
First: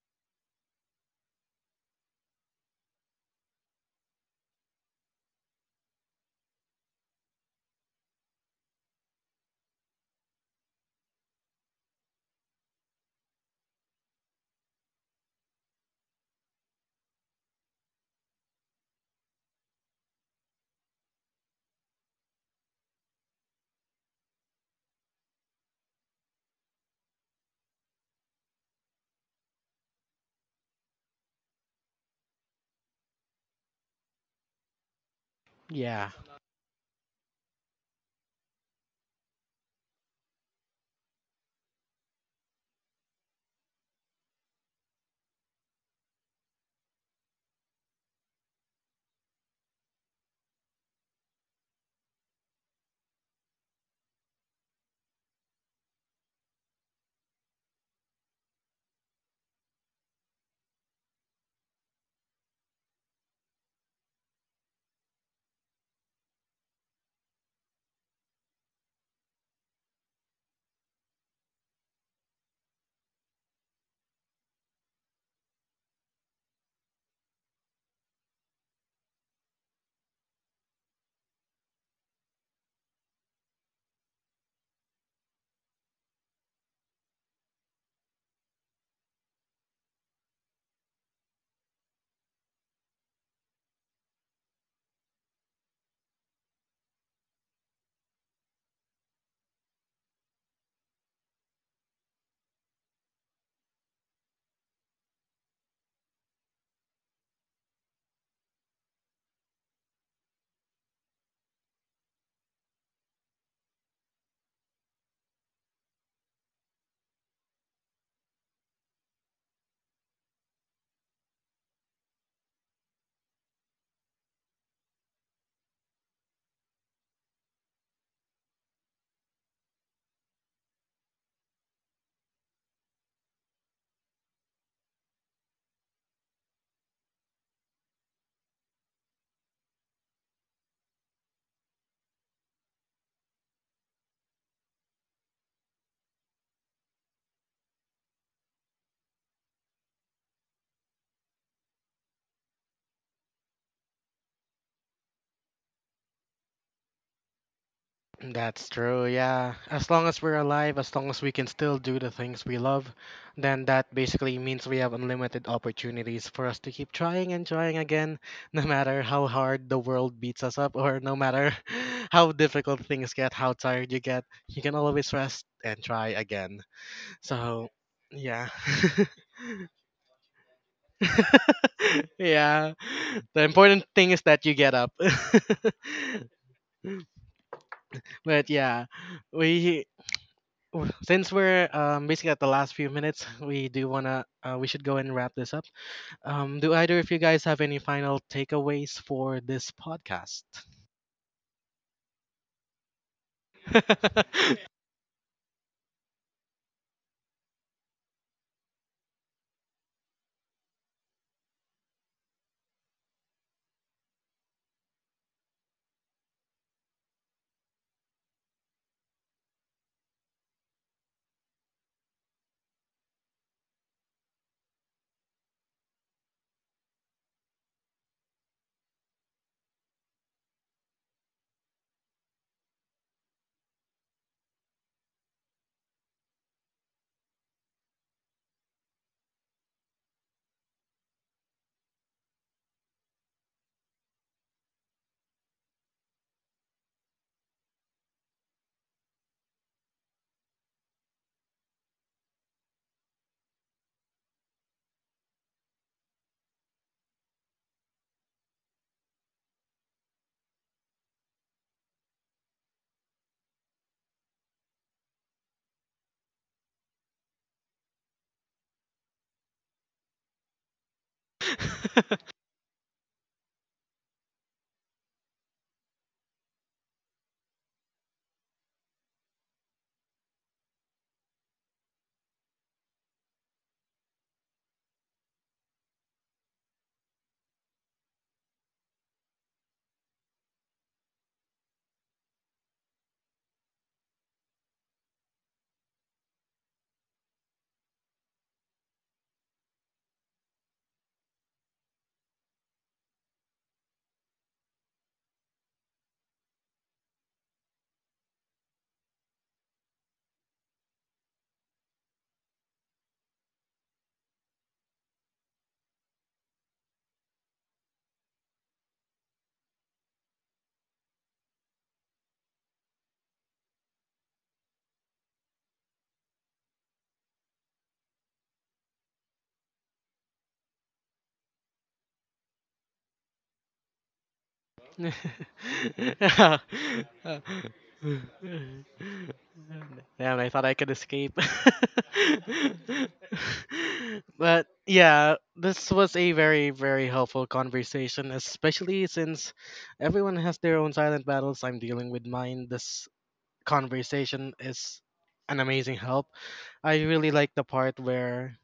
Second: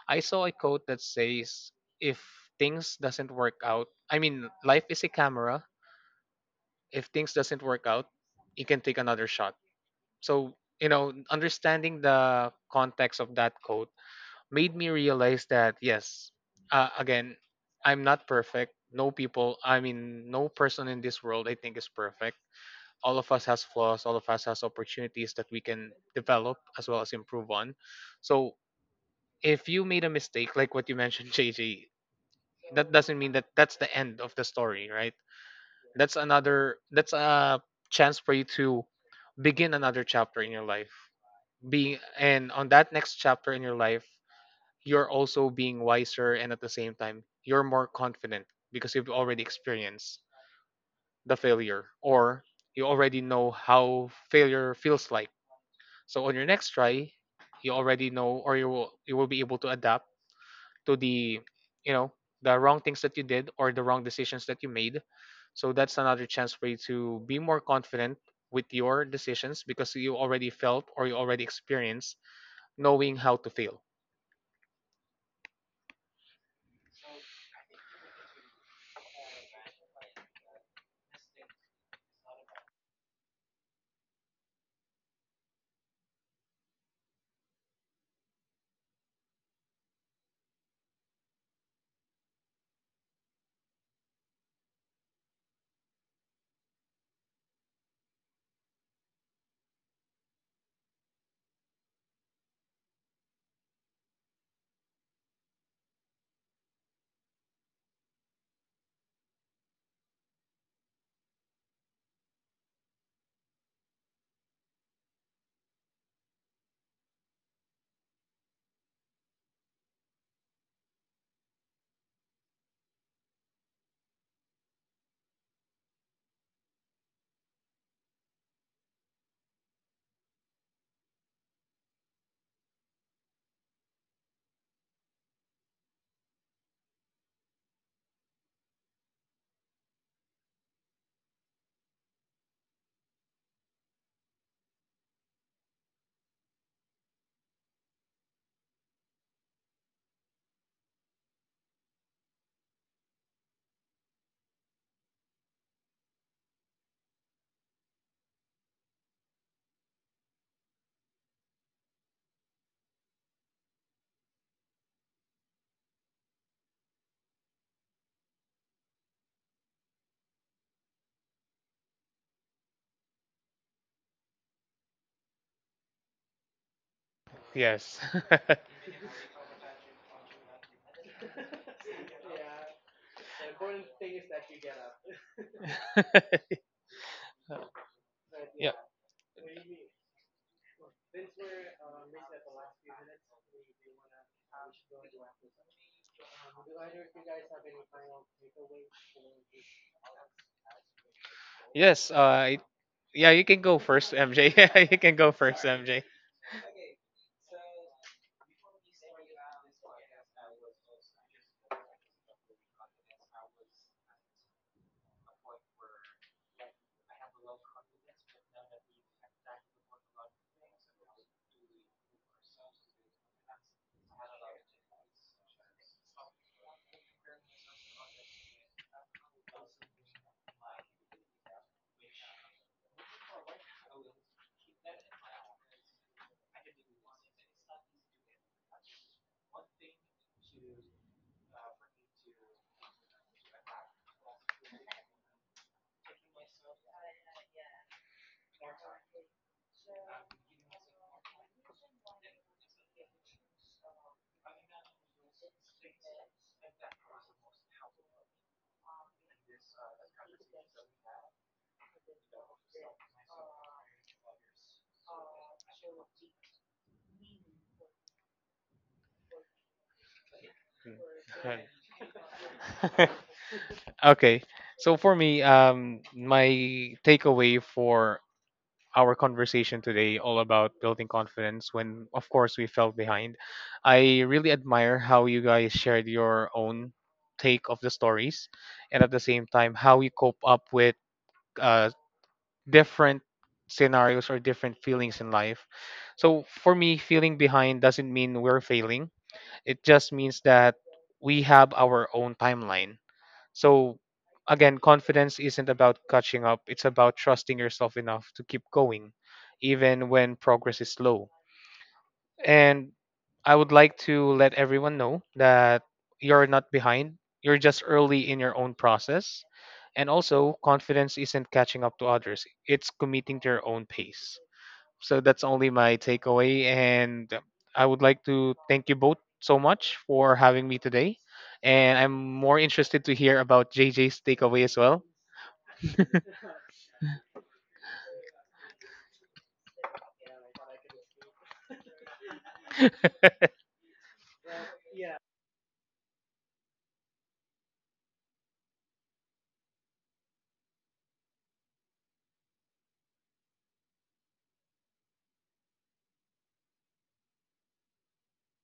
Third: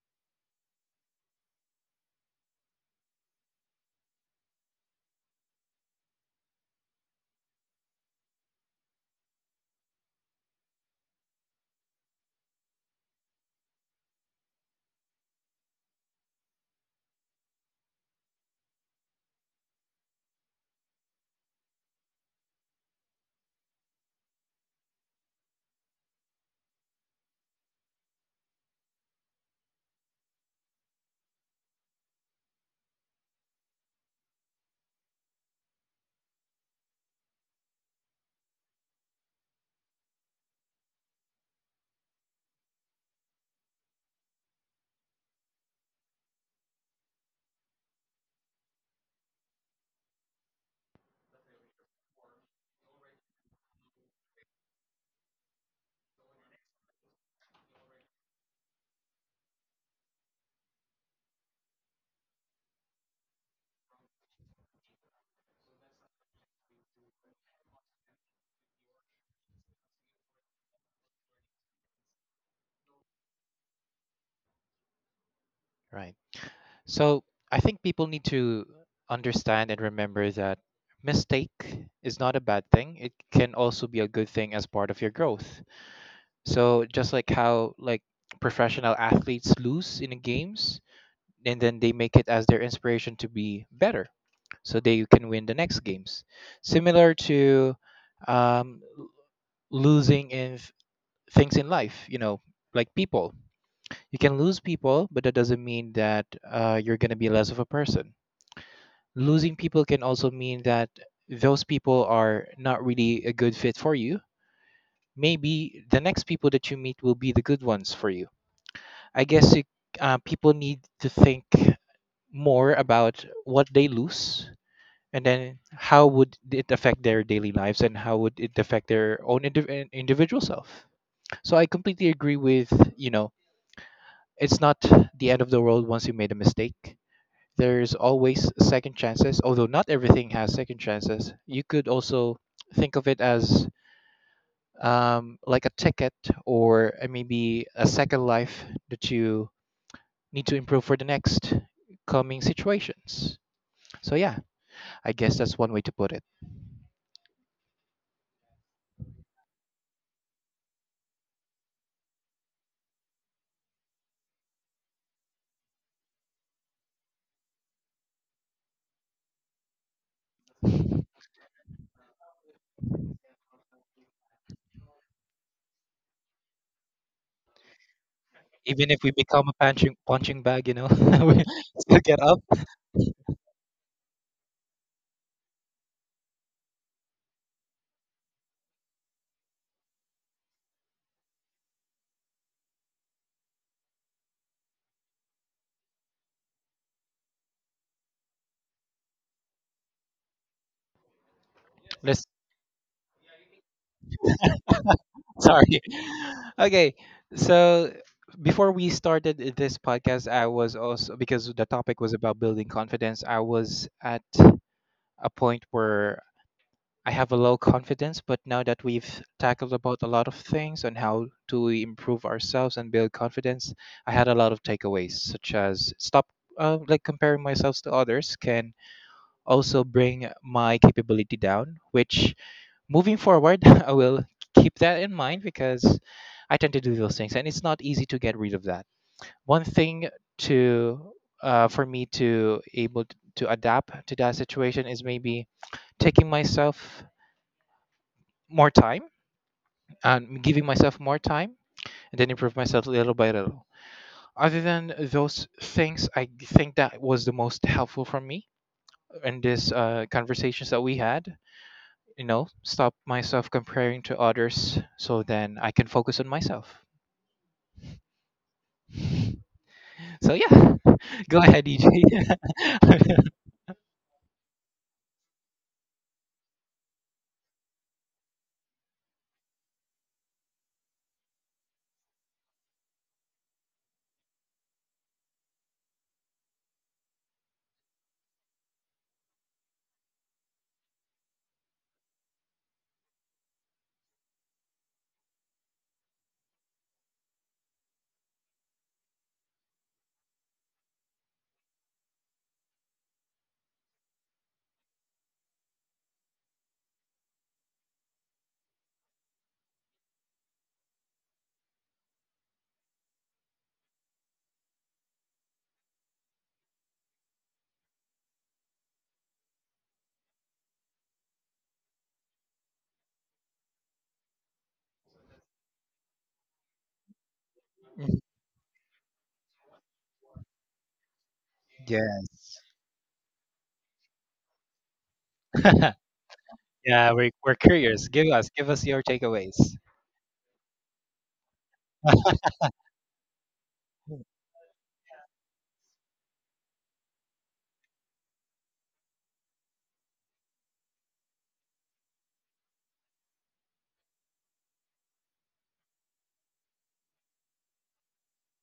S3: I saw a quote that says, if things doesn't work out, I mean, life is a camera. If things doesn't work out, you can take another shot. So, you know, understanding the context of that quote, made me realize that yes, again, I'm not perfect. No person in this world I think is perfect. All of us has flaws. All of us has opportunities that we can develop as well as improve on. So if you made a mistake, like what you mentioned, JJ, that doesn't mean that that's the end of the story, right?
S1: Yeah.
S3: That's another. That's a chance for you to begin another chapter in your life. Being and on that next chapter in your life, you're also being wiser and at the same time you're more confident because you've already experienced the failure, or you already know how failure feels like. So on your next try, you already know, or you will be able to adapt to the, you know the wrong things that you did or the wrong decisions that you made. So that's another chance for you to be more confident with your decisions because you already felt or you already experienced knowing how to fail.
S2: right. So I think people need to understand and remember that mistake is not a bad thing. It can also be a good thing as part of your growth. So just like how, like professional athletes lose in the games, and then they make it as their inspiration to be better so they can win the next games. Similar to, um, losing in things in life, you know, like people. You can lose people, but that doesn't mean that you're going to be less of a person. Losing people can also mean that those people are not really a good fit for you. Maybe the next people that you meet will be the good ones for you. I guess it, people need to think more about what they lose, and then how would it affect their daily lives and how would it affect their own individual self. So I completely agree with, you know, it's not the end of the world once you made a mistake. There's always second chances, although not everything has second chances. You could also think of it as like a ticket, or maybe a second life that you need to improve for the next coming situations. So, yeah, I guess that's one way to put
S1: That's true, yeah. As long as we're alive, as long as we can still do the things we love, then that basically means we have unlimited opportunities for us to keep trying and trying again, no matter how hard the world beats us up, or
S2: it.
S1: no matter how difficult things get, how tired you get, you can always rest and try again. So,
S3: Yes.
S1: yeah.
S2: Even if we become a punching bag, you know, we still get up.
S1: Yeah. The important thing is that you get up. But
S3: Yeah.
S1: yeah, we since we're basically at the last few minutes, we do wanna we should go and wrap this up. Do either of you guys have any final takeaways for this podcast?
S3: Yes.
S2: Let's,
S3: Yeah. You can go first, MJ. Yeah. You can go first,
S2: sorry.
S3: MJ.
S2: Okay, so before we started this podcast, I was also, because the topic was about building confidence, I was at a point where I have a low confidence, but now that we've tackled about a lot of things on how to improve ourselves and build confidence, I had a lot of takeaways, such as stop, like comparing myself to others can also bring my capability down. Which, moving forward, I will keep that in mind because I tend to do those things, and it's not easy to get rid of that. One thing to, for me to able to adapt to that situation is maybe taking myself more time and giving myself more time, and then improve myself little by little. Other than those things, I think that was the most helpful for me in this conversations that we had. You know, stop myself comparing to others so then I can focus on myself. So yeah, go ahead, EJ.
S3: Okay. So for me, my takeaway for our conversation today all about building confidence when, of course, we fell behind. I really admire how you guys shared your own take of the stories and at the same time how you cope up with uh, different scenarios or different feelings in life. So, for me, feeling behind doesn't mean we're failing, it just means that we have our own timeline. So again, confidence isn't about catching up. It's about trusting yourself enough to keep going, even when progress is slow. And I would like to let everyone know that you're not behind. You're just early in your own process. And also, confidence isn't catching up to others. It's committing to your own pace. So that's only my takeaway. And I would like to thank you both so much for having me today. And I'm more
S2: Yes.
S3: interested to hear about JJ's takeaway as well.
S1: Damn,
S2: Yeah, we're curious. Give us your takeaways.
S1: I thought I could escape. But yeah, this was a very, very helpful conversation, especially since everyone has their own silent battles. I'm dealing with mine. This conversation is an amazing help. I really like the part where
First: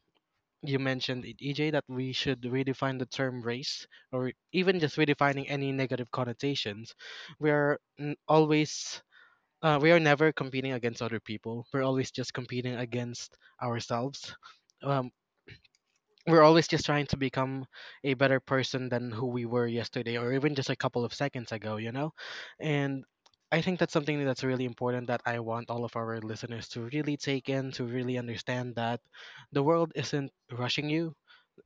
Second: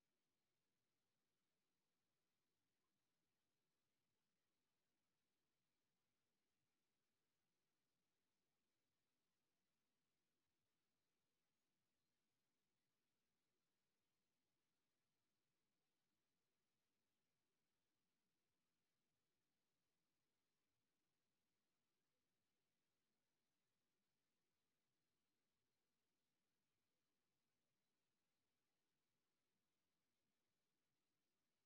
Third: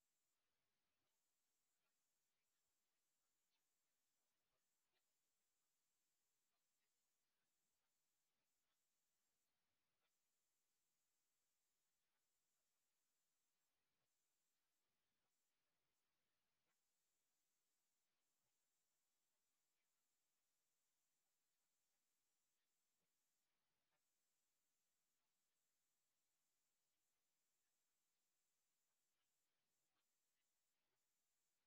S1: you mentioned it, EJ, that we should redefine the term race, or even just redefining any negative connotations. We are always, we are never competing against other people. We're always just competing against ourselves. Um, we're always just trying to become a better person than who we were yesterday, or even just a couple of seconds ago, you know? And I think that's something that's really important, that I want all of our listeners to really take in, to really understand that the world isn't rushing you,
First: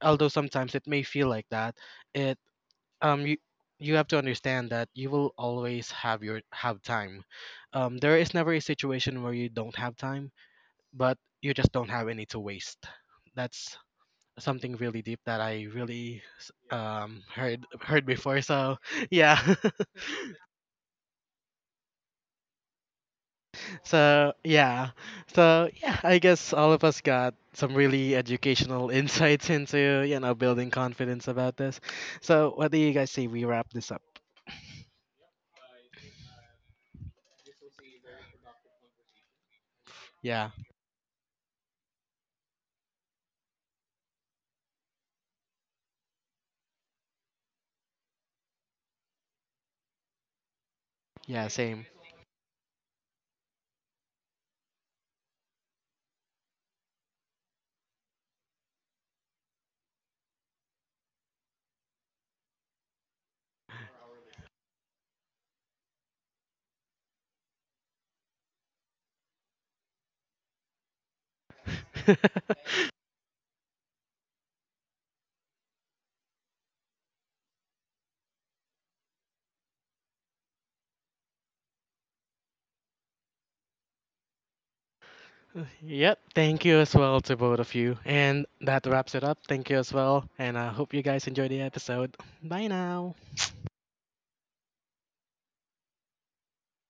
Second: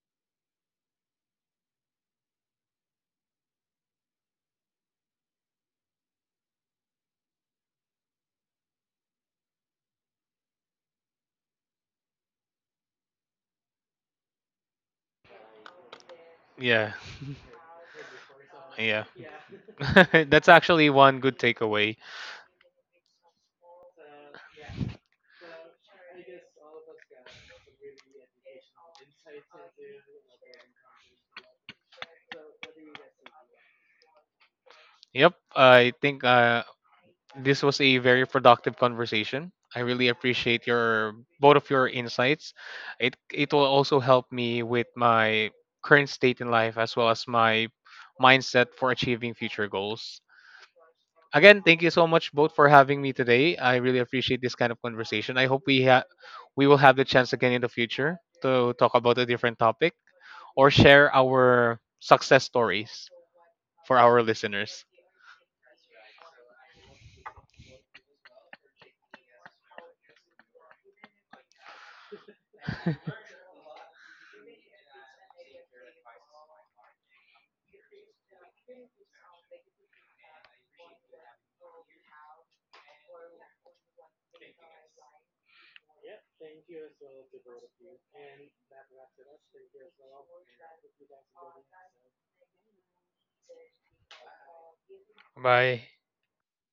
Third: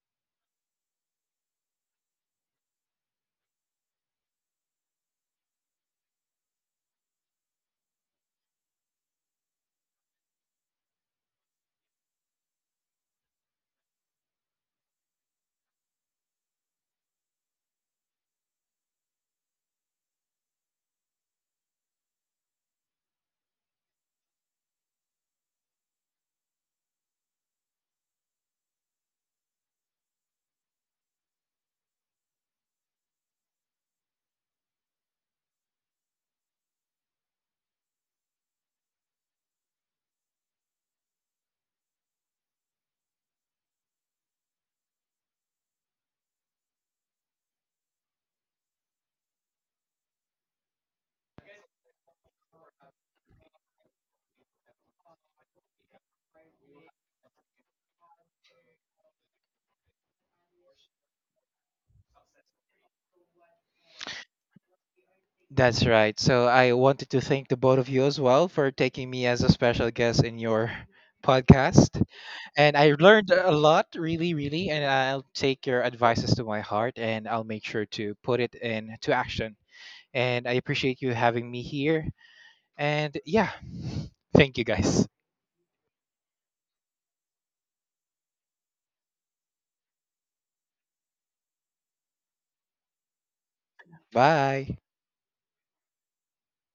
S1: although sometimes it may feel like that. It You you have to understand that you will always have time. There is never a situation where you don't have time, but you just don't have any to waste. That's something really deep that I really
S3: Yeah.
S1: heard heard before. So
S3: Yeah.
S1: yeah,
S3: That's actually one good takeaway.
S1: so yeah, so yeah. I guess all of us got some really educational insights into, you know, building confidence about this. So what do you guys say we wrap this up?
S3: Yep. I think this was a very productive conversation. I really
S1: Yeah,
S3: appreciate your, both of your insights. It will also help me with my current state in life as well as my mindset for achieving future goals.
S1: yeah,
S3: Again, thank
S1: same.
S3: you so much both for having me today. I really appreciate this kind of conversation. I hope we will have the chance again in the future to talk about a different topic or share our success stories for our listeners.
S2: That's right. So I wanted to thank the both of you as well for taking me as a special guest in your podcast. And I learned a lot, really, really. And I'll take your advices to my heart, and I'll make sure to put it into action. And I appreciate you having me here. And yeah, thank you guys.
S1: Yep, thank you as well to both of you. And that wraps it up. Thank you as well. And I hope you guys enjoy the episode. Bye now.
S2: Bye.
S3: Bye.